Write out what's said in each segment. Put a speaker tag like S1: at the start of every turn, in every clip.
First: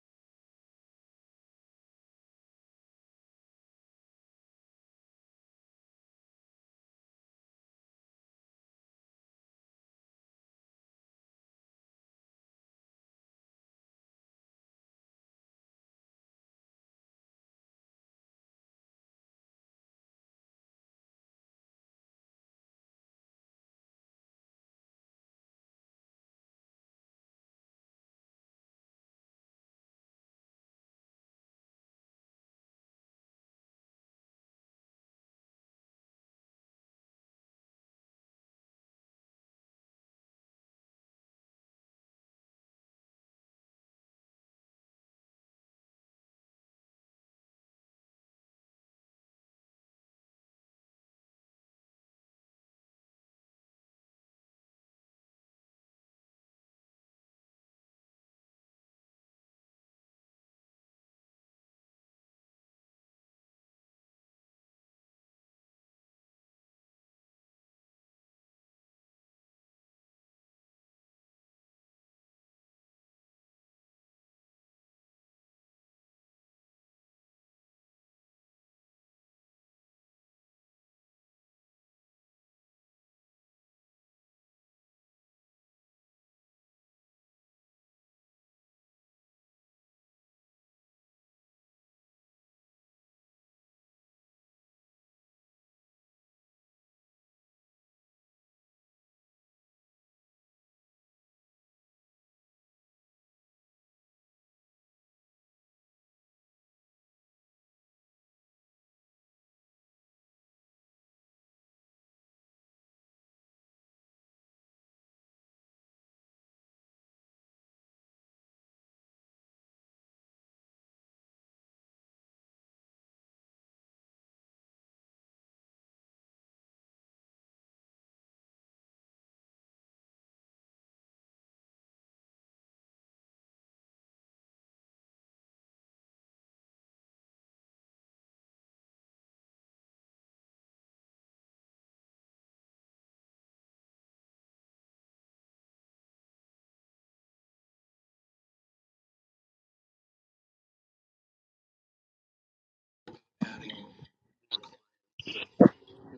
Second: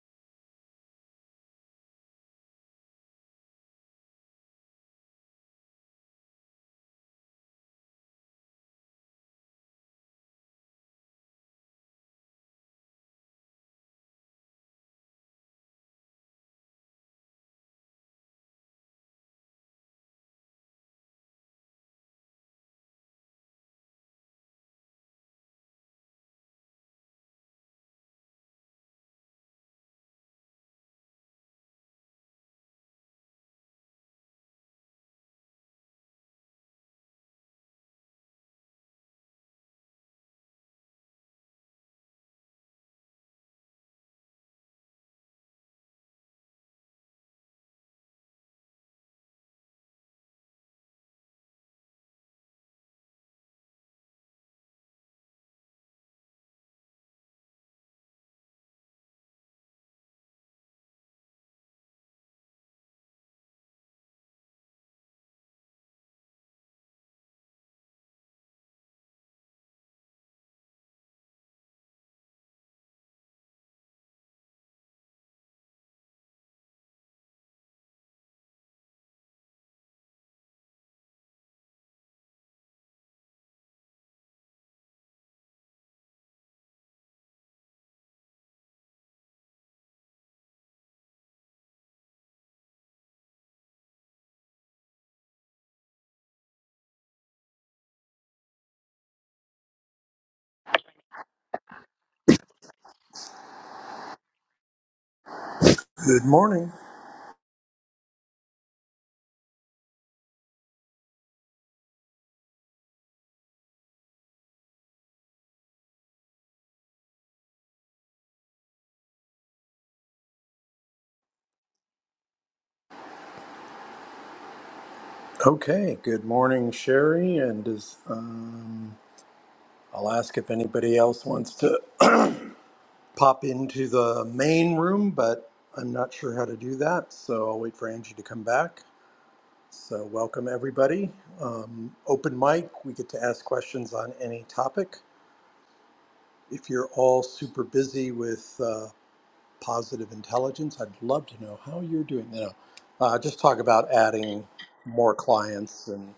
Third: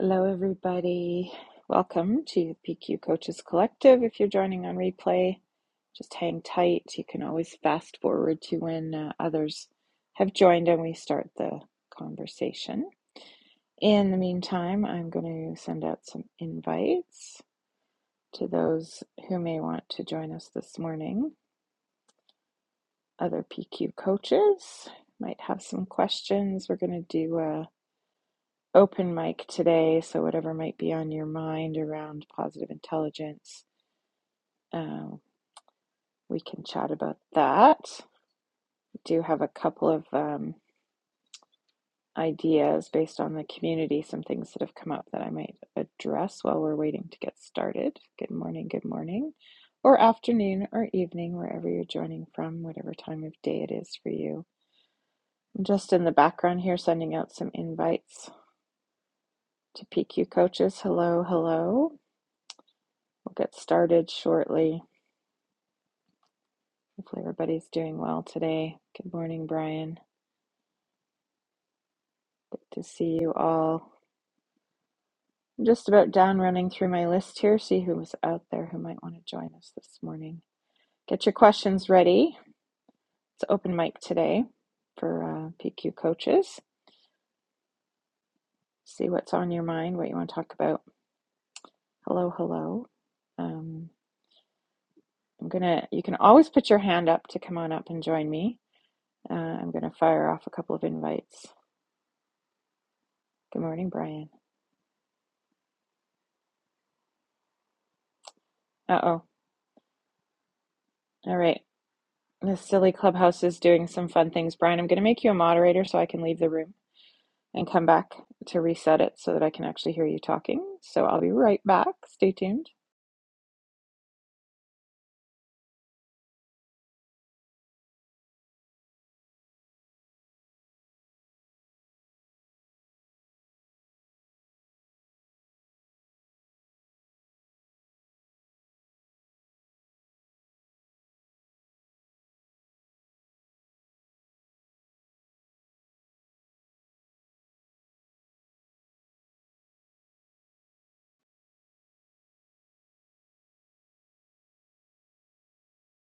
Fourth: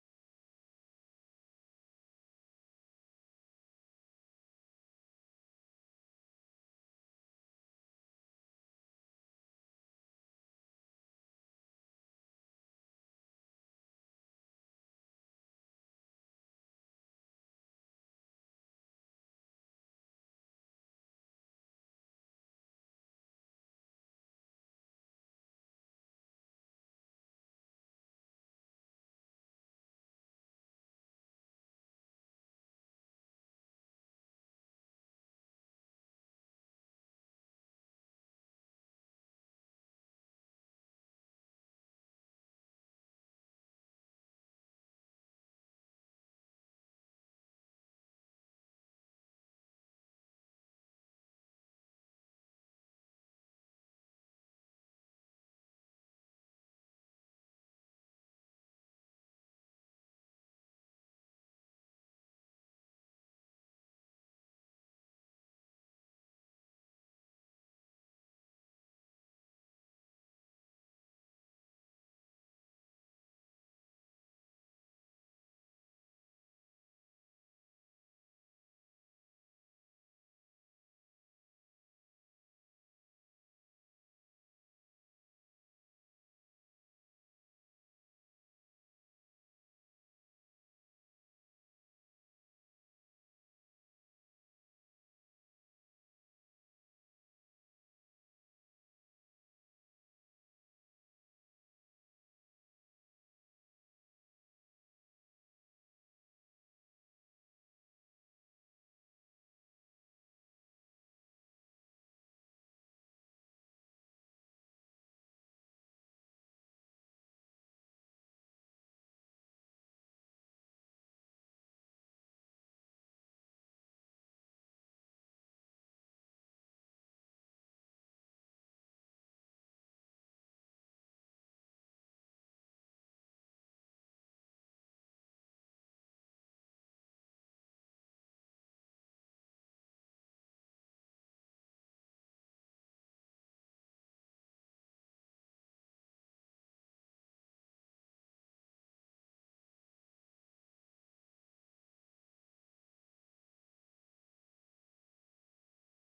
S1: Hello, everybody. Welcome to the PQ Coaches Collective. If you're joining on replay, just hang tight. You can always fast forward to when uh, others have joined and we start the conversation. In the meantime, I'm going to send out some invites to those who may want to join us this morning. Other PQ coaches might have some questions. We're going to do a open mic today, so whatever might be on your mind around positive intelligence, um, we can chat about that. We do have a couple of um, ideas based on the community, some things that have come up that I might address while we're waiting to get started. Good morning, good morning, or afternoon or evening, wherever you're joining from, whatever time of day it is for you. I'm just in the background here sending out some invites to PQ coaches. Hello, hello. We'll get started shortly. Hopefully, everybody's doing well today. Good morning, Brian. Good to see you all. I'm just about done running through my list here. See who's out there who might want to join us this morning. Get your questions ready. It's open mic today for uh, PQ coaches. See what's on your mind, what you want to talk about. Hello, hello. Um, I'm gonna. You can always put your hand up to come on up and join me. Uh, I'm gonna fire off a couple of invites. Good morning, Brian.
S2: Good morning.
S1: Uh oh. All right. This silly clubhouse is doing some fun things. Brian, I'm going to make you a moderator so I can leave the room and come back to reset it so that I can actually hear you talking. So I'll be right back. Stay tuned.
S2: Okay. Good morning, Sherry. And is, um, I'll ask if anybody else wants to pop into the main room, but I'm not sure how to do that. So I'll wait for Angie to come back. So welcome everybody. Um, open mic. We get to ask questions on any topic. If you're all super busy with uh, positive intelligence. I'd love to know how you're doing. You know, uh, just talk about adding more clients and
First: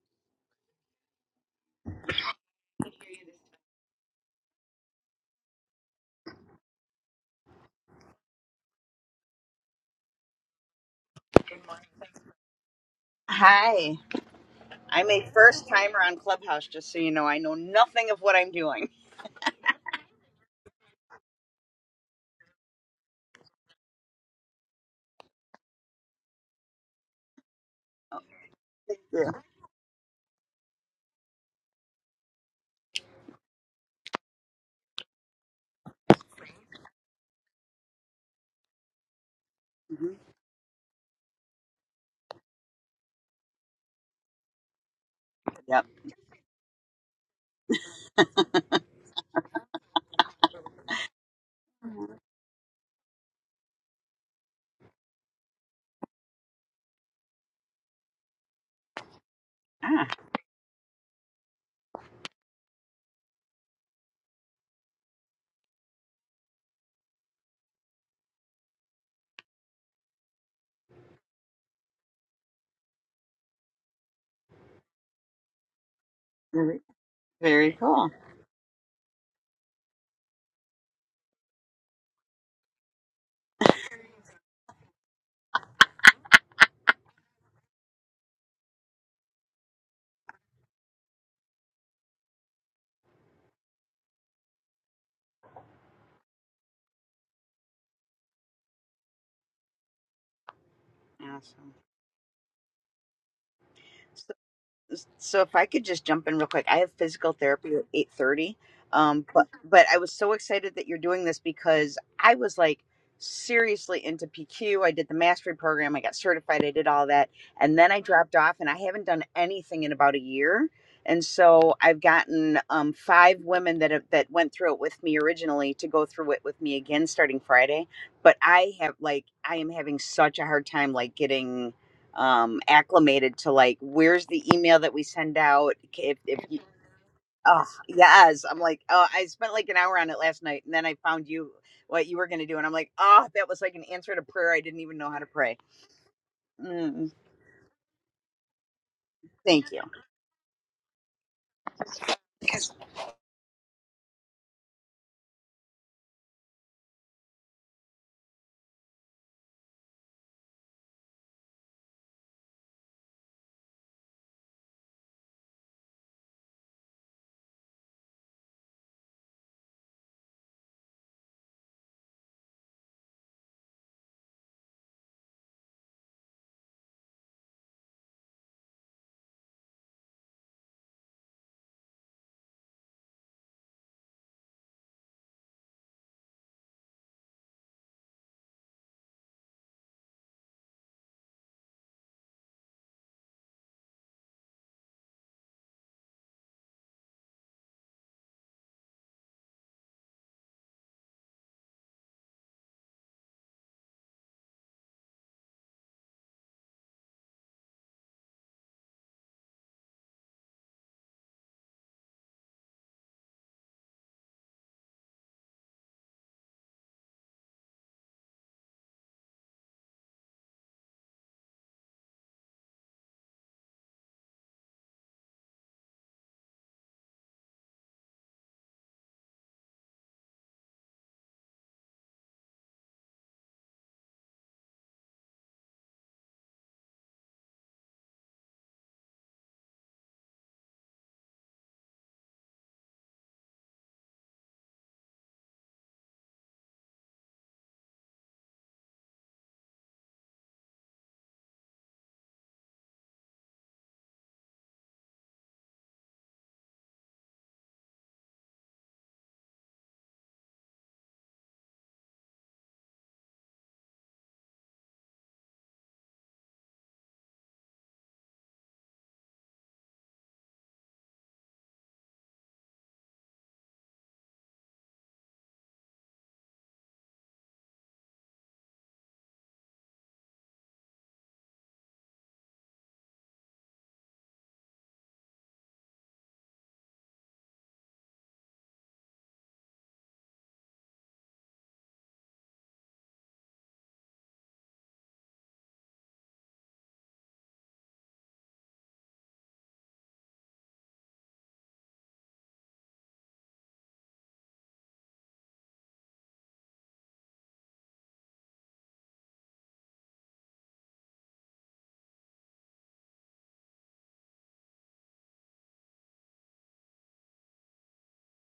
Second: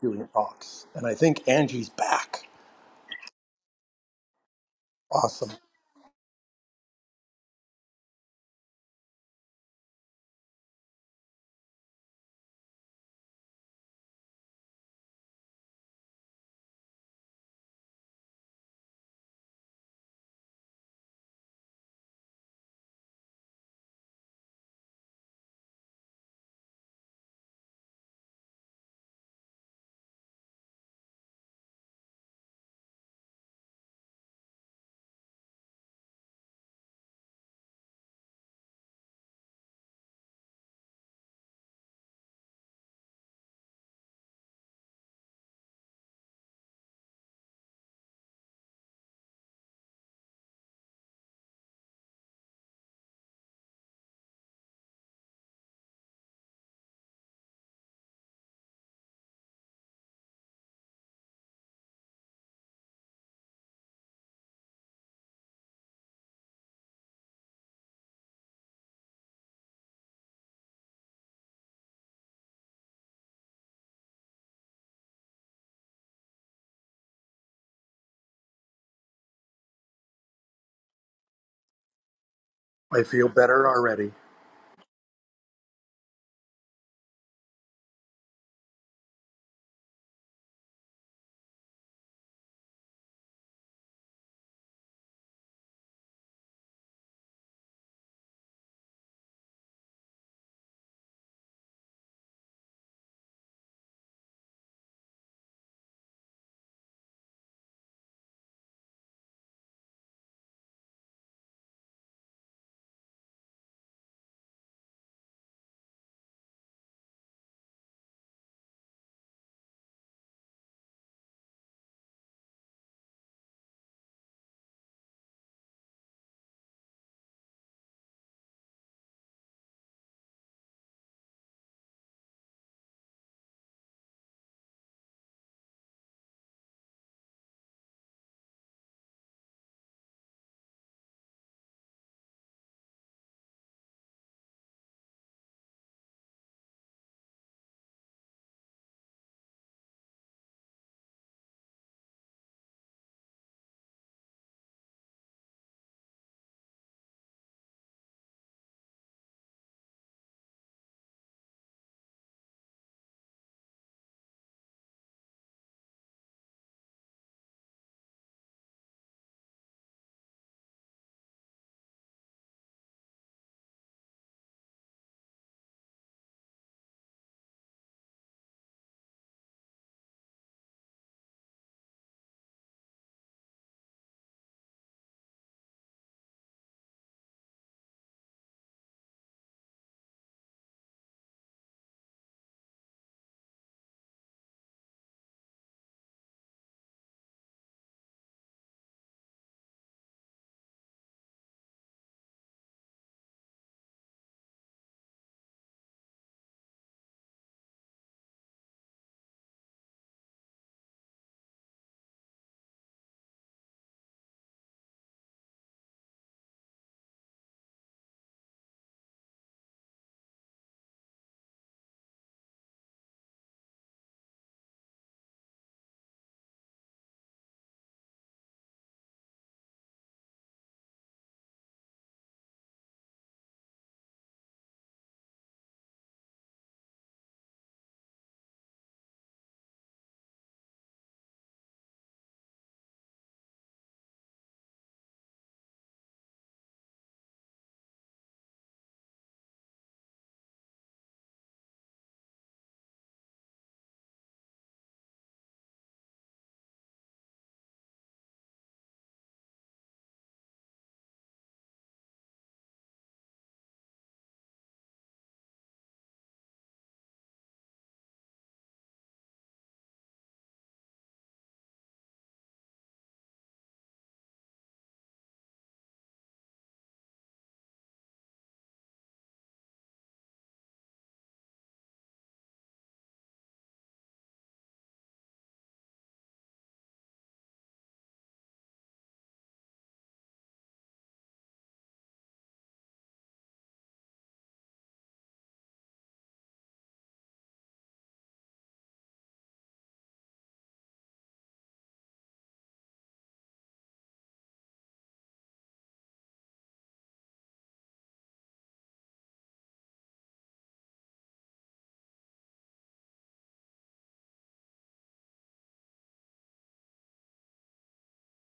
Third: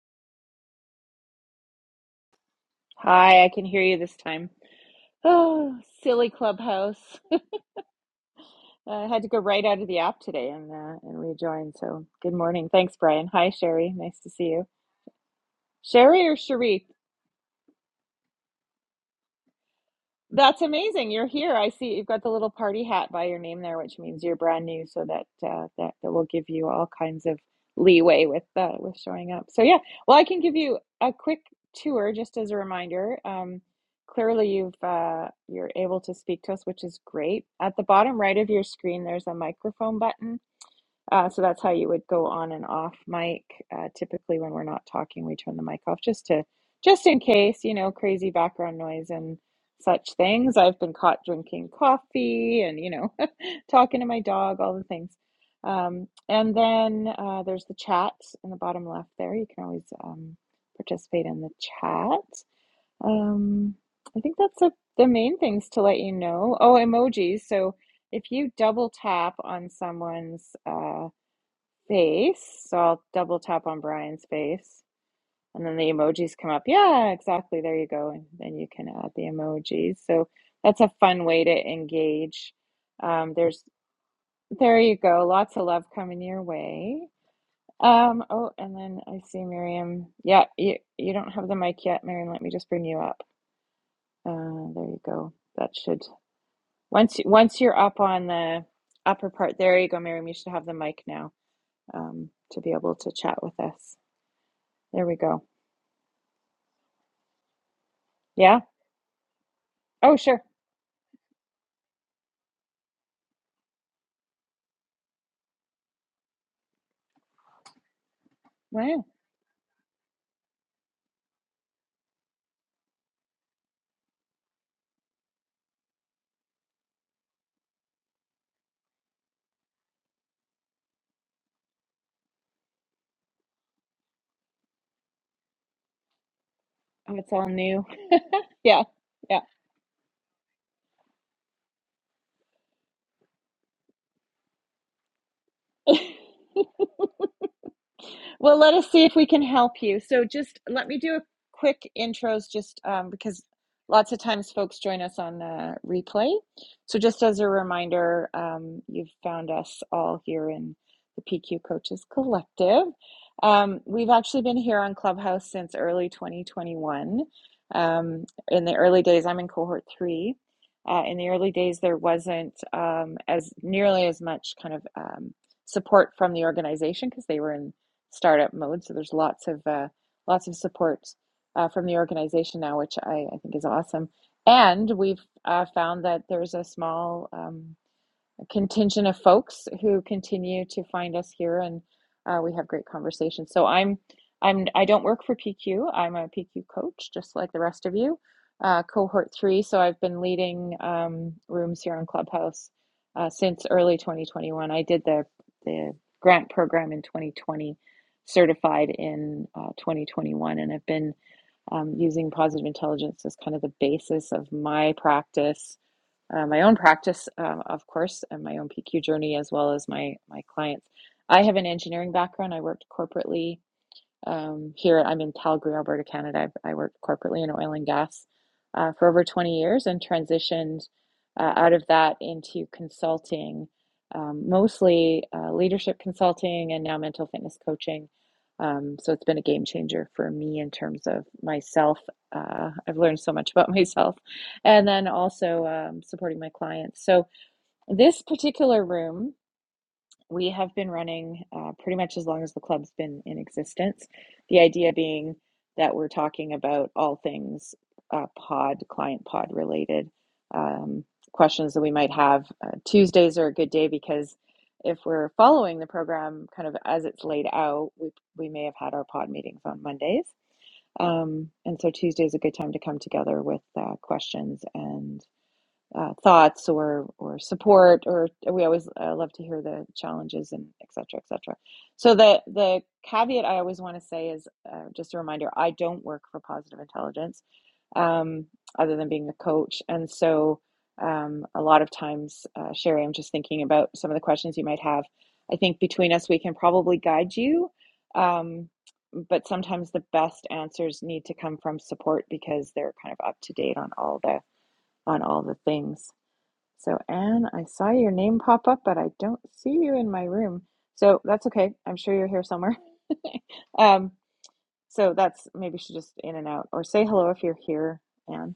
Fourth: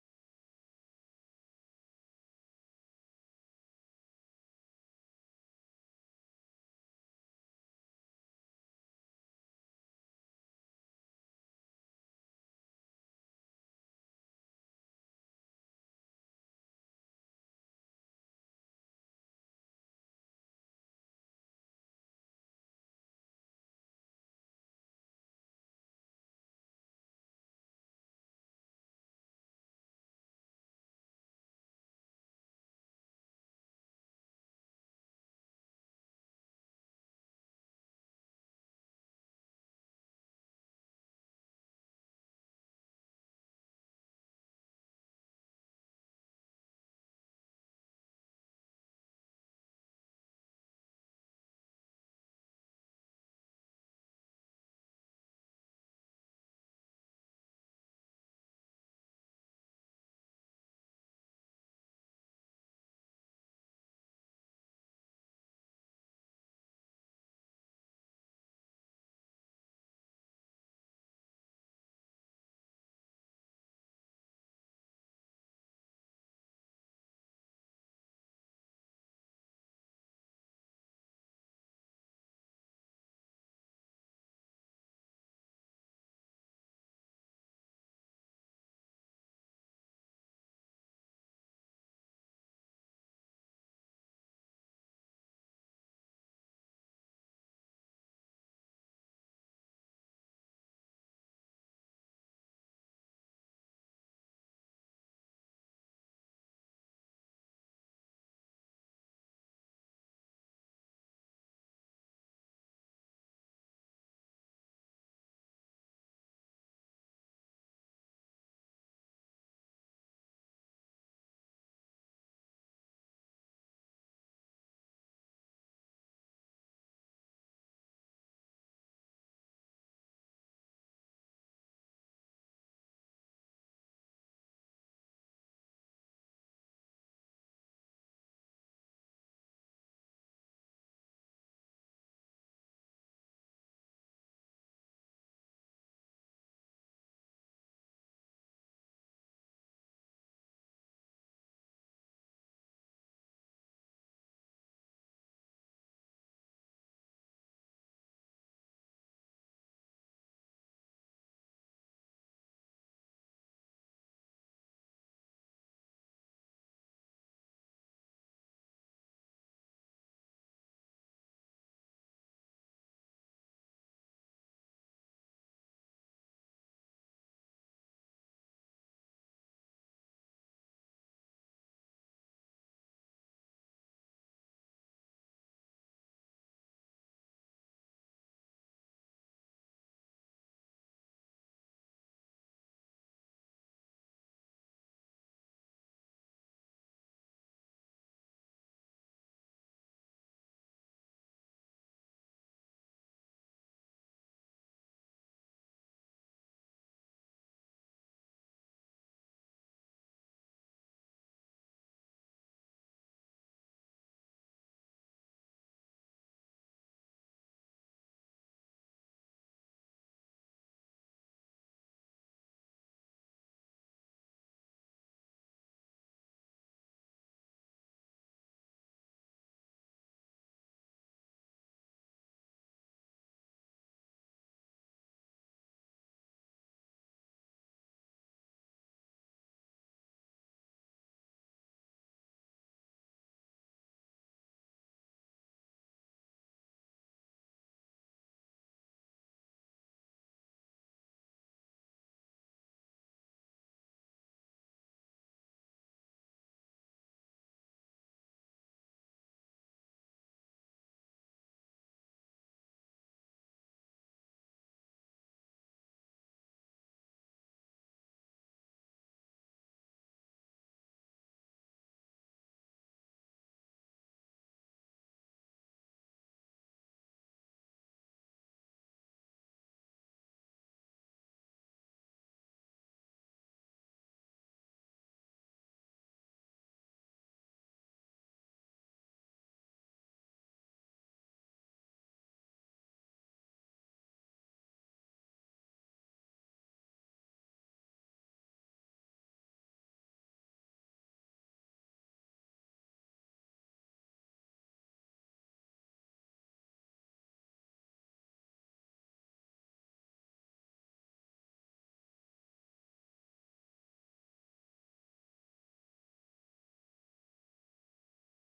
S2: doing talks. And I think Angie's back.
S1: Hi, I can hear you this time.
S2: Awesome.
S1: Oh, silly clubhouse. I had to go right out of the app today and uh, and rejoin. So good morning. Thanks, Brian. Hi, Sherry.
S3: Hi,
S1: Nice to see you.
S3: I'm a first timer on
S1: Sherry or
S3: Clubhouse,
S1: Cherie?
S3: just so you know. I know nothing of what I'm doing.
S1: That's amazing. You're here. I see you've got the little party hat by your name there, which means you're brand new, so that uh, that that will give you all kinds of leeway with uh, with showing up. So yeah, well, I can give you a quick tour just as a reminder. Um, clearly, you've uh, you're able to speak to us, which is great. At the bottom right of your screen, there's a microphone
S3: Mhm.
S1: button uh, so that's how you would go on and off mic. Uh, typically, when we're not talking, we turn the mic
S3: Yep.
S1: off just to, just in case, you know, crazy background noise and such things. I've been caught drinking coffee and you know, talking to my dog, all the things. Um, and then uh, there's the chat in the bottom left there. You can always
S3: Ah,
S1: um, participate in the chat. Um, I think that's a, the main things to let you know. Oh, emojis. So if you double tap on someone's uh, face. So I'll double tap on Brian's face and then the emojis come up.
S3: very,
S1: Yeah, exactly.
S3: very
S1: There you
S3: cool.
S1: go. And then you can add the emojis. So that's a fun way to engage.
S2: I feel
S1: Um, there's
S2: better already.
S1: there you go. Lots of love coming your way. Um, oh, and then I see Miriam. Yeah, you you don't have the mic yet, Miriam. Let me just bring you up. Uh, there you go. That should once you- once you're up on the upper part, there you go, Miriam. You should have the mic now
S3: Awesome.
S1: um, to be able to chat with us. There we go.
S3: so if I could just jump in real quick, I have physical therapy at eight thirty.
S1: Yeah.
S3: Um, but but I was
S1: Oh,
S3: so
S1: sure.
S3: excited that you're doing this because I was like seriously into PQ. I did the mastery program, I got certified, I did all that, and then I dropped off, and I
S1: Wow.
S3: haven't done anything in about a year. And so I've gotten um, five women that have, that went through it with me originally to go through it with me again starting Friday. But I have like I am having such a hard time like getting um acclimated to like where's the email that we send out if if you
S1: Oh, it's all
S3: oh
S1: new.
S3: yes i'm like
S1: Yeah.
S3: oh i
S1: Yeah.
S3: spent like an hour on it last night and then i found you what you were going to do and i'm like oh that was like an answer to prayer i didn't even know how to pray mm,
S1: Well, let us see if we can
S3: thank
S1: help
S3: you
S1: you. So, just let me do a quick intros, just um, because lots of times folks join us on the replay. So, just as a reminder, um, you've found us all here in the PQ Coaches Collective. Um, we've actually been here on Clubhouse since early 2021. Um, in the early days, I'm in cohort three. Uh, in the early days, there wasn't um, as nearly as much kind of um, support from the organization because they were in startup mode. So there's lots of uh, lots of support uh, from the organization now, which I, I think is awesome. And we've uh, found that there's a small um, contingent of folks who continue to find us here and uh, we have great conversations so i'm i'm i don't work for pq i'm a pq coach just like the rest of you uh, cohort three so i've been leading um, rooms here on clubhouse uh, since early 2021 i did the the grant program in 2020 certified in uh, 2021 and i've been um, using positive intelligence as kind of the basis of my practice uh, my own practice, um, of course, and my own PQ journey, as well as my my clients. I have an engineering background. I worked corporately um, here, I'm in Calgary, Alberta, Canada. I've, I worked corporately in oil and gas uh, for over 20 years and transitioned uh, out of that into consulting, um, mostly uh, leadership consulting and now mental fitness coaching. Um, so it's been a game changer for me in terms of myself. Uh, I've learned so much about myself and then also um, supporting my clients. So this particular room. We have been running uh, pretty much as long as the club's been in existence. The idea being that we're talking about all things uh, pod, client pod related um, questions that we might have. Uh, Tuesdays are a good day because if we're following the program kind of as it's laid out, we, we may have had our pod meetings on Mondays. Um, and so Tuesday is a good time to come together with uh, questions and uh, thoughts or or support or we always uh, love to hear the challenges and et cetera et cetera so the the caveat i always want to say is uh, just a reminder i don't work for positive intelligence um, other than being the coach and so um, a lot of times uh, sherry i'm just thinking about some of the questions you might have i think between us we can probably guide you um, but sometimes the best answers need to come from support because they're kind of up to date on all the on all the things so, Anne, I saw your name pop up, but I don't see you in my room. So that's okay. I'm sure you're here somewhere. Um, so that's maybe she's just in and out. Or say hello if you're here, Anne.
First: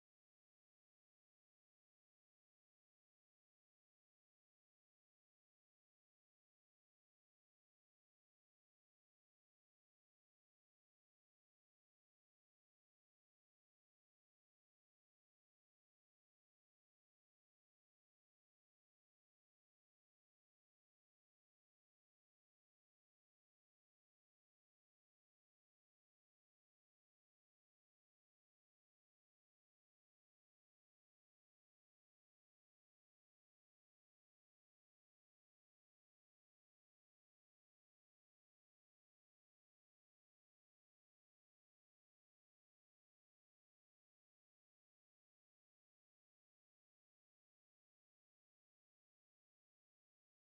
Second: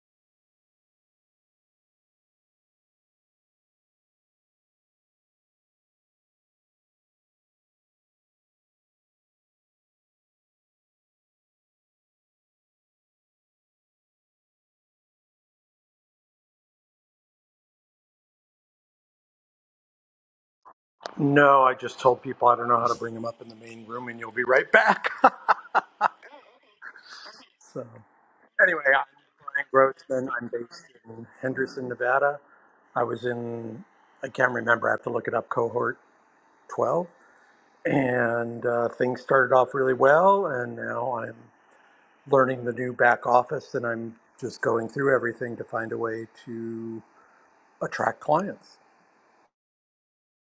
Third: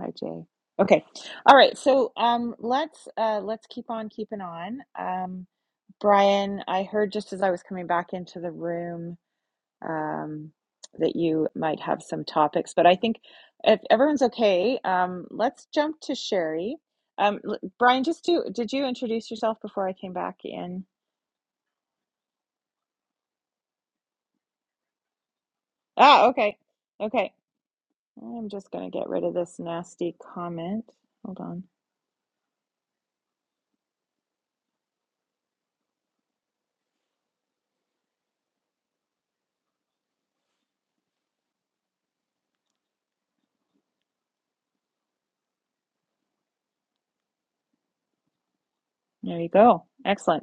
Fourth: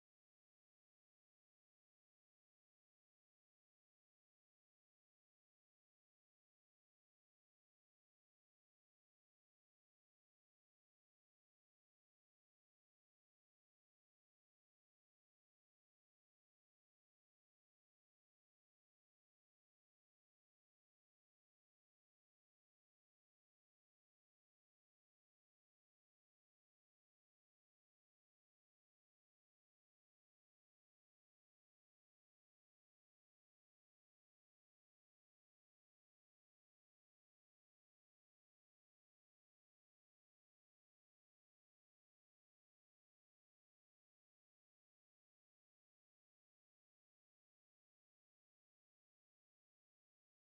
S1: Hi, Jay. Okay. All right. So um, let's uh, let's keep on keeping on. Um, Brian, I heard just as I was coming back into the room. um, that you might have some topics. But I think if everyone's okay, um, let's jump to Sherry. Um, l- Brian, just do, did you introduce yourself before I came back in?
S2: No, I just told people I don't know how to bring them up in the main room, and you'll be right back.
S1: Ah, okay. Okay.
S2: so
S1: I'm just
S2: anyway,
S1: going to get rid of this
S2: I'm Brian
S1: nasty
S2: Grossman. I'm
S1: comment.
S2: based in
S1: Hold on.
S2: Henderson, Nevada. I was in, I can't remember, I have to look it up, cohort 12. And uh, things started off really well, and now I'm learning the new back office and I'm just going through everything to find a way to attract clients.
S1: There you go. Excellent.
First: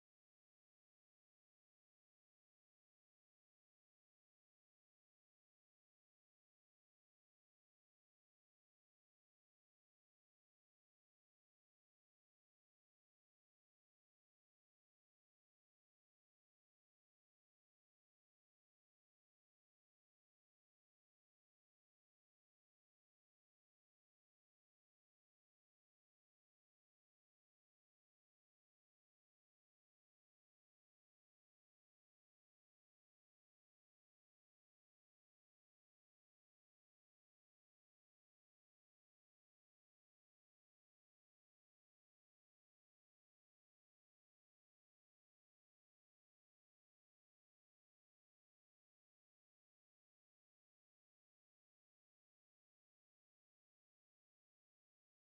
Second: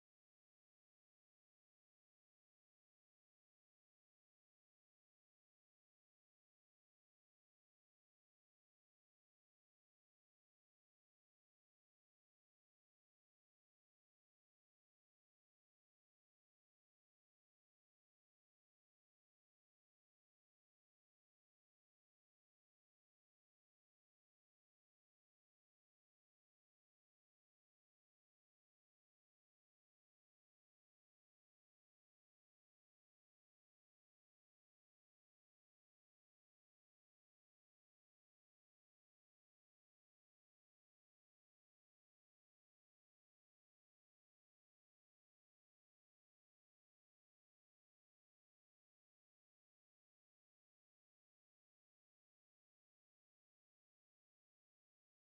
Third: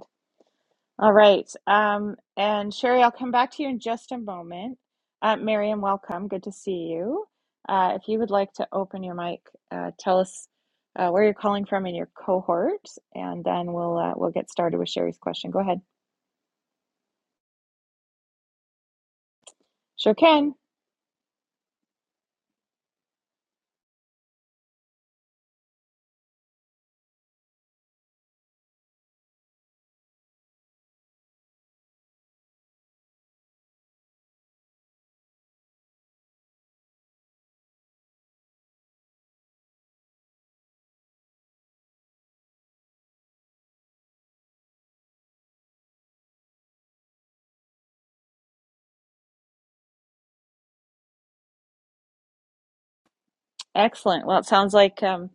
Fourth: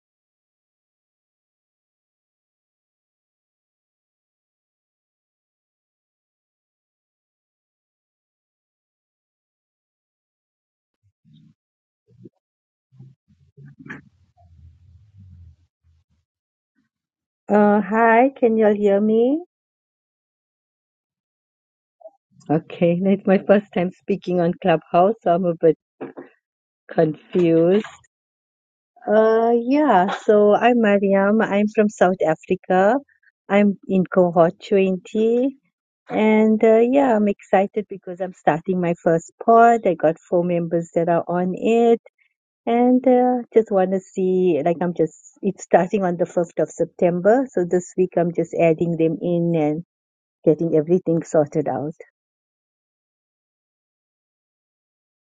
S1: All right. Um, and Sherry, I'll come back to you in just a moment. Uh, Miriam, welcome. Good to see you. Uh, if you would like to open your mic, uh, tell us uh, where you're calling from in your cohort, and then we'll uh, we'll get started with Sherry's question. Go ahead.
S4: Uh, hi, can y'all hear me?
S1: Sure can.
S4: Okay, it's my first time speaking on Clubhouse, so I'm a bit confused. Uh, yeah, so I'm Mariam. I'm from South Africa. I'm in cohort 20. And uh, yeah, I'm excited because I'm starting my first pod. I got four members that are on it. And uh, just want to see, like, I'm just, it's starting on the 1st of September. So this week I'm just adding them in and getting everything sorted out.
S1: Excellent. Well, it sounds like um,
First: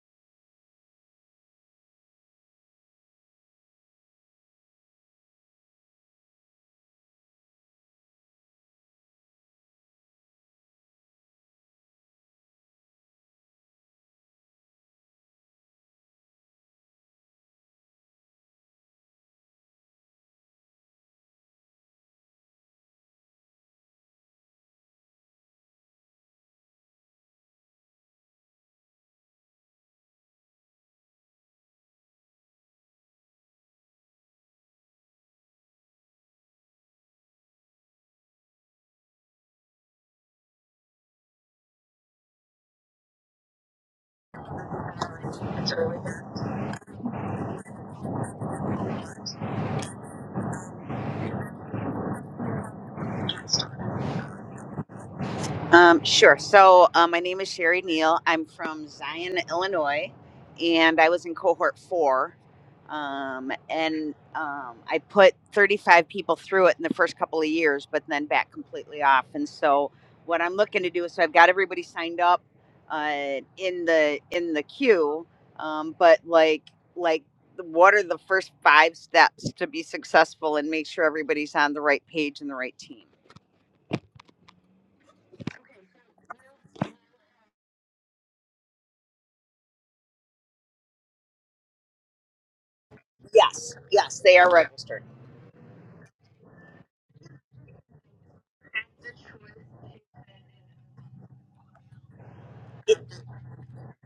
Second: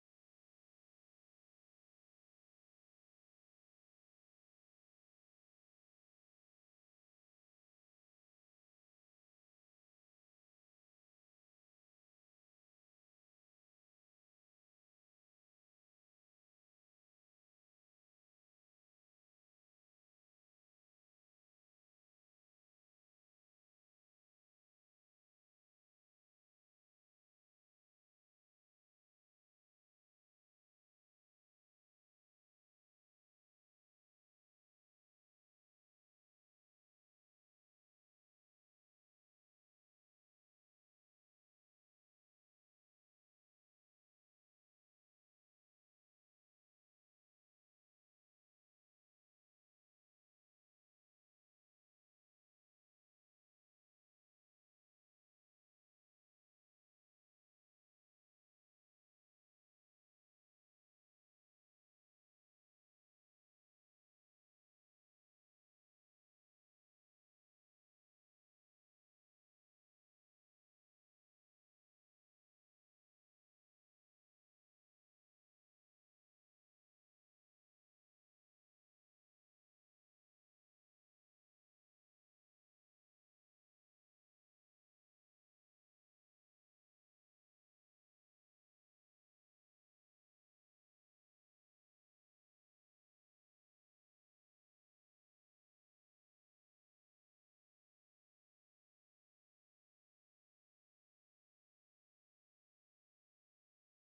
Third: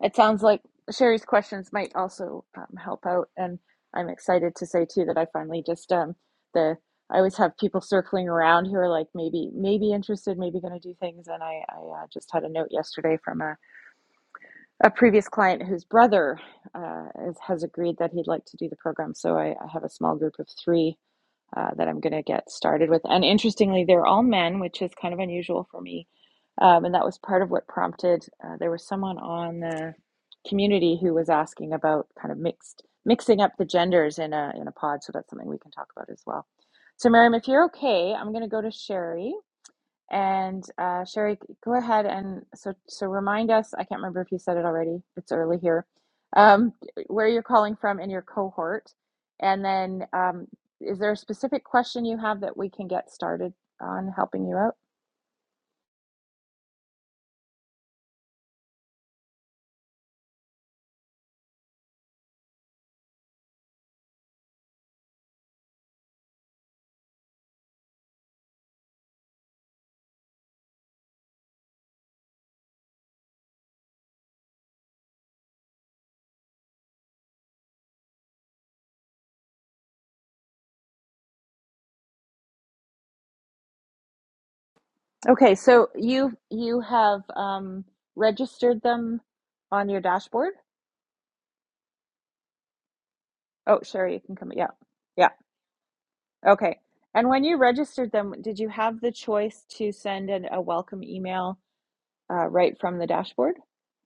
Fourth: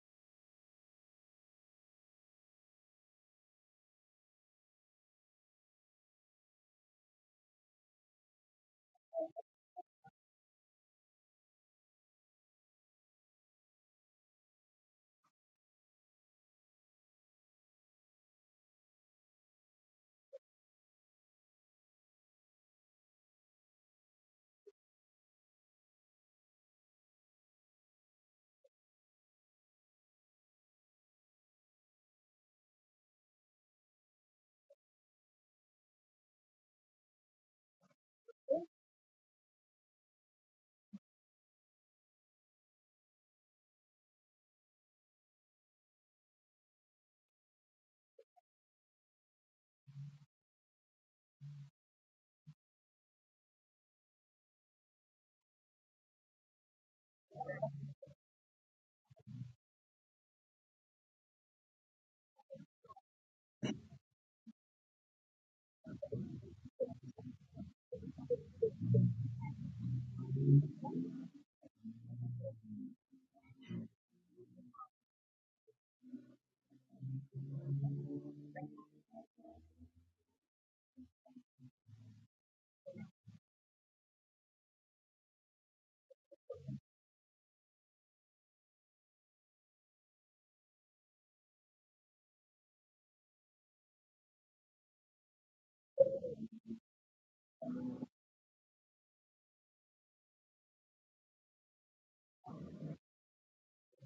S1: it sounds like Sherry's questions might also um, help out, and I'm excited to say too that I finally just um, the I always have people circling around who are like maybe maybe interested, maybe going to do things, and I I uh, just had a note yesterday from a, a previous client whose brother uh, is, has agreed that he'd like to do the program, so I, I have a small group of three uh, that I'm going to get started with. And interestingly, they're all men, which is kind of unusual for me. Um, and that was part of what prompted. Uh, there was someone on the community who was asking about kind of mixed mixing up the genders in a in a pod. So that's something we can talk about as well. So Miriam, if you're okay, I'm going to go to Sherry. And uh, Sherry, go ahead and so so remind us. I can't remember if you said it already. It's early here. Um, where you're calling from in your cohort, and then um, is there a specific question you have that we can get started on helping you out?
S3: Um, sure. So, uh, my name is Sherry Neal. I'm from Zion, Illinois, and I was in cohort four. Um, and um, I put 35 people through it in the first couple of years, but then back completely off. And so, what I'm looking to do is, so I've got everybody signed up uh, in the in the queue, um, but like like what are the first five steps to be successful and make sure everybody's on the right page and the right team?
S1: Okay, so you you have um, registered them on your dashboard?
S3: Yes,
S1: Oh, Sherry, you
S3: yes,
S1: can
S3: they
S1: come.
S3: are
S1: Yeah,
S3: registered.
S1: yeah. Okay. And when you registered them, did you have the choice to send an, a welcome email uh, right from the dashboard?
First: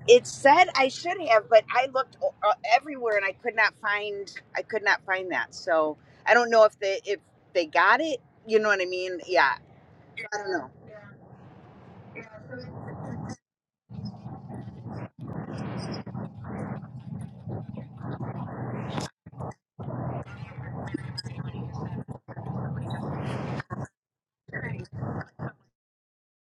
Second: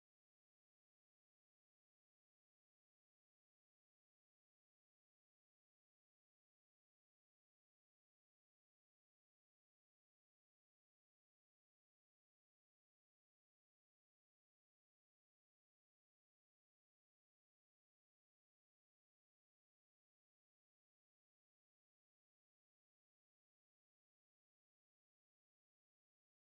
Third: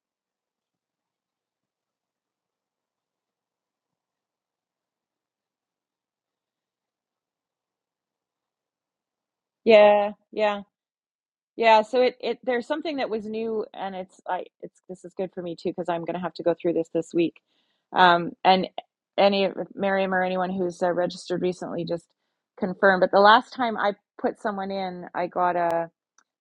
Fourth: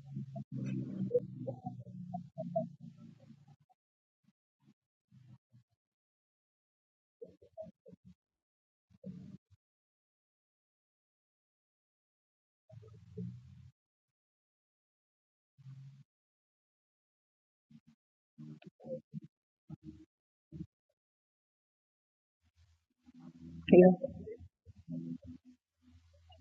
S3: It said I should have, but I looked o- uh, everywhere and I could not find I could not find that. So I don't know if they if they got it. You know what I mean? Yeah,
S1: Yeah,
S3: I don't
S1: yeah.
S3: know.
S1: Yeah, so it it there's something that was new and it's I it's this is good for me too because I'm going to have to go through this this week. Um and any of Miriam or anyone who's uh, registered recently just confirm but the last time I put someone in, I got a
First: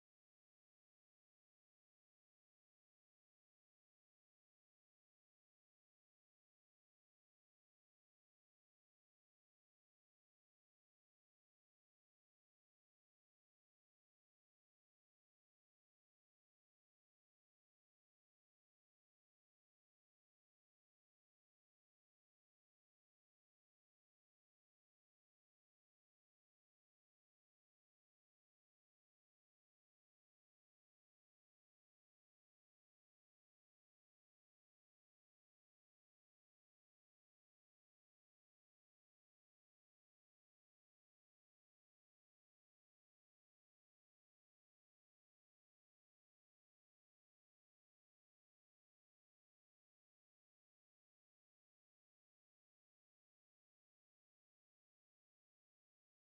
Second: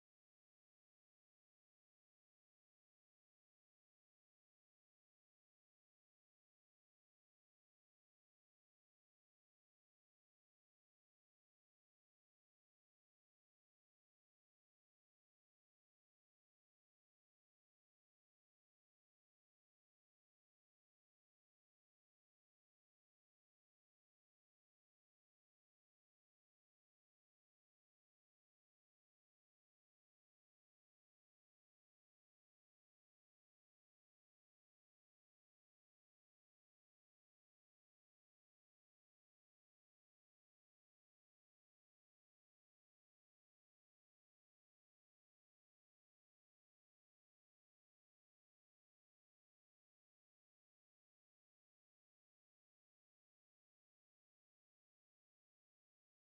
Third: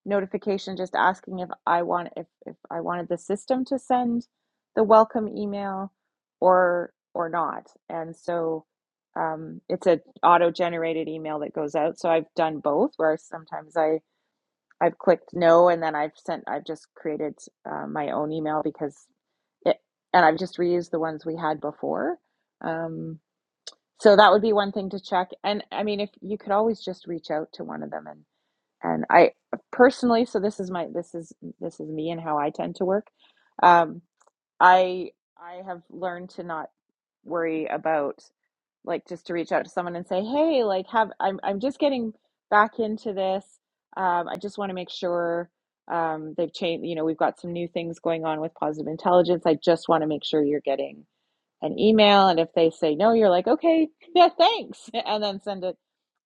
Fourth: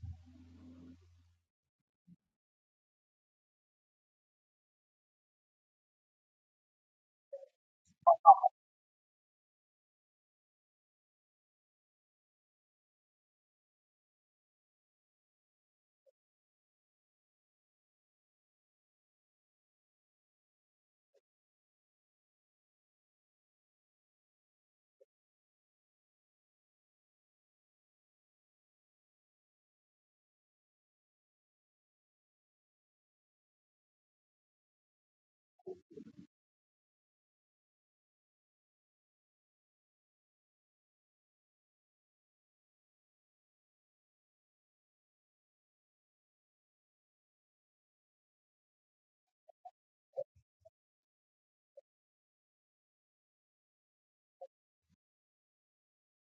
S1: notification just asking if I want if if I wanted the system to send the welcome email or or not. And so um it's a auto-generated email that goes out. So I've done both where sometimes I I've clicked no, and then I've sent, I've just created uh, my own email because it, and I've just reused the ones we had before. Um, so that would be one thing to check. And I mean, if you could always just reach out to one of them and, and I personally, so this is my, this is, this is me and how I tend to work. Um, I, I have learned to not worry about like just to reach out to someone and say, "Hey, like have I'm I'm just getting back into this. Um, I just want to make sure um, they've changed. You know, we've got some new things going on with positive intelligence. I just want to make sure you're getting an email. And if they say no, you're like, okay, yeah, thanks, and then send it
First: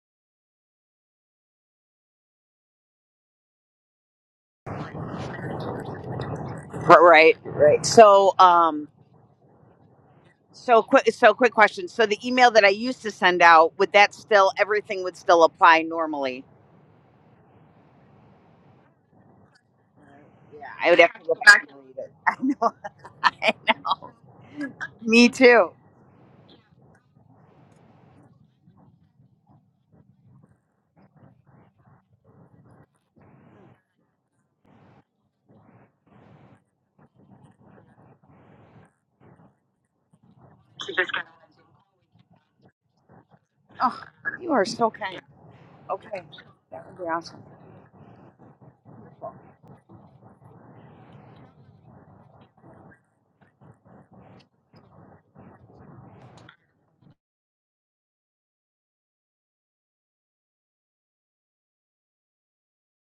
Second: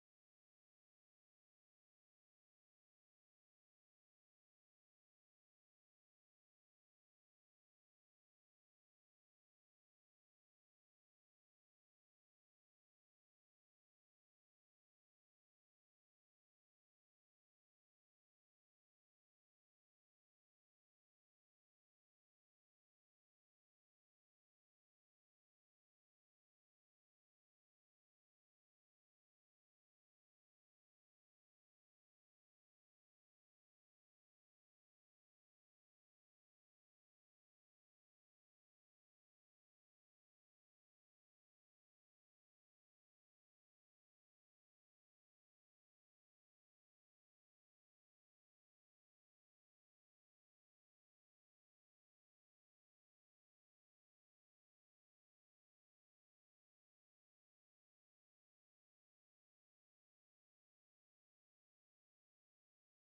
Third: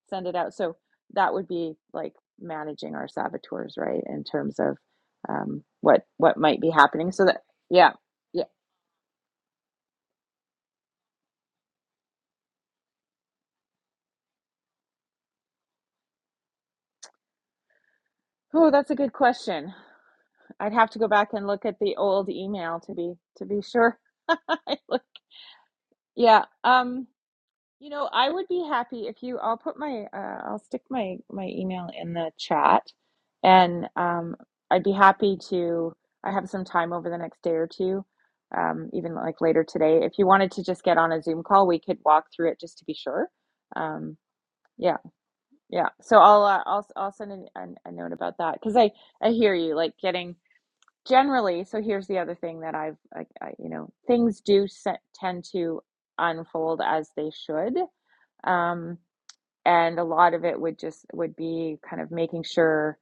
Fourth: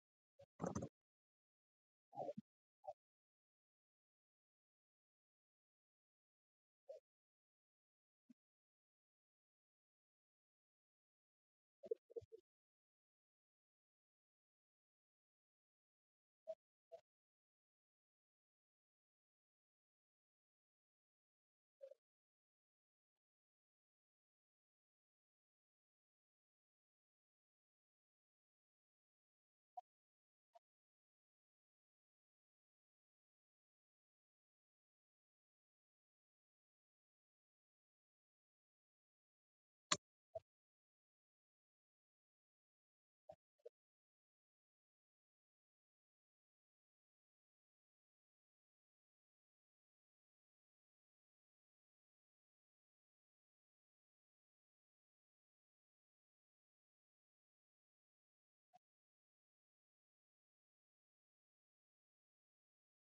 S1: send it out. So that would be like managing our saboteurs, right? In terms of um, what what might be
S3: Right,
S1: happening. So
S3: right.
S1: that
S3: right.
S1: yeah,
S3: So
S1: yeah.
S3: um, so quick, so quick question. So the email that I used to send out would that still everything would still apply normally?
S1: Oh, that's a good question.
S3: Yeah,
S1: I'd have
S3: I
S1: to
S3: would
S1: go
S3: have to
S1: back
S3: go
S1: and look
S3: back and
S1: at the
S3: read it.
S1: old
S3: I know.
S1: email to be to be sure.
S3: Me too.
S1: yeah. Um, you know, I would be happy if you I'll put my uh, I'll stick my my email in the chat and um I'd be happy to I have some time over the next day or two, um, even like later today. If you wanted to just get on a Zoom call, we could walk through it just to be sure.
S3: Oh,
S1: Um,
S3: you are so
S1: yeah,
S3: kind.
S1: yeah. So
S3: Okay,
S1: I'll uh, I'll
S3: that would be
S1: I'll
S3: awesome.
S1: send an, an, a note about that because I I hear you like getting generally so here's the other thing that i've I, I, you know things do set, tend to unfold as they should um, and a lot of it would just would be kind of making sure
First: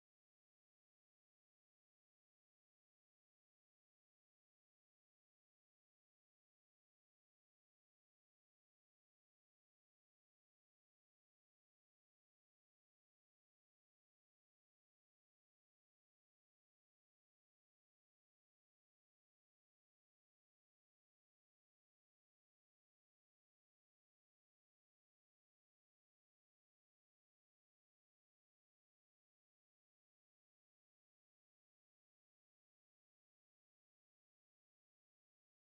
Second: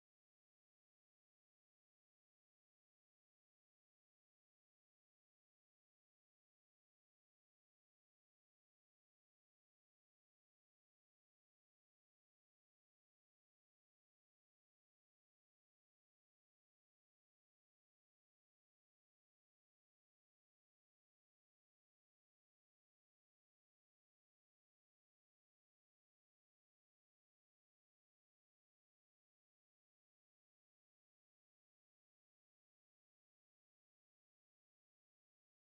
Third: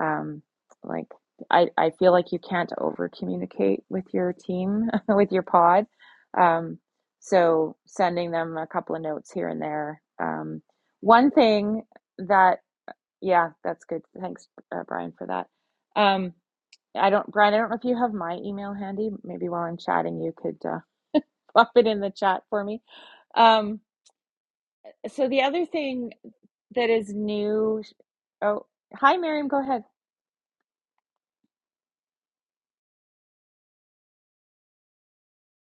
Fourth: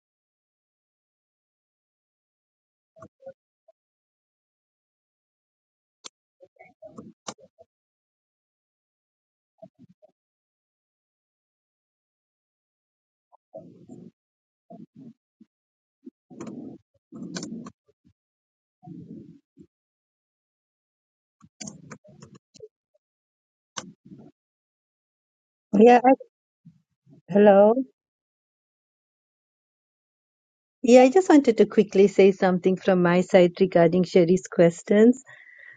S1: um, like I, I feel like you can't over communicate with your team with your pod um, so sending them a couple of notes here and there um, one thing that yeah that's good thanks uh, brian for that um, I don't, Brian, I don't know if you have my email handy. Maybe while I'm chatting, you could uh, pop it in the chat for me. Um, so the other
S4: Yeah,
S1: thing that is
S4: hello.
S1: new. Oh, hi, Miriam. Go ahead.
S4: Yeah, I just wanted to quickly say something from my side regarding Sherry's questions.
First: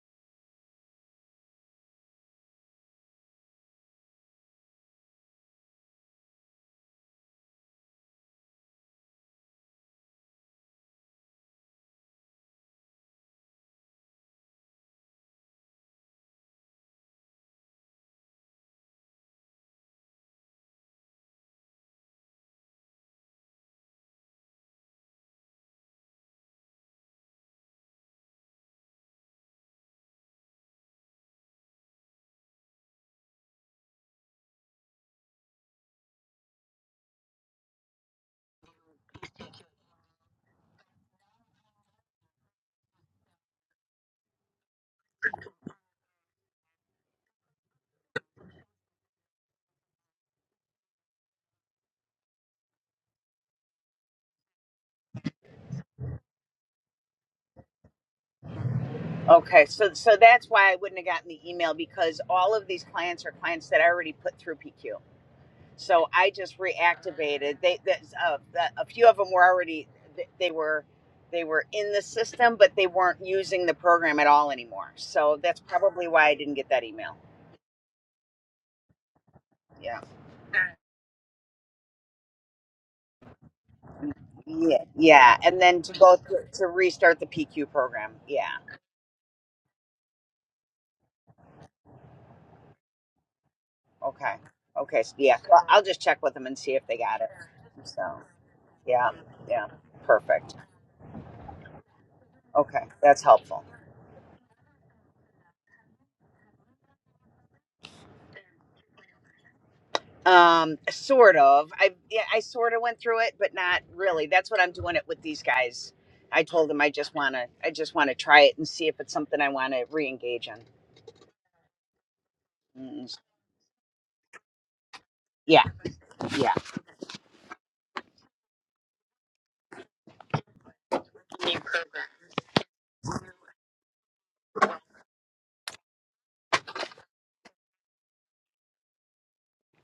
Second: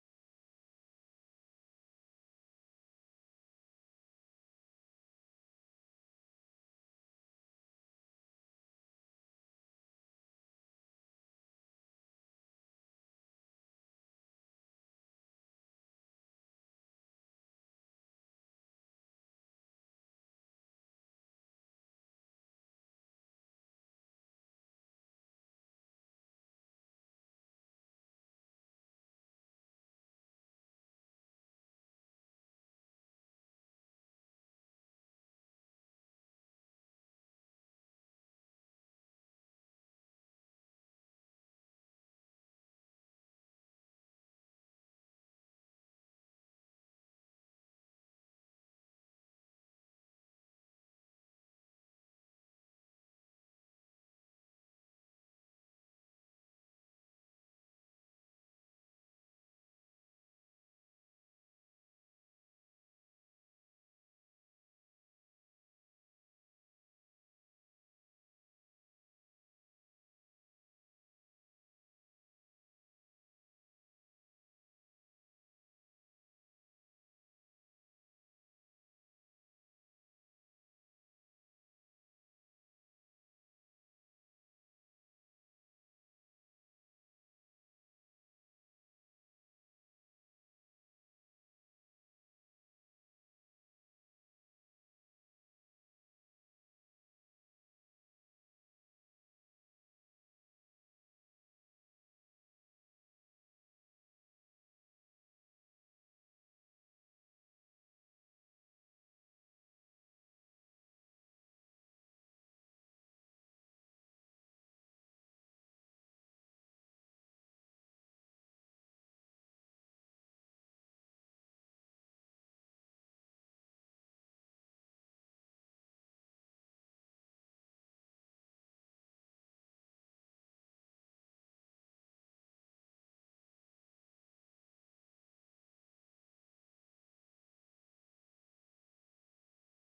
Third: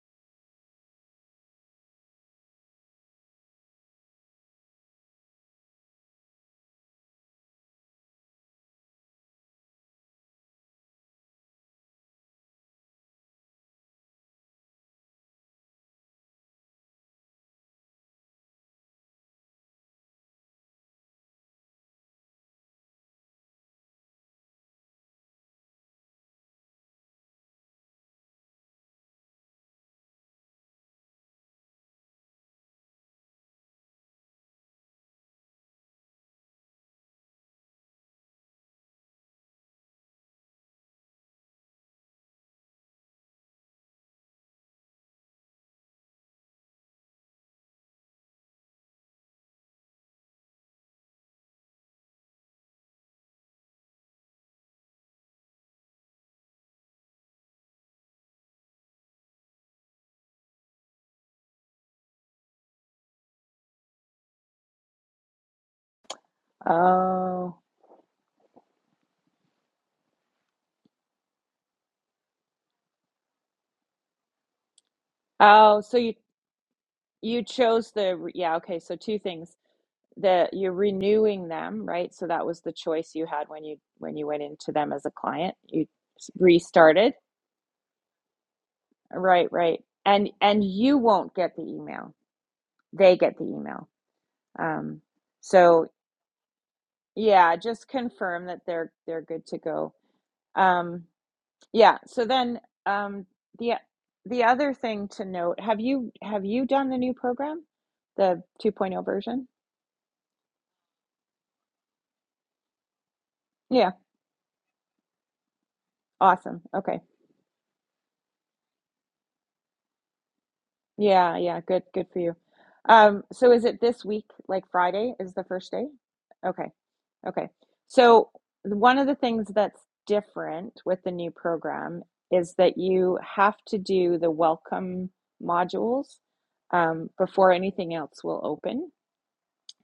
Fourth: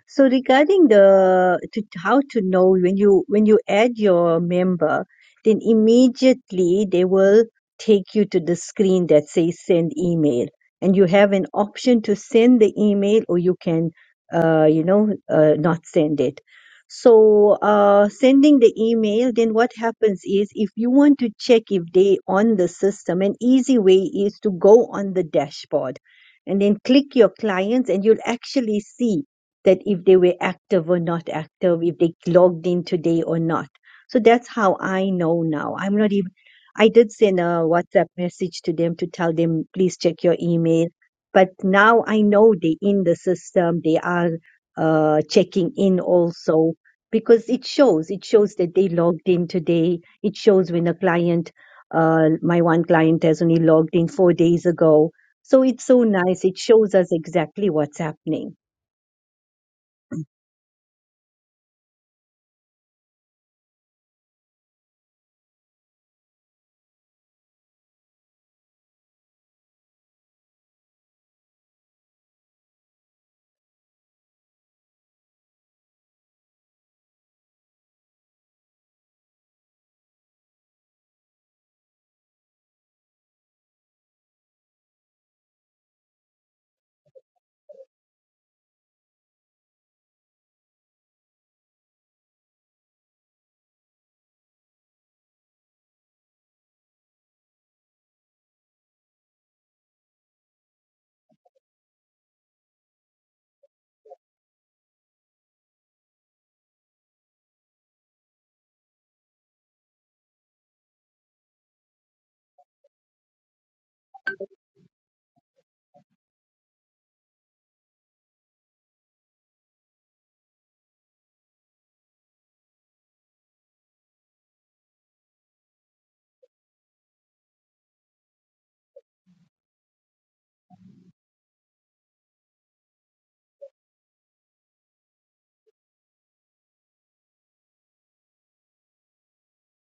S4: So regarding the to, how to know when you when you add your member, then immediately they will take you to the screen that says send email, and you have an option to send the email or you can uh, you know uh, not send it. So uh, sending the email, then what happens is if you want to check if they on the system, an easy way is to go on the dashboard and then click your clients and you'll actually see that if they were active or not active, if they logged in today or not. So that's how I know now. I'm not even, I did send a WhatsApp message to them to tell them, please check your email. But now I know they're in the system, they are uh, checking in also because it shows, it shows that they logged in today. It shows when a client, uh, my one client has only logged in four days ago. So it's so nice. It shows us exactly what's happening.
S3: Okay, so so that's why I wouldn't have gotten the email because all of these clients are clients that I already put through PQ. So I just
S1: Oh,
S3: reactivated. They that's, uh, the, a few of them were already th- they were they were in the system, but they weren't using the program at all anymore. So that's
S1: oh. So
S3: probably
S1: you
S3: why I didn't get that email.
S1: you chose the yeah. Okay. So two things
S3: Yeah,
S1: that you're renewing them, right? So that was the choice you had when you when you went into
S3: yeah,
S1: them as a
S3: yeah.
S1: client.
S3: And then
S1: You
S3: to go
S1: s-
S3: through, to
S1: restarted.
S3: restart the PQ program. Yeah.
S1: Right. Right. And and you won't get the email. They get the email.
S3: Okay.
S1: Um,
S3: Okay. So yeah, well, I'll
S1: so
S3: just check with them and see if they got it.
S1: Yeah, just
S3: So
S1: confirm that they're
S3: yeah,
S1: they're good to
S3: yeah,
S1: go.
S3: perfect.
S1: Um, yeah, so then
S3: Okay, that's
S1: um,
S3: helpful.
S1: the the other thing to note, have you have you done the new program, the 2.0 version?
S3: Um, sort of. I yeah, I sort of went through it, but not
S1: Yeah,
S3: really. That's what I'm doing it with these guys. I
S1: awesome.
S3: told them I
S1: Okay.
S3: just wanna, I just wanna try it and see if it's something I want to re-engage in.
S1: Yeah, yeah, good good for you.
S3: Mm,
S1: Um, so is it this week, like Friday is the
S3: Yeah,
S1: first day?
S3: yeah.
S1: Okay. Okay. So one of the things that's different with the new program is that you have to do the welcome modules um, before anything else will open.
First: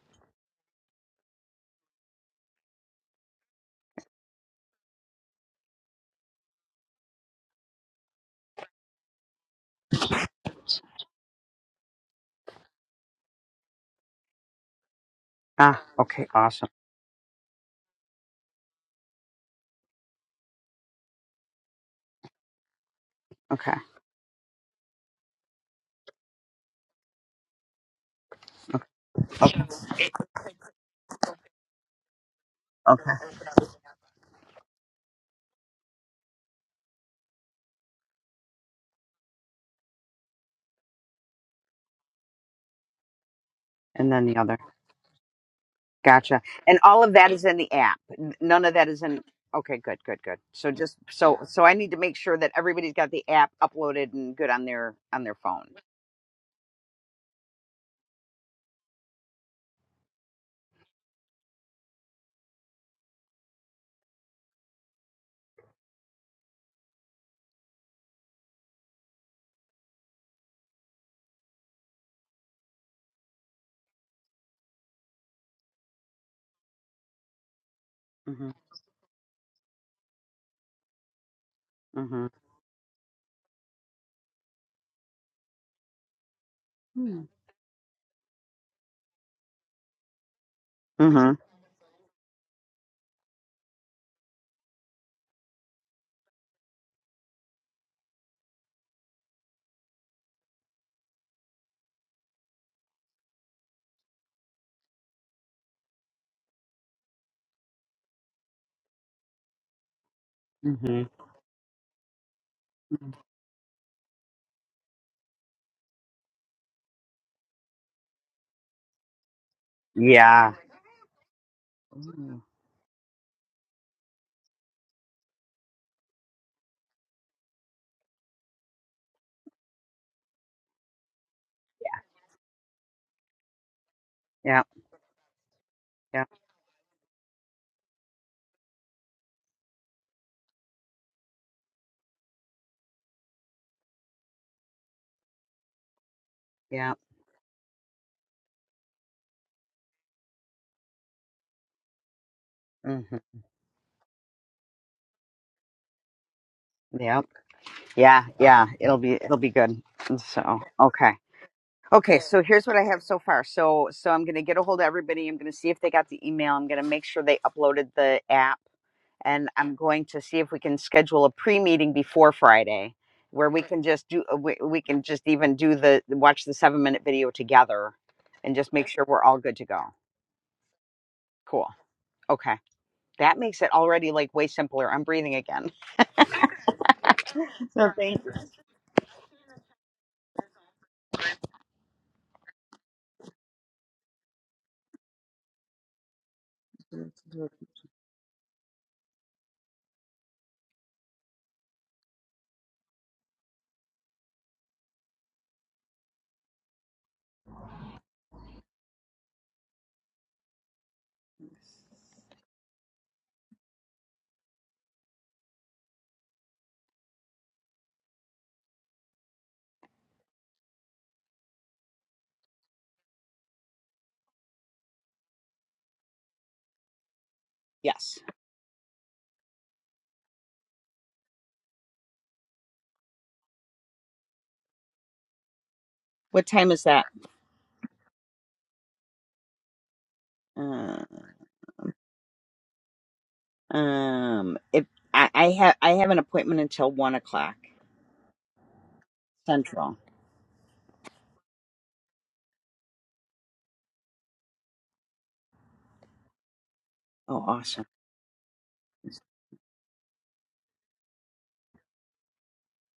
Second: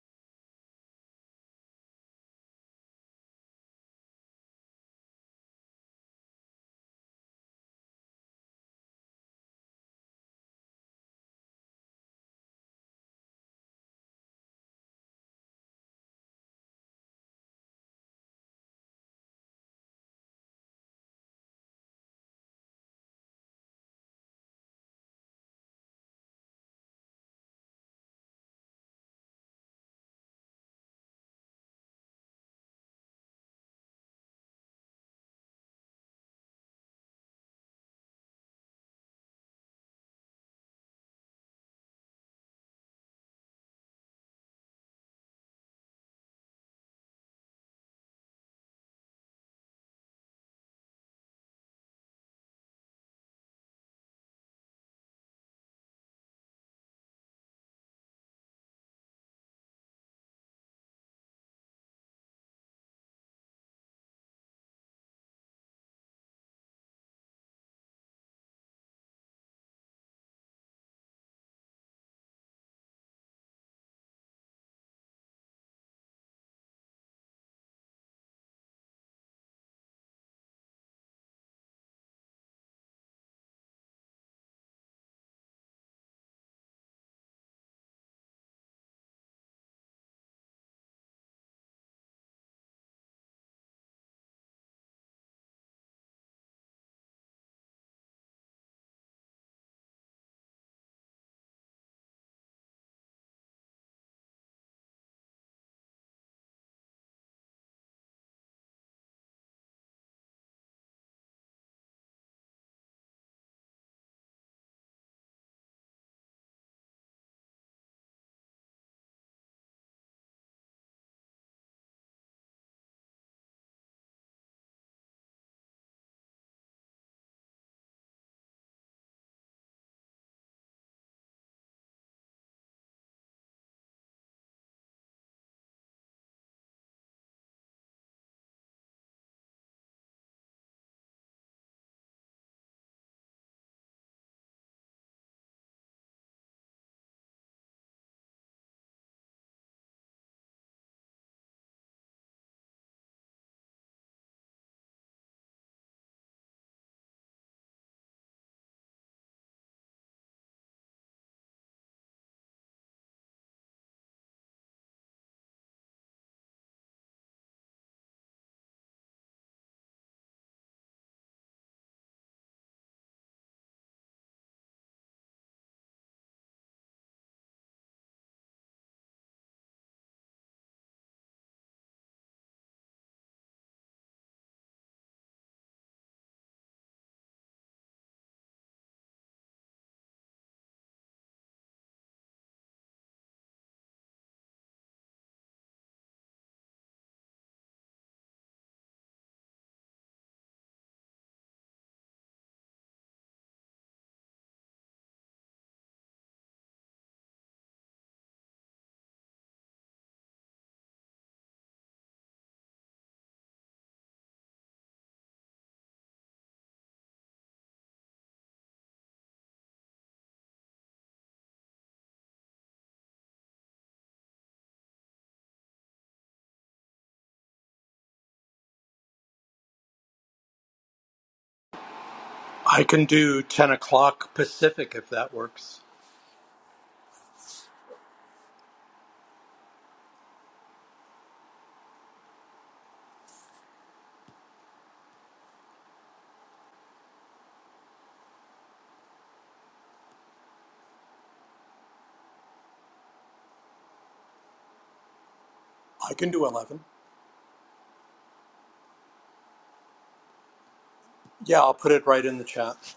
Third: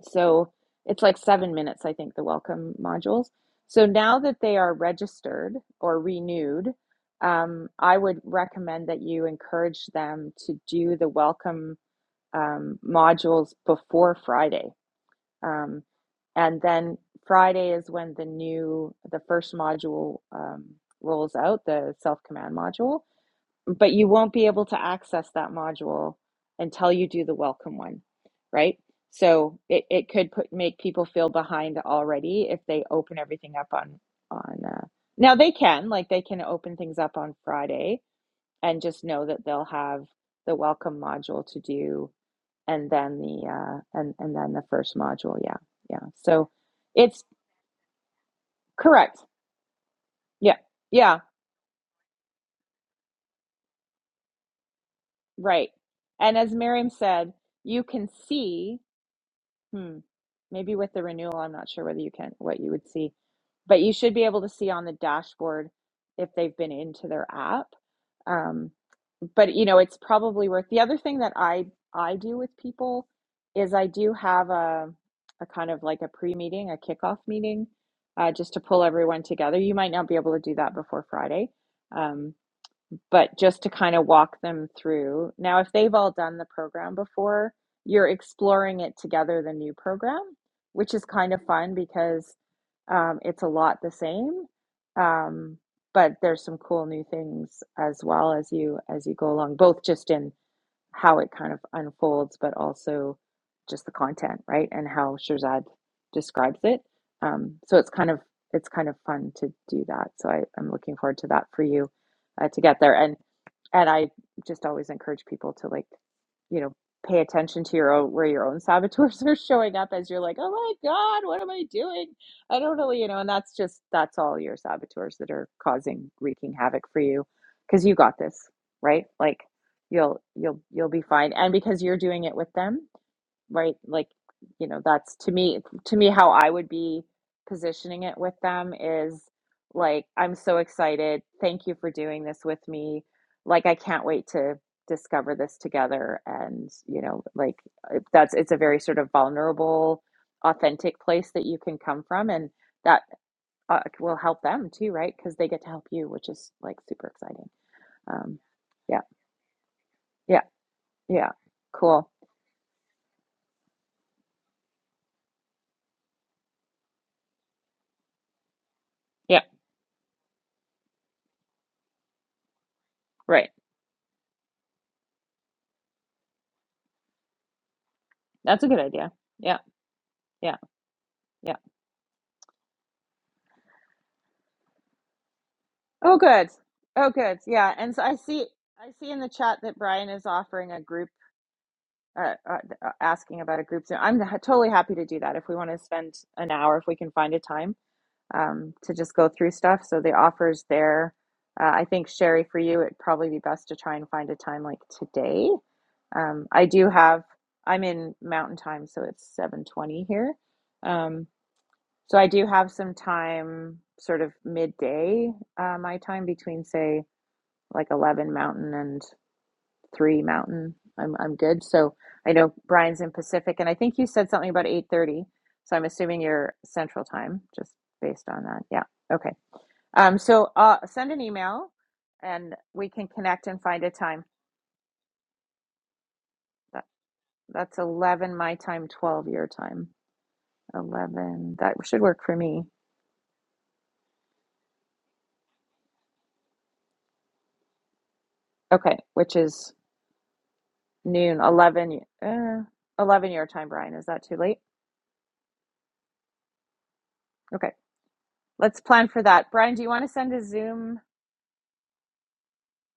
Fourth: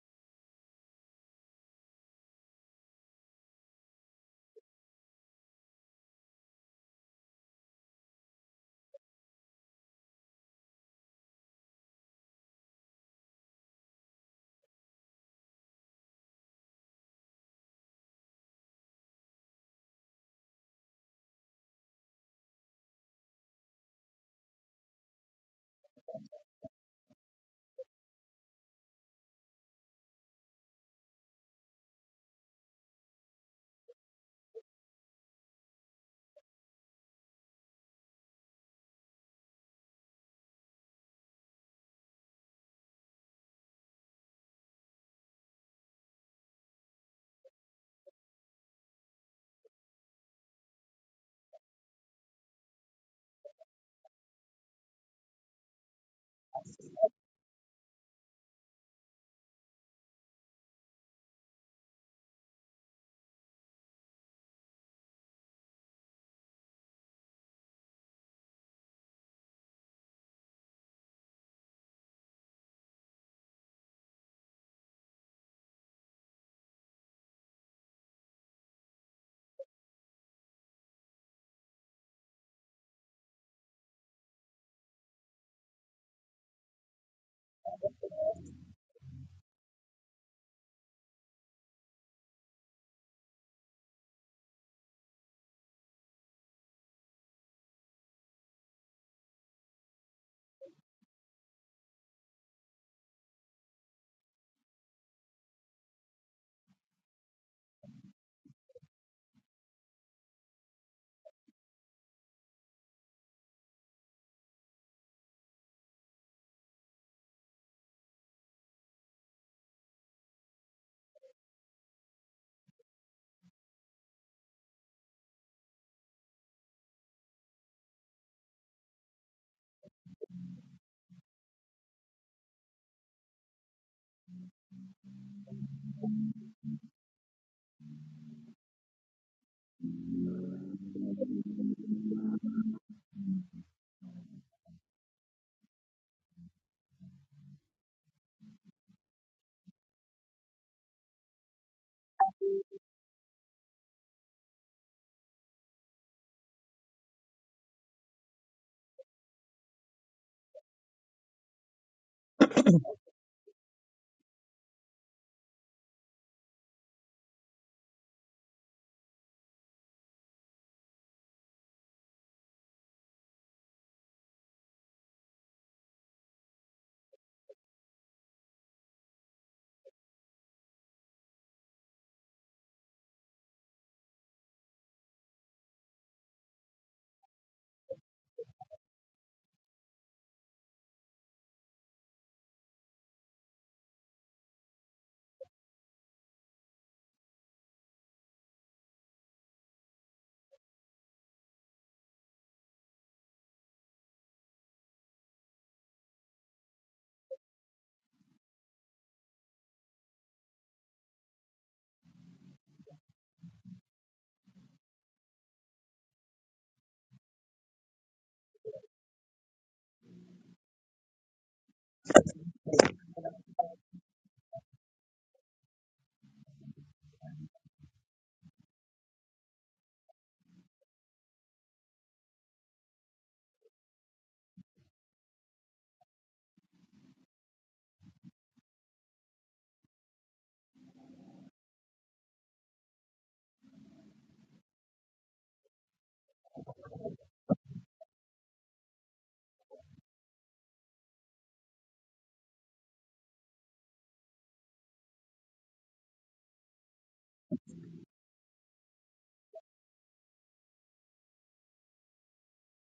S1: So it's like seven minutes, I think, the welcome modules. So now that they are registered or renewed, um, I would recommend that you encourage them to do the welcome um, modules before Friday
S3: Ah,
S1: um,
S3: okay,
S1: and
S3: awesome.
S1: then Friday is when the new, the first module um, rolls out, the self command module.
S3: Okay.
S1: But you won't be able to access that module until you do the welcome one, right? So it, it could put make people feel behind already if they
S3: Okay.
S1: open everything up on on uh, now they can like they can open things up on Friday and just know that they'll have the welcome module to do and then the uh,
S3: And
S1: and
S3: then
S1: and
S3: the
S1: then
S3: other.
S1: the first module. Yeah, yeah.
S3: Gotcha.
S1: So
S3: And all of
S1: it's
S3: that is in the app. N- None of that is
S1: correct.
S3: in. Okay, good, good, good.
S1: Yeah,
S3: So just
S1: yeah,
S3: so Yeah. so I need to make sure that everybody's got the app uploaded and good on their on their phone.
S1: right. And as Miriam said, you can see. Hmm. Maybe with the renewal, I'm not sure whether you can what you would see, but you should be able to see on the dashboard if they've been into their app. Um, but you know, it's probably worth the other thing that I I do with people is I do have a a kind of like a pre-meeting, a kickoff meeting, uh, just
S3: Mhm.
S1: to pull everyone together. You might not be able to do that before Friday, um,
S3: Mhm.
S1: but just to kind of walk them through. Now, if they've all done the program
S3: Mhm.
S1: before, you're exploring it together, the new program, which is kind of fun because um, it's a lot the same. Um, but there's some cool new things as well as you as you go along, both just in how it kind of unfolds, but also just the content, right? And how Shirzad describes it. Um, so it's kind of it's kind of fun to do that. So I, I'm looking
S3: Mhm.
S1: forward to that for you uh, to get there.
S3: Mhm.
S1: And and I just always encourage people to like, you know, pay attention to your own where your own saboteurs are showing up as you're like, oh
S3: Yeah.
S1: my god, what am I doing?
S3: Mm.
S1: I don't really, you know. And that's just that's all your saboteurs that are causing wreaking havoc for you because you got this, right? Like you'll you'll you'll be fine and because you're doing it with them right like
S3: Yeah.
S1: you know that's to me to me
S3: Yeah.
S1: how i would be positioning it with them is like i'm so excited thank you for doing this with me like i can't wait to discover this together and
S3: Yeah.
S1: you know like that's it's a very sort of vulnerable authentic place that you can come from and that
S3: Mm-hmm.
S1: uh, will help them too right because they get to help you which is like super
S3: Yep.
S1: exciting
S3: Yeah.
S1: um
S3: Yeah. It'll
S1: yeah
S3: be it'll be good. Mm,
S1: yeah
S3: So okay.
S1: yeah. Cool.
S3: Okay, so here's what I have so far. So so I'm gonna get a hold of everybody. I'm gonna see if they got the email. I'm gonna make sure they uploaded the app
S1: Yeah.
S3: and I'm going to see if we can schedule a pre meeting before Friday where
S1: Right.
S3: we can just do uh, we, we can just even do the watch the seven minute video together and
S1: That's a
S3: just
S1: good
S3: make sure
S1: idea.
S3: we're all good
S1: Yeah.
S3: to go.
S1: Yeah. Yeah.
S3: Cool. Okay. That makes it already like way simpler. I'm breathing again.
S1: Oh, good. Oh, good. Yeah.
S3: So
S1: And so I
S3: thank
S1: see, I see in the chat that Brian is offering a group, uh, uh, uh, asking about a group Zoom. I'm ha- totally happy to do that if we want to spend an hour, if we can find a time, um, to just go through stuff. So the offer's there. Uh, I think Sherry, for you, it'd probably be best to try and find a time like today. Um, I do have, I'm in Mountain Time, so it's 7:20 here. Um, So I do have some time, sort of midday, uh, my time between say like 11 Mountain and 3 Mountain. I'm I'm good. So I know Brian's in Pacific, and I think you said something about 8:30. So I'm assuming you're Central Time, just
S3: yes.
S1: based on that. Yeah. Okay. Um, so uh, send an email, and
S2: I
S1: we
S2: can
S1: can
S2: do
S1: connect and
S2: 10
S1: find a time.
S2: o'clock Pacific if that works.
S3: What time
S1: That
S3: is that?
S1: that's 11 my time, 12 your time.
S3: Uh,
S1: 11. That should work for me.
S3: um, if I, I have I have an appointment until one o'clock
S1: Okay, which is
S3: central.
S1: Noon, 11, uh, 11 your time, Brian. Is that too late?
S2: I can do 11.
S3: Oh,
S1: Okay,
S3: awesome.
S1: let's plan for that. Brian, do you want to send a Zoom?
S2: Yeah, I'll put it right in the chat.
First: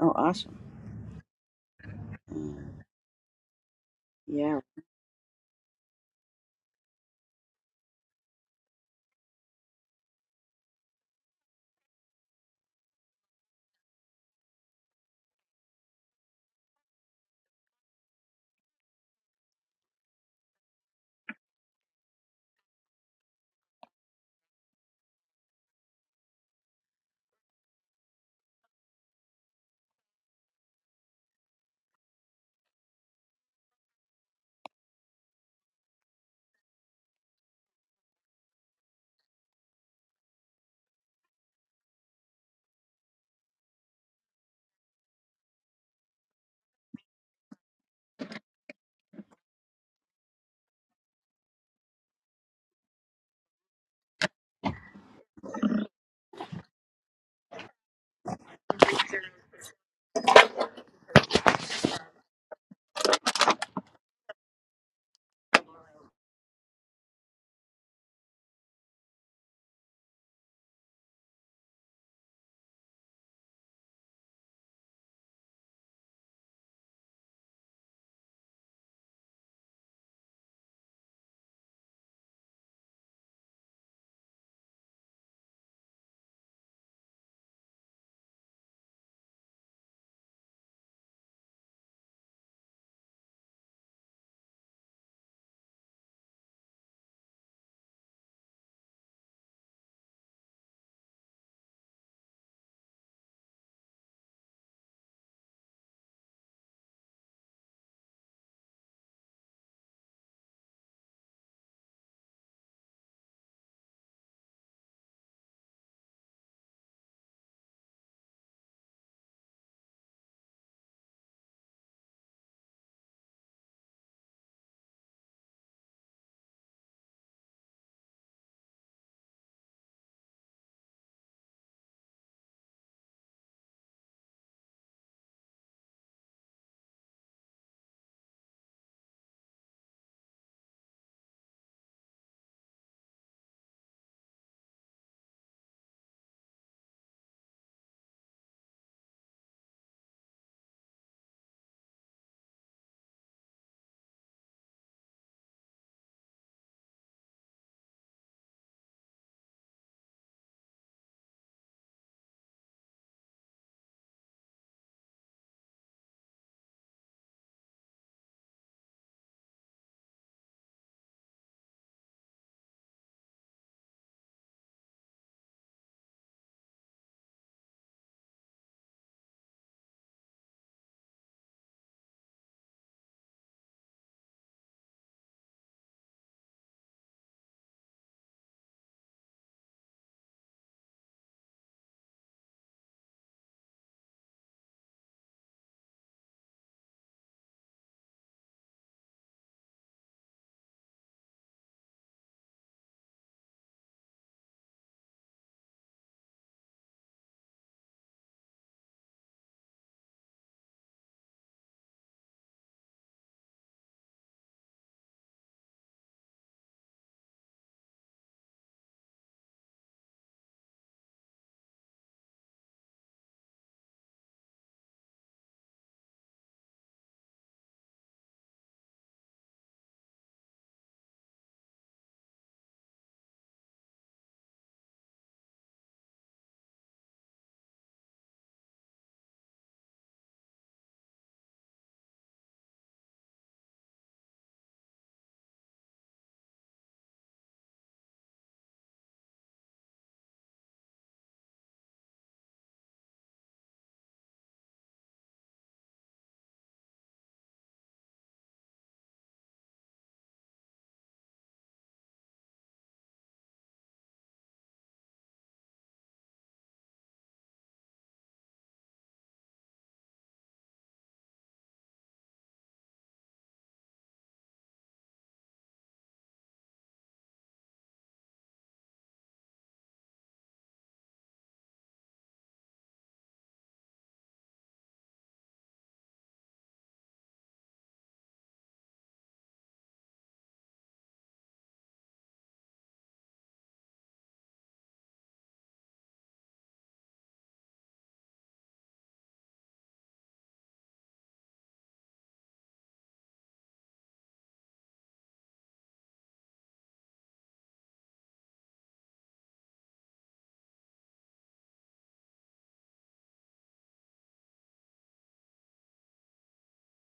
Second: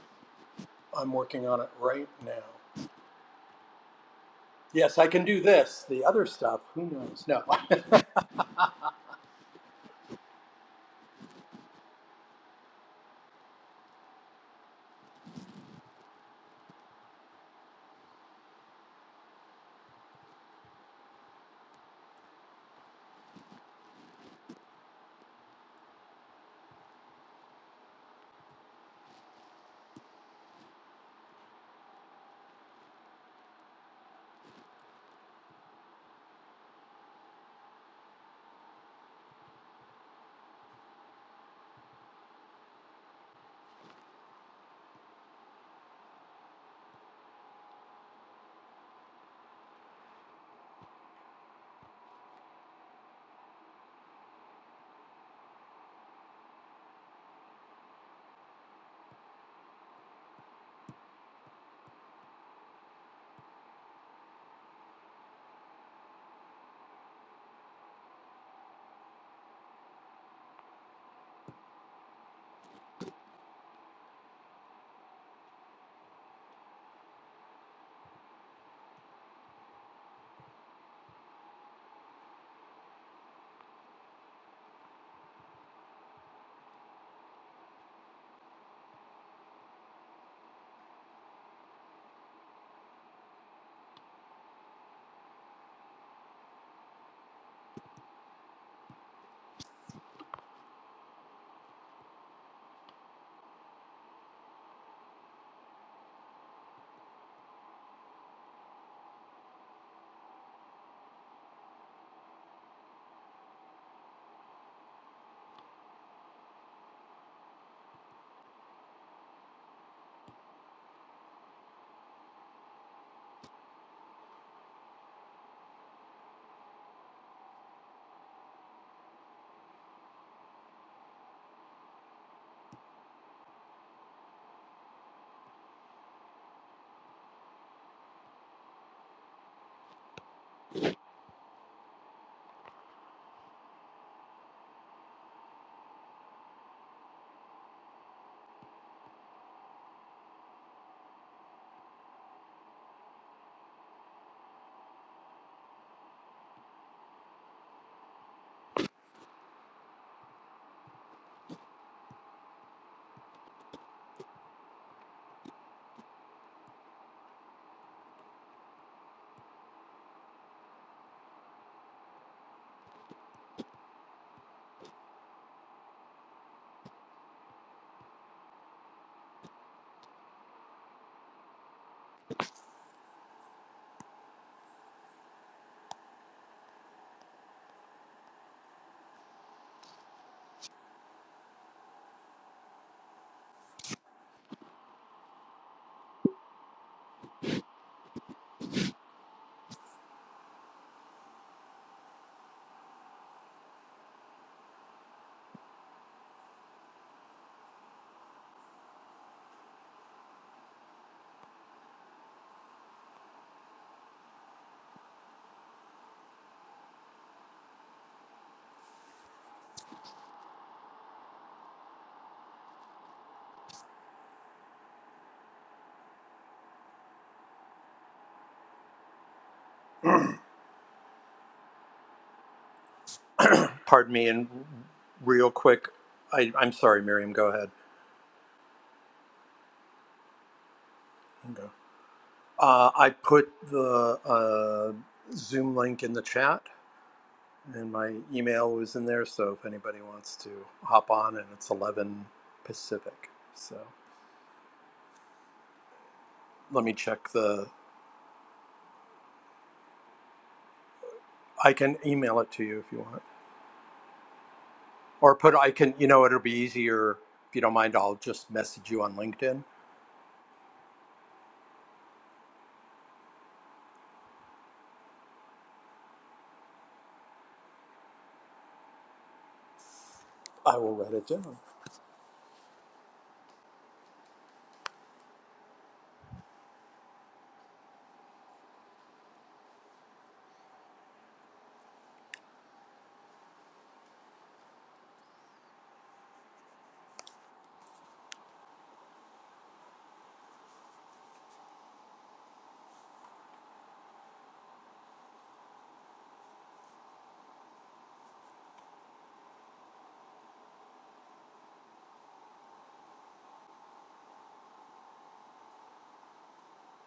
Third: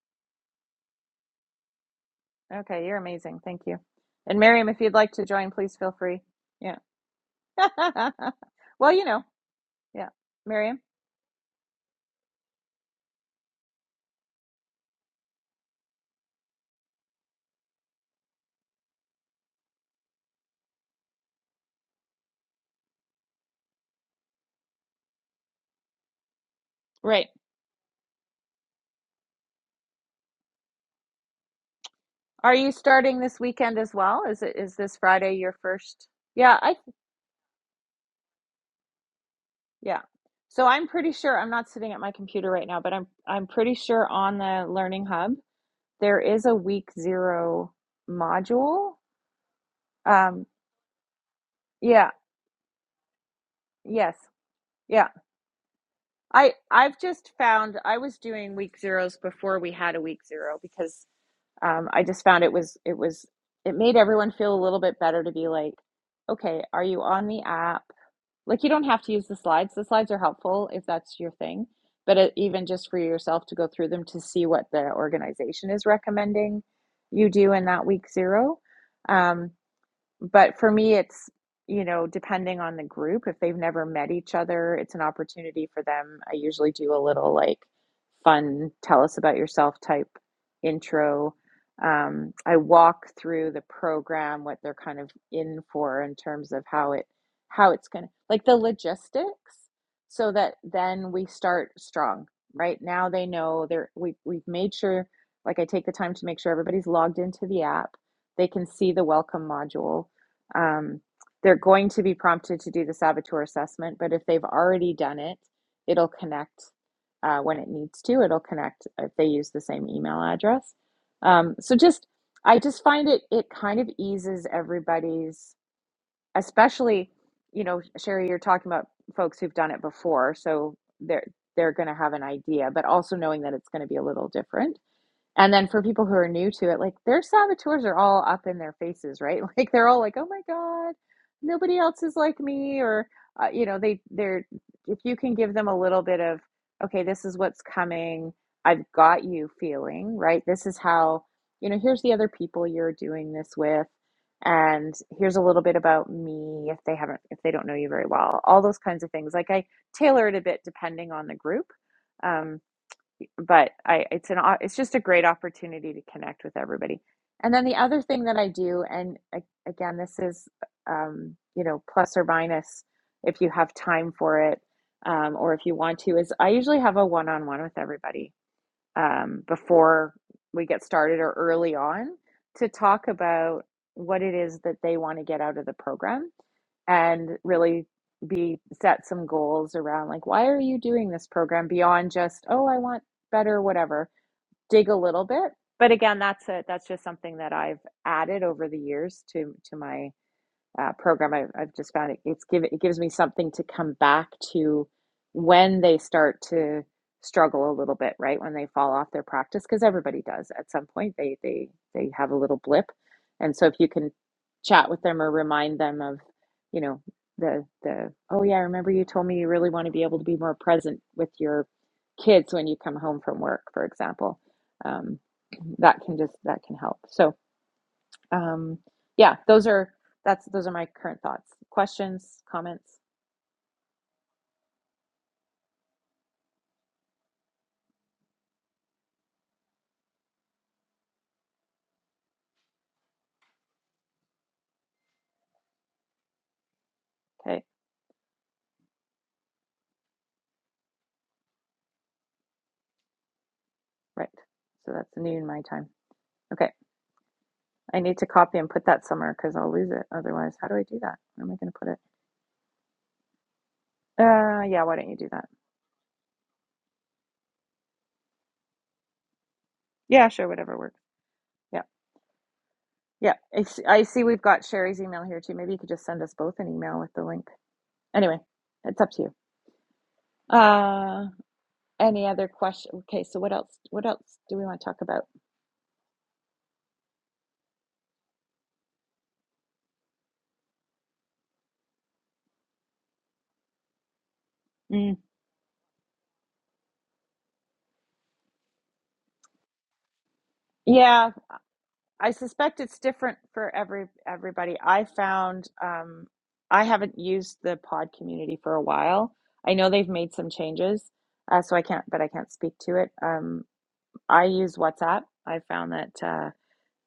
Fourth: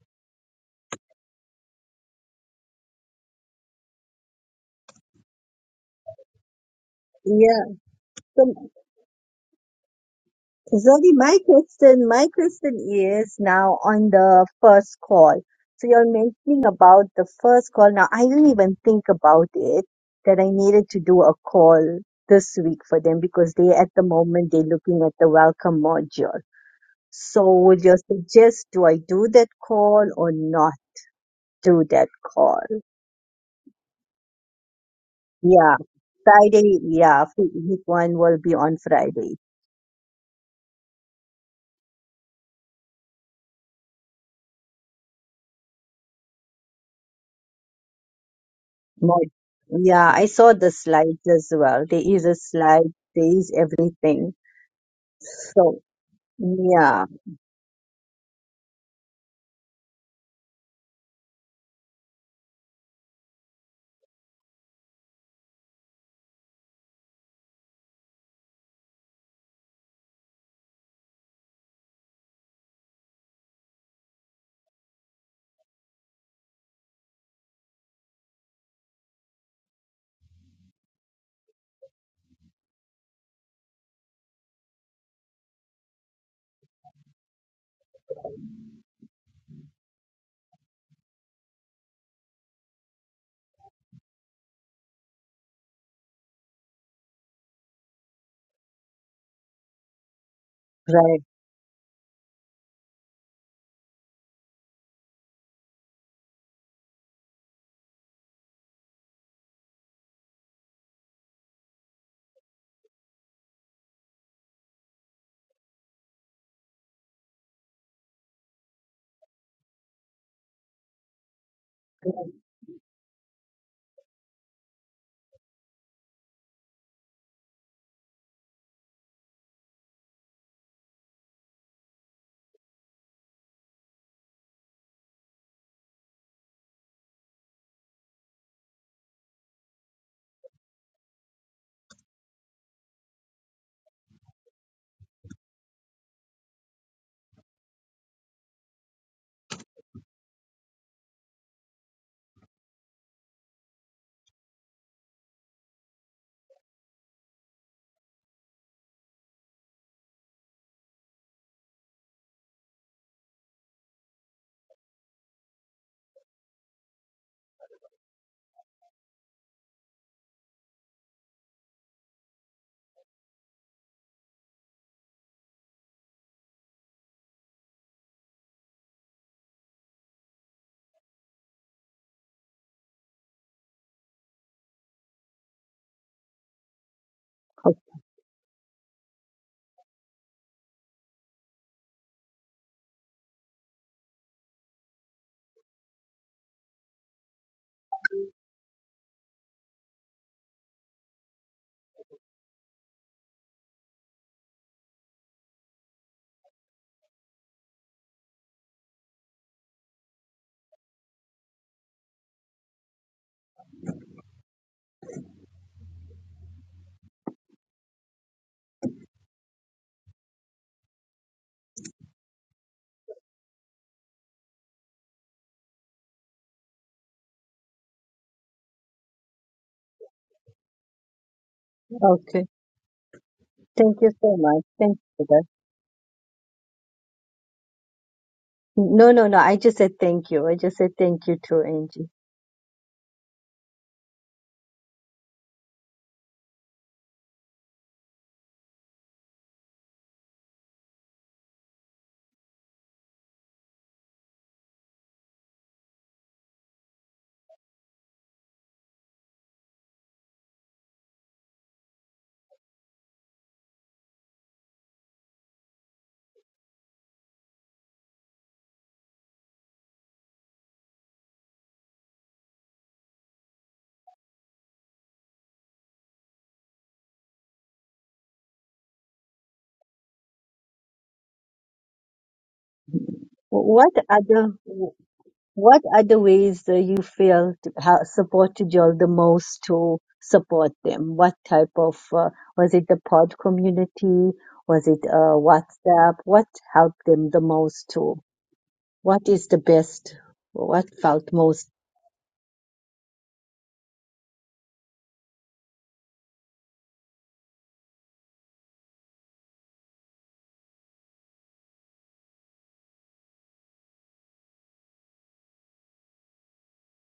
S3: Oh, awesome.
S2: I'm working on it right now.
S3: Uh,
S1: Okay, you're amazing. Thank you. And
S3: Yeah,
S1: Miriam, if you'd
S2: Yes, I
S1: like to
S2: can do
S1: join, please
S2: this.
S1: feel
S2: The
S1: free.
S2: other stuff,
S1: Yeah.
S2: who knows? No.
S4: Yeah. So,
S1: well, you know, yeah. Miriam,
S4: Zoggy, my question, my question is now on the first call. So you're mentioning about the first call. Now, I didn't even think about it that I needed to do a call this week for them because they, at the moment, they're looking at the welcome module.
S1: right.
S4: So would you suggest, do I do that call or not do that
S1: Are
S4: call?
S1: you starting this weekend as well? Is it is this Friday your
S4: Yeah.
S1: first? Yeah, I
S4: Friday, yeah, week one will be on Friday.
S1: yeah. So I'm pretty sure I'm not sitting at my computer right now, but I'm I'm pretty sure on the Learning Hub there is a week 0 module.
S4: Not, yeah, I
S1: Um,
S4: saw the slides as well. There
S1: Yeah.
S4: is a slide, there is
S1: Yes.
S4: everything.
S1: Yeah.
S4: So,
S1: I I've
S4: yeah,
S1: just found I was doing week zeros before we had a week zero because um, I just found it was it was it made everyone feel a little bit better to be like, okay, are you on the app? Like you don't have to use the slides. The slides are helpful if that's your thing, but it, even just for yourself to go through them to see what the organization is recommending you do in that week zero. Um, but for me it's you know depending on the group if they've never met each other it's an opportunity for them i usually do a little like fun tell us about yourself type intro um, i walk through the program what they're kind of in for in terms of how it how it's going to like the logistics so that then
S4: right.
S1: we start strong right now they know they're we, we've made sure like i take the time to make sure everybody's logged into the app they can see the welcome module um, they're going to be prompted to do the saboteur assessment, but if they've already done it, it'll connect uh, when it needs to. It'll connect if they use the same email address. Um, so just,
S4: Okay,
S1: I just find it it kind of eases everybody's, especially, you know, Sherry, you're talking about folks who've done it before, so they're they're going to have an idea, but also knowing that it's going to be a little different and then for people who are new to it, like their saboteurs are all up in their faces, right? Like they're all like, "Oh my God, nobody else is like me," or uh, you know, they they're if you can give them a little bit of, "Okay, this is what's coming. I've got you." Feeling right. This is how you know. Here's the other people you're doing this with, and here's a little bit about me if they haven't if they don't know you very well. All those kinds of things. Like I tailor it a bit depending on the group. Um, but I it's an it's just a great opportunity to connect with everybody. And then the other thing that I do, and again, this is um, you know plus or minus if you have time for it um, or if you want to, is I usually have a one on one with everybody um, before we get started or early on to talk about what it is that they want to get out of the program and really be set some goals around like why are you doing this program beyond just oh i want better whatever dig a little bit but again that's a that's just something that i've added over the years to to my uh, program. I've, I've just found it, it's give, it gives me something to come back to when they start to struggle a little bit, right? When they fall off their practice, because everybody does at some point. They they they have a little blip, and so if you can chat with them or remind them of, you know, the the oh yeah, I remember you told me you really want to be able to be more present with your kids when you come home from work, for example. Um, that can just that can help. So um, yeah, those are that's those are my current thoughts. Questions,
S4: okay.
S1: comments?
S4: Thank you
S2: Pardon me,
S4: so
S2: and
S4: much. Thank you for that.
S2: real quick, I, I'm sorry, Miriam, go ahead.
S4: No, no, no. I just said thank you. I just said thank you
S2: Okay.
S4: to Angie.
S2: Uh, I put the uh, Zoom link in the chat.
S1: Okay,
S2: and my email was in there. So if anybody wants to hop on, and it's 11 Pacific. So
S1: right. So that's noon my time. Okay,
S2: let me check the.
S1: I need to copy and put that somewhere because I'll lose it otherwise. How do I do that? Where am I going
S2: I
S1: to put
S2: can
S1: it?
S2: email it to you if you want,
S1: Uh, yeah. Why don't you do
S2: or
S1: that?
S2: put. I can. You know, it'll be easier if you don't mind. I'll just message you on LinkedIn.
S1: Yeah, sure. Whatever works. Yeah, yeah. I see I see we've got Sherry's email here too. Maybe you could just send us both an email with the link. Anyway, it's up to you.
S2: I will write
S1: Uh,
S2: it down.
S1: any other question? Okay, so what else?
S4: What
S1: What else do we
S4: other?
S1: want to talk about?
S4: What are the ways that you feel to help support to Joel the most to support them? What type of uh, was it the pod community? Was it
S1: Mm.
S4: uh, WhatsApp? What helped them the most to? What is the best? What
S1: Yeah,
S4: felt most?
S1: I suspect it's different for every everybody. I found um, I haven't used the pod community for a while. I know they've made some changes, uh, so I can't, but I can't speak to it. Um, I use WhatsApp. I found that uh,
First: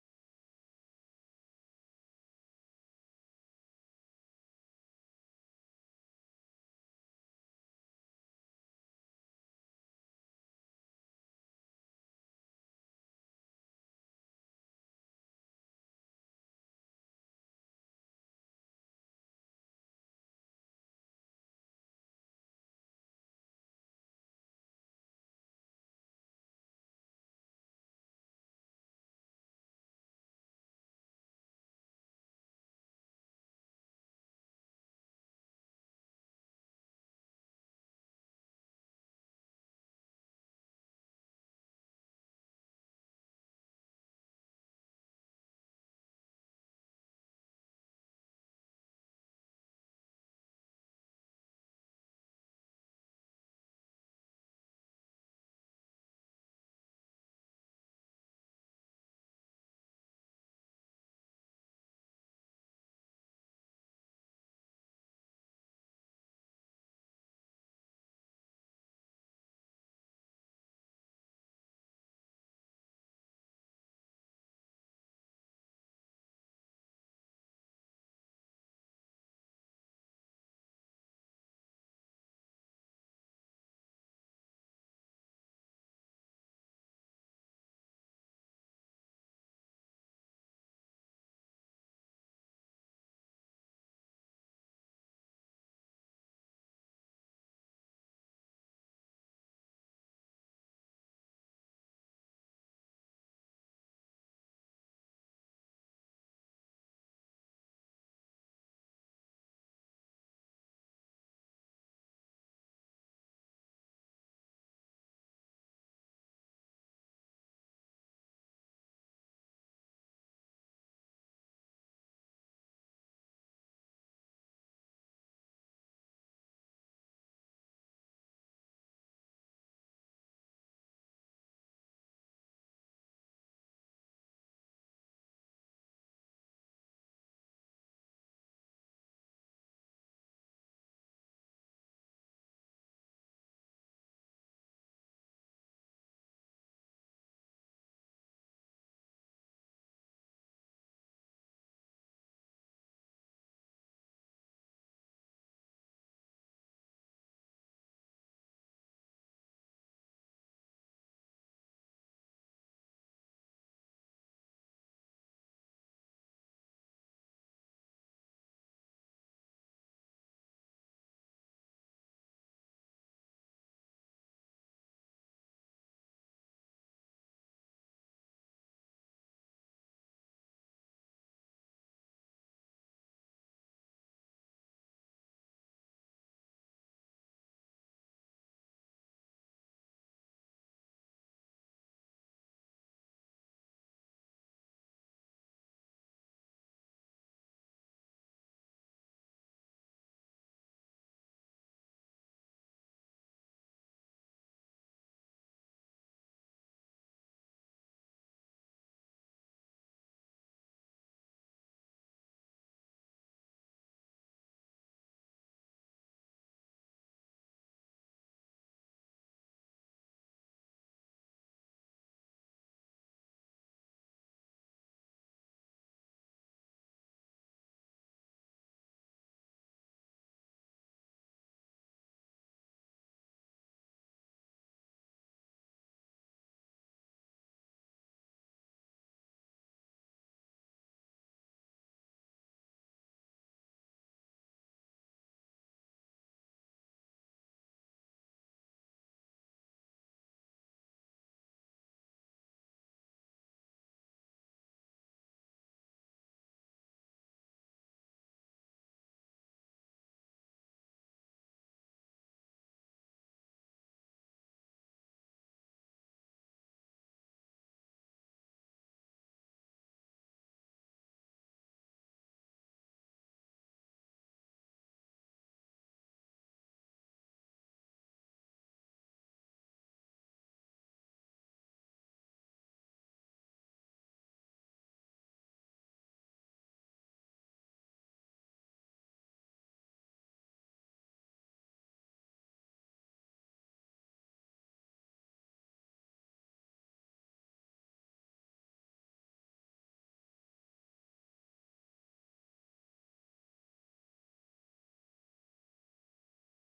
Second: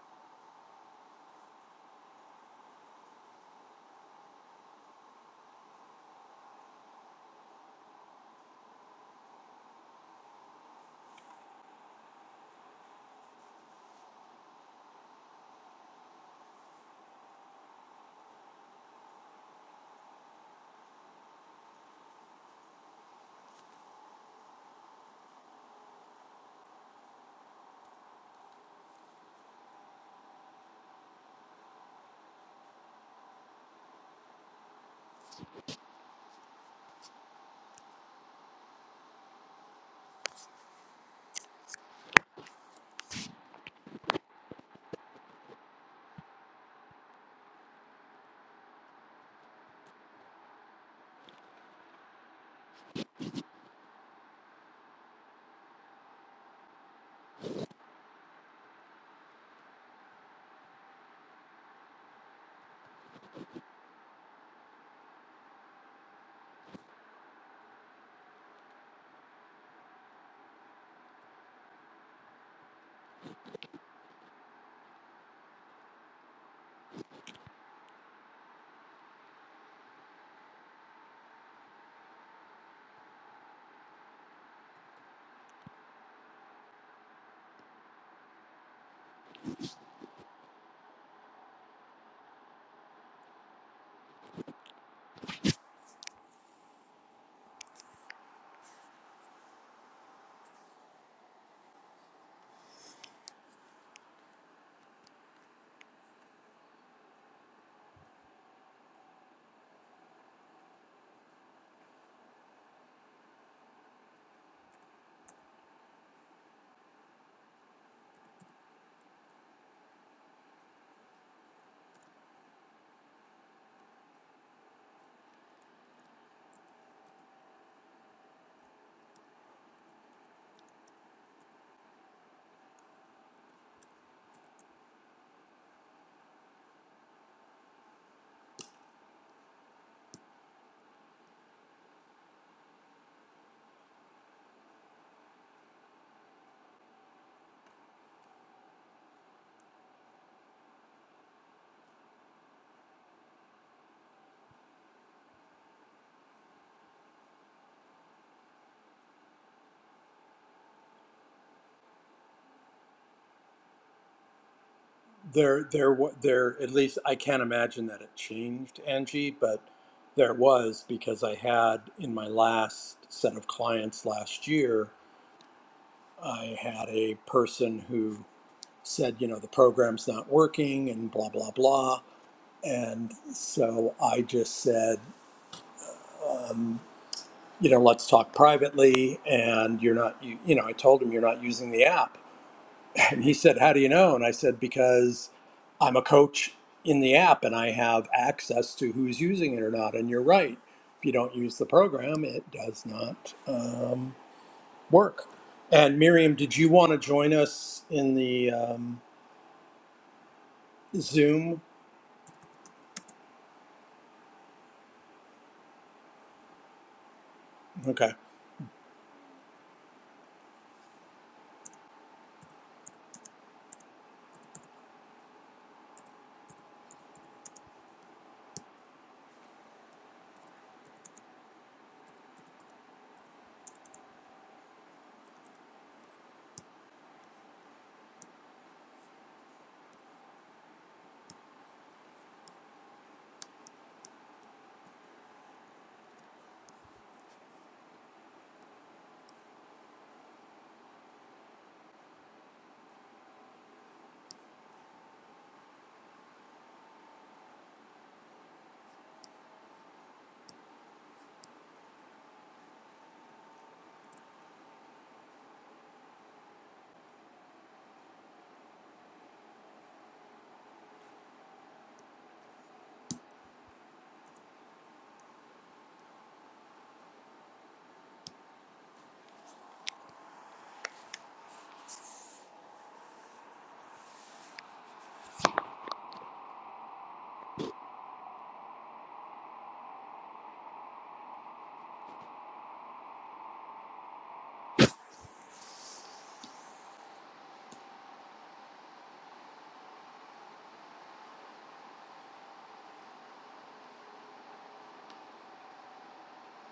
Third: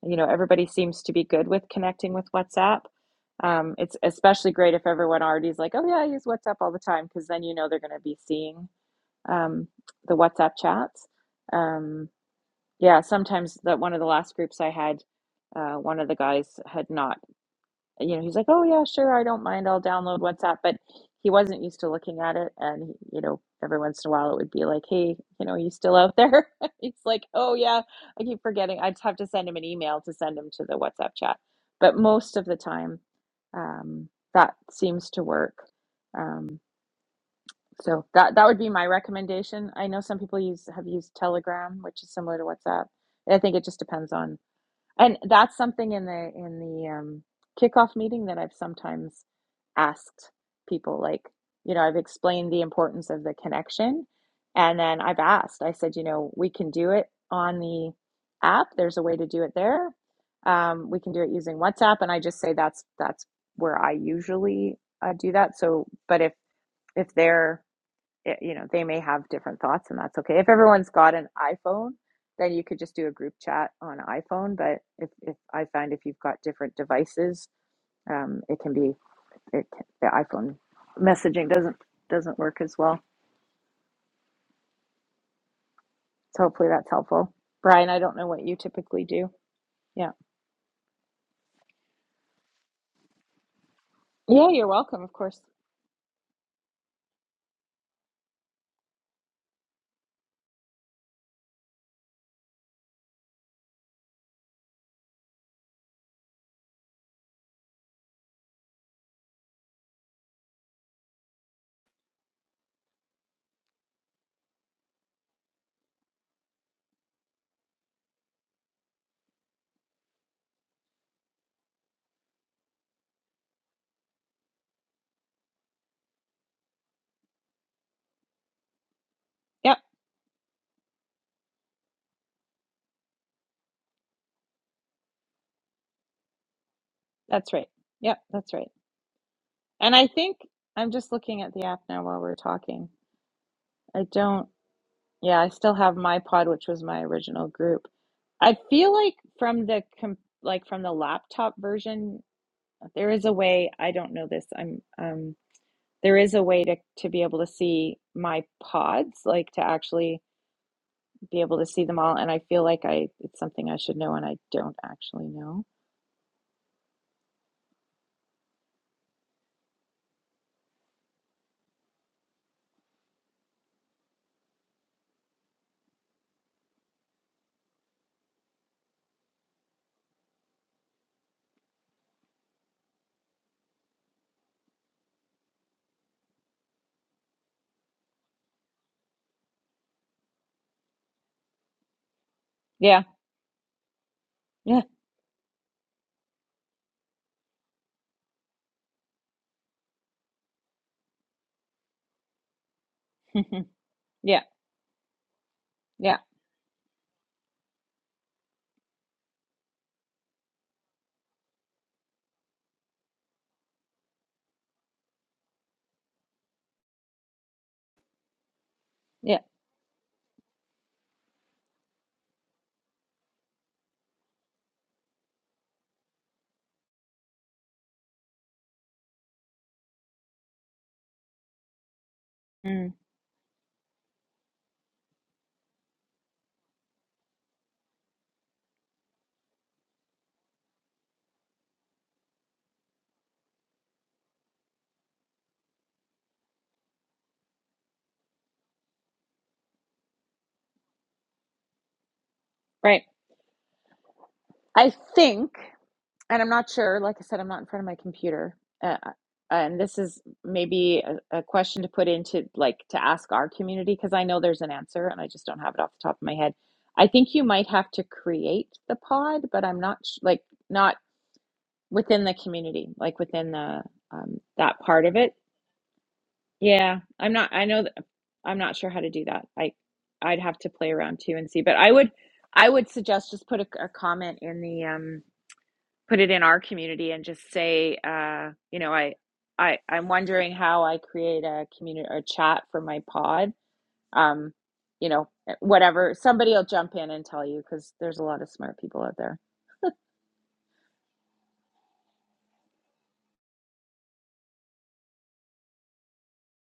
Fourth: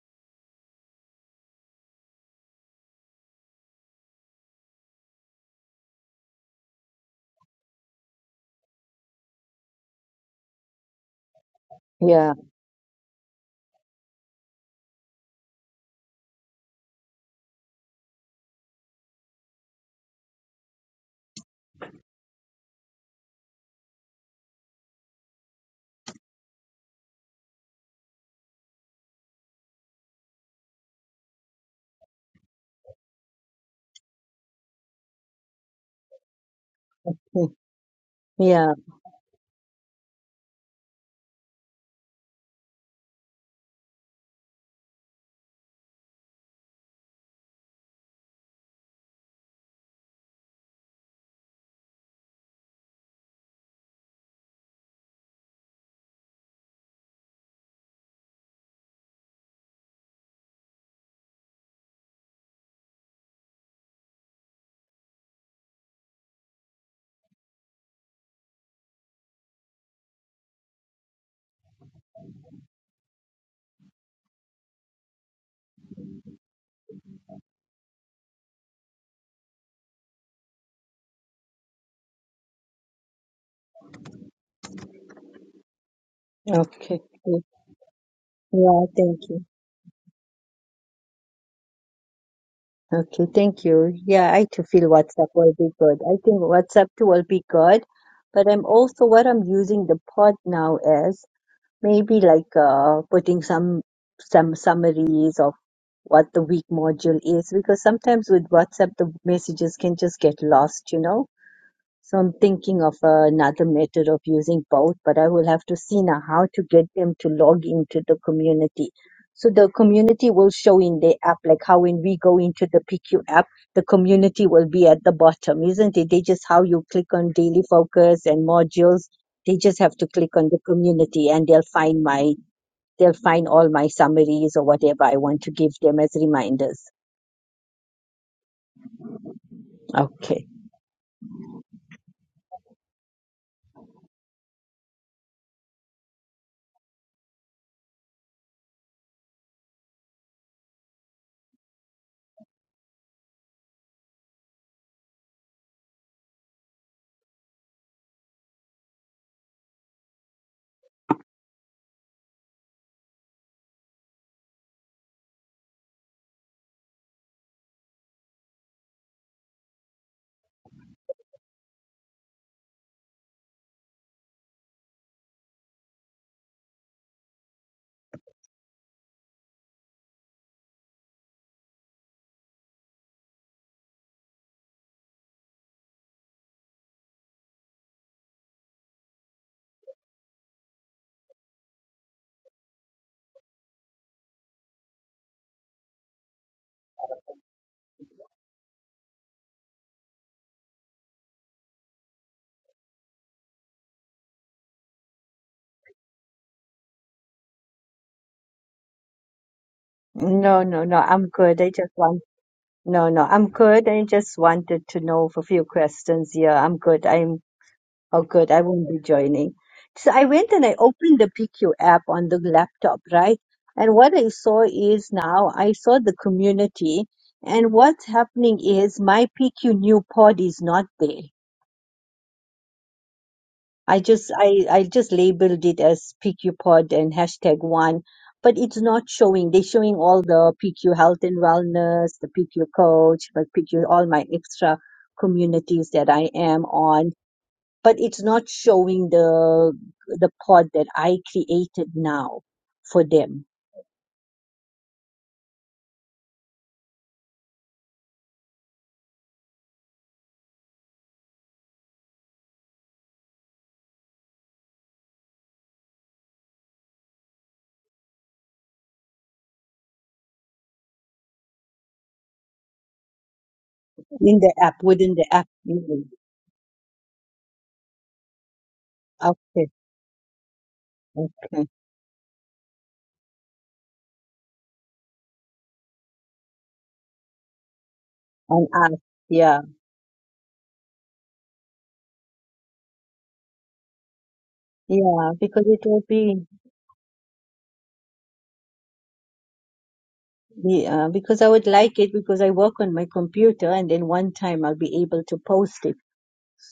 S1: you know everybody seems to be good with connecting with WhatsApp. Um, it's especially great if everyone already is like, "Oh yeah, I use WhatsApp all the time," because then you know they're going to be seeing um, the WhatsApp chats. Um,
S4: Yeah,
S1: yeah, sometimes that one of the last groups I had, uh, one of the guys had not, you know, he's like, "Oh yeah, sure, I don't mind. I'll download WhatsApp," but he wasn't used to looking at it, and you know, every once in a while it would be like, "Hey, you know, are you still out there?" He's like, "Oh yeah, I keep forgetting. I just have to send him an email to send him to the WhatsApp chat." But most of the time, um, that seems to work. um,
S4: mm,
S1: so that that would be
S4: yeah.
S1: my recommendation. I know some people use have used Telegram, which is similar to WhatsApp. I think it just depends on, and that's something in the in the um, kickoff meeting that I've sometimes asked people, like you know, I've explained the importance of the connection, and then I've asked. I said, you know, we can do it on the app. There's a way to do it there. Um, we can do it using WhatsApp, and I just say that's that's where I usually uh, do that. So, but if if they're it, you know they may have different thoughts and that's okay if everyone's got an iphone then you could just do a group chat on iphone but if, if i find if you've got different devices um, it can be it the iphone messaging doesn't doesn't work as well so hopefully that's
S4: Okay.
S1: helpful
S4: mm,
S1: brian i don't know what you
S4: Yeah.
S1: typically
S4: Thank
S1: do
S4: you.
S1: yeah
S4: Okay. Thank you. Yeah, I
S1: yeah
S4: too
S1: you're
S4: feel
S1: welcome of
S4: WhatsApp
S1: course
S4: will be good. I think WhatsApp too will be good, but I'm also what I'm using the pod now as. Maybe like uh, putting some some summaries of what the week module is, because sometimes with WhatsApp the messages can just get lost, you know. So I'm thinking of uh, another method of using both, but I will have to see now how to get them to log into the community. So the community will show in the app, like how when we go into the PQ app, the community will be at the bottom, isn't it? They just how you click on daily focus and modules they just
S1: yep
S4: have to click on the community and they'll find my They'll find all my summaries or whatever I want to give them as reminders.
S1: that's right yep that's right and i think
S4: Okay.
S1: i'm just looking at the app now while we're talking i don't Yeah, I still have my pod, which was my original group. I feel like from the com like from the laptop version, there is a way, I don't know this. I'm um there is a way to to be able to see my pods, like to actually be able to see them all, and I feel like I it's something I should know and I don't actually know.
S2: There, there, wa- there. At least I can't imagine that it changed, Angie, but there was because I had in my last set of clients last year. I had a person who said, you know, the program's not working and blah, blah, blah. And so I just said, um, you know, let's talk privately. And you're not, you, you know, I told him you're not using the app.
S1: Yeah.
S2: And he said, how do you know? And I said,
S1: Yeah.
S2: because I'm a coach in the app and I have access to who's using it or not. And you're right. If you don't use the program, it does not um,
S1: yeah.
S2: work. And
S1: Yeah.
S2: Miriam, did you want to join us in the um,
S4: No, no, no, I'm
S2: Zoom?
S4: good. I just want, no, no, I'm good. I just wanted to know for a few questions. Yeah, I'm good. I'm,
S2: Okay.
S4: oh, good. I won't be
S1: Yeah.
S4: joining. So I went and I opened the PQ app on the laptop, right? And what I saw is now I saw the community and what's happening is my PQ new pod is not there.
S1: Mm.
S4: I just I, I just labeled it as PQ Pod and hashtag one, but it's not showing. They're showing all the PQ health and wellness, the PQ coach, but PQ all my extra communities that I am on, but it's not showing the the pod that I created now for
S1: Right.
S4: them
S1: I think. and I'm not sure. Like I said, I'm not in front of my computer. Uh, and this is maybe a, a question to put into like to ask our community because I know there's an answer and I just don't have it off the top of my head. I think you might have to create the pod, but I'm not sh- like not within the community, like within the
S4: in
S1: um,
S4: the app
S1: that part
S4: within
S1: of
S4: the
S1: it.
S4: app. Mhm.
S1: Yeah, I'm not. I know that I'm not sure how to do that.
S4: Okay,
S1: I I'd have to play around too and see.
S4: okay,
S1: But I would I would suggest just put a, a comment in the um put it in our community and just say, uh,
S4: on
S1: you know,
S4: us,
S1: I,
S4: yeah,
S1: I, I'm wondering how I create a community or chat for my pod. Um, you know,
S4: yeah,
S1: eh,
S4: because it will
S1: whatever.
S4: be.
S1: Somebody will jump in and tell you because there's a lot of smart people out there.
S4: Yeah, because I would like it because I work on my computer and then one time I'll be able to post it.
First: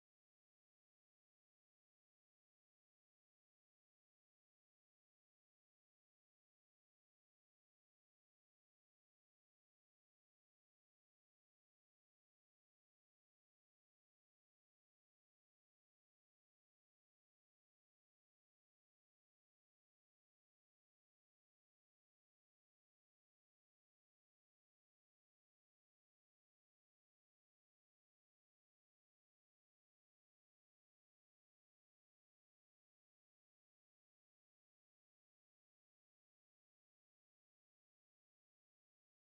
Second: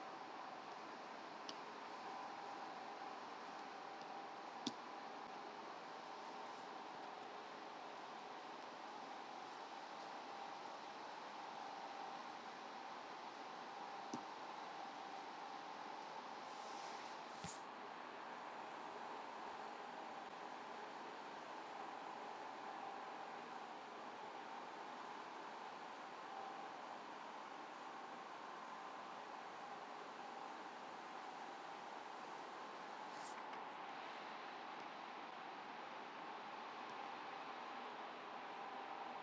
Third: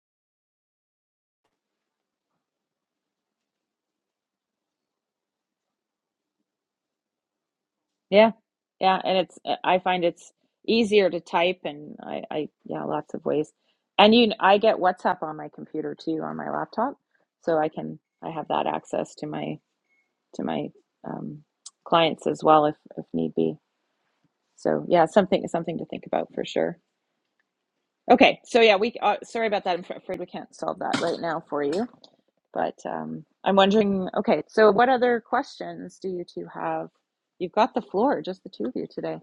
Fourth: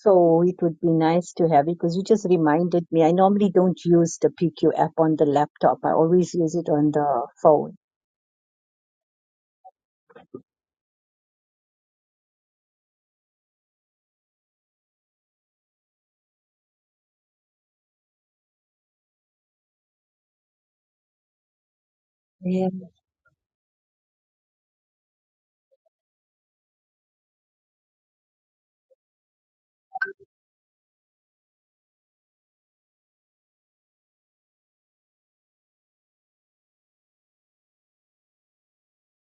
S4: So it would be nice to have it because you just reminded me. I normally don't use the PQ app on the laptop. I always use it on the phone.
S1: Yeah, yeah, and it's eh, I find it's easier to type and I, I yeah, lots of ways. And you, I get WhatsApp on my computer too on my laptop, so I can I have that access to my to my um, clients as well
S4: Yeah.
S1: if if need be. So yeah, something something to think about for sure. Okay, so yeah, we uh, sorry about that. I'm f- afraid we can't solve that right now for you, but um, I'm wondering. Okay, so what other questions do you two have? You've got the floor, just the two of you today.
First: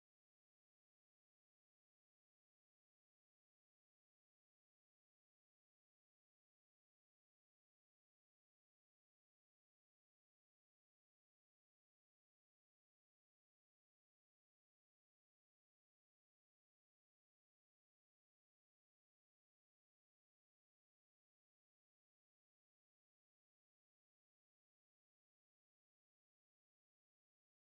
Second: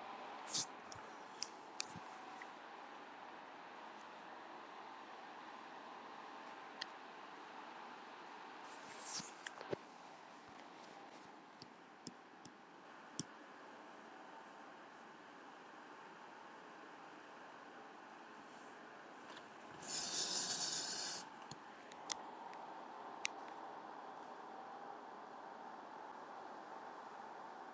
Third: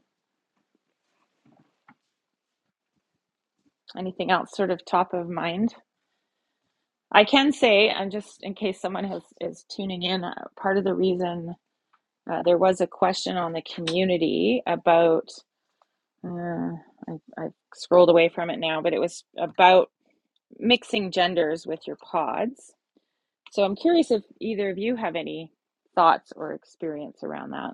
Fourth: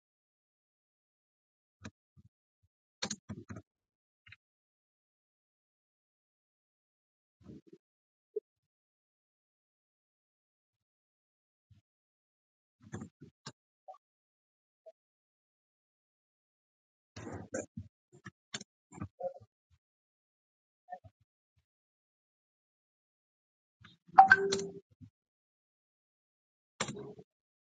S1: Anything else, sort of top of mind? I can say, and just in case someone has is tuning in, uh, part of the reason uh, there was a question on the community about. Uh, I, I scrolled away from it now, but it was about mixing genders with your pods. So I'm curious if either of you have any thoughts or experience around that.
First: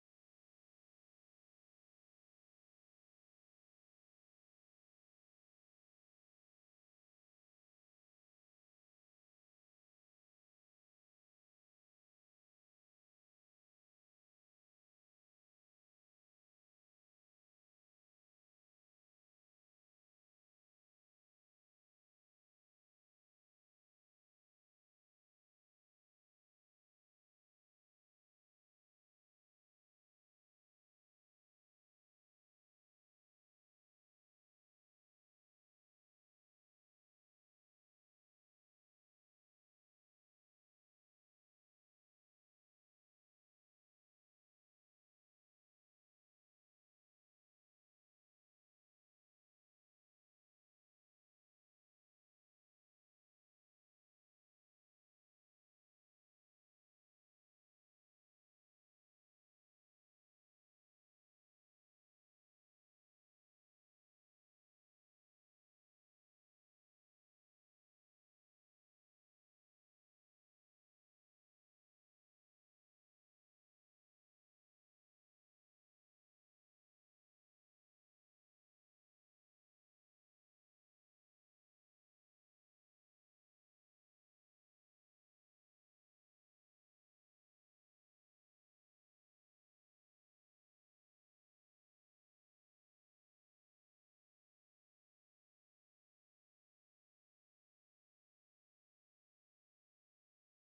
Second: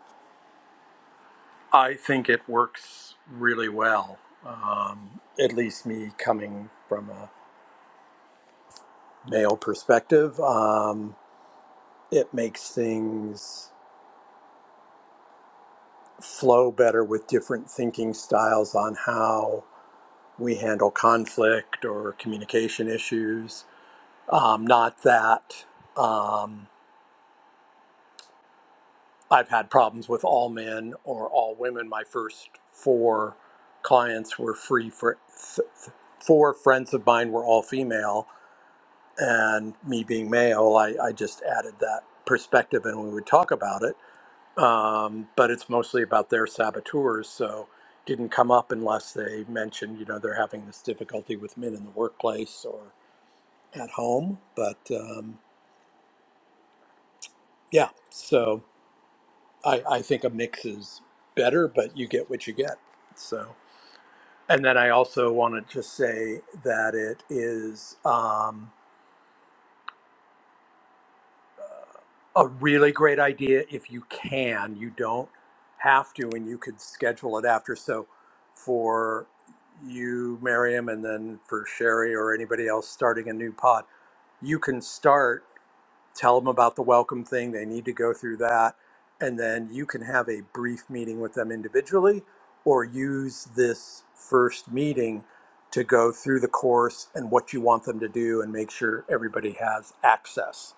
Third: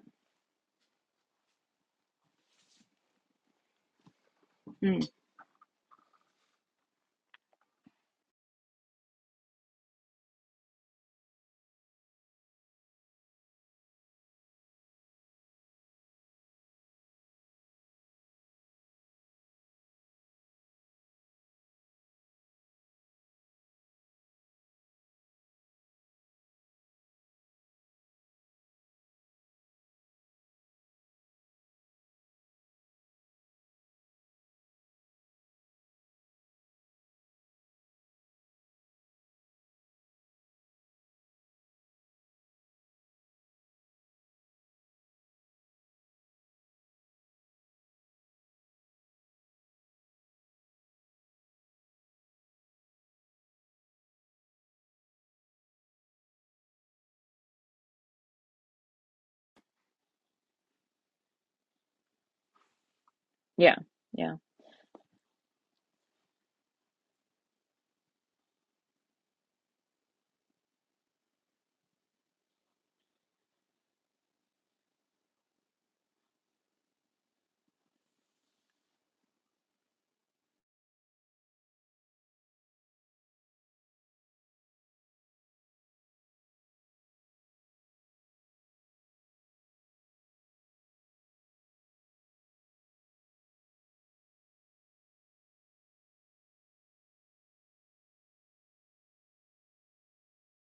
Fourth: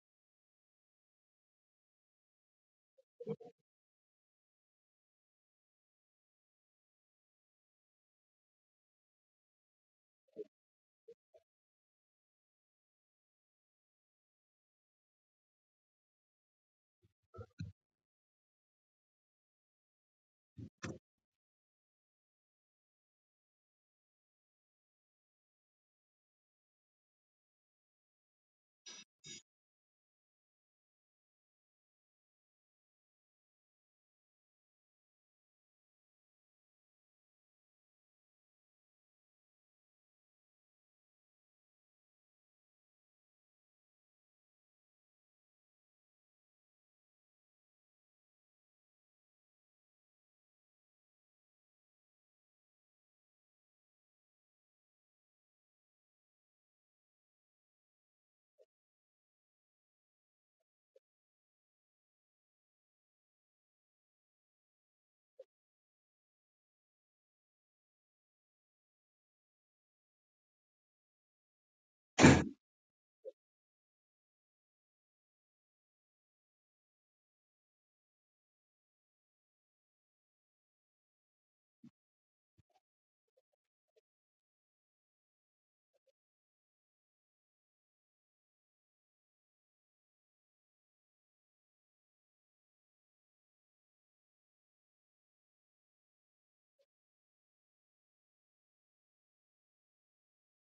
S2: I think it works really well.
S1: Mm,
S2: Um, at least me coming from a male perspective, um, it makes things flow better with different thinking styles on how we handle conflict or communication issues. Um, not that um, I've had problems with all men or all women. My first four clients were free for. Th- th- Four friends of mine were all female, and me being male, I, I just added that perspective and we would talk about it. Um, but it's mostly about their saboteurs, so didn't come up unless they mentioned, you know, they're having this difficulty with men in the workplace or at home. But um, yeah, so I, I think a mix is better, but you get what you get. So,
S1: yeah, yeah,
S2: and then I also want to just say that it is. Um, a really great idea if you can. You don't have to, and you could schedule it after. So for you, Miriam, and then for Sherry or anybody else starting a new pod, you can start, tell them about the welcome thing. They need to go through that. And then you can have a brief meeting with them individually or use this first meeting to go through the course and what you want them to do and make sure everybody has access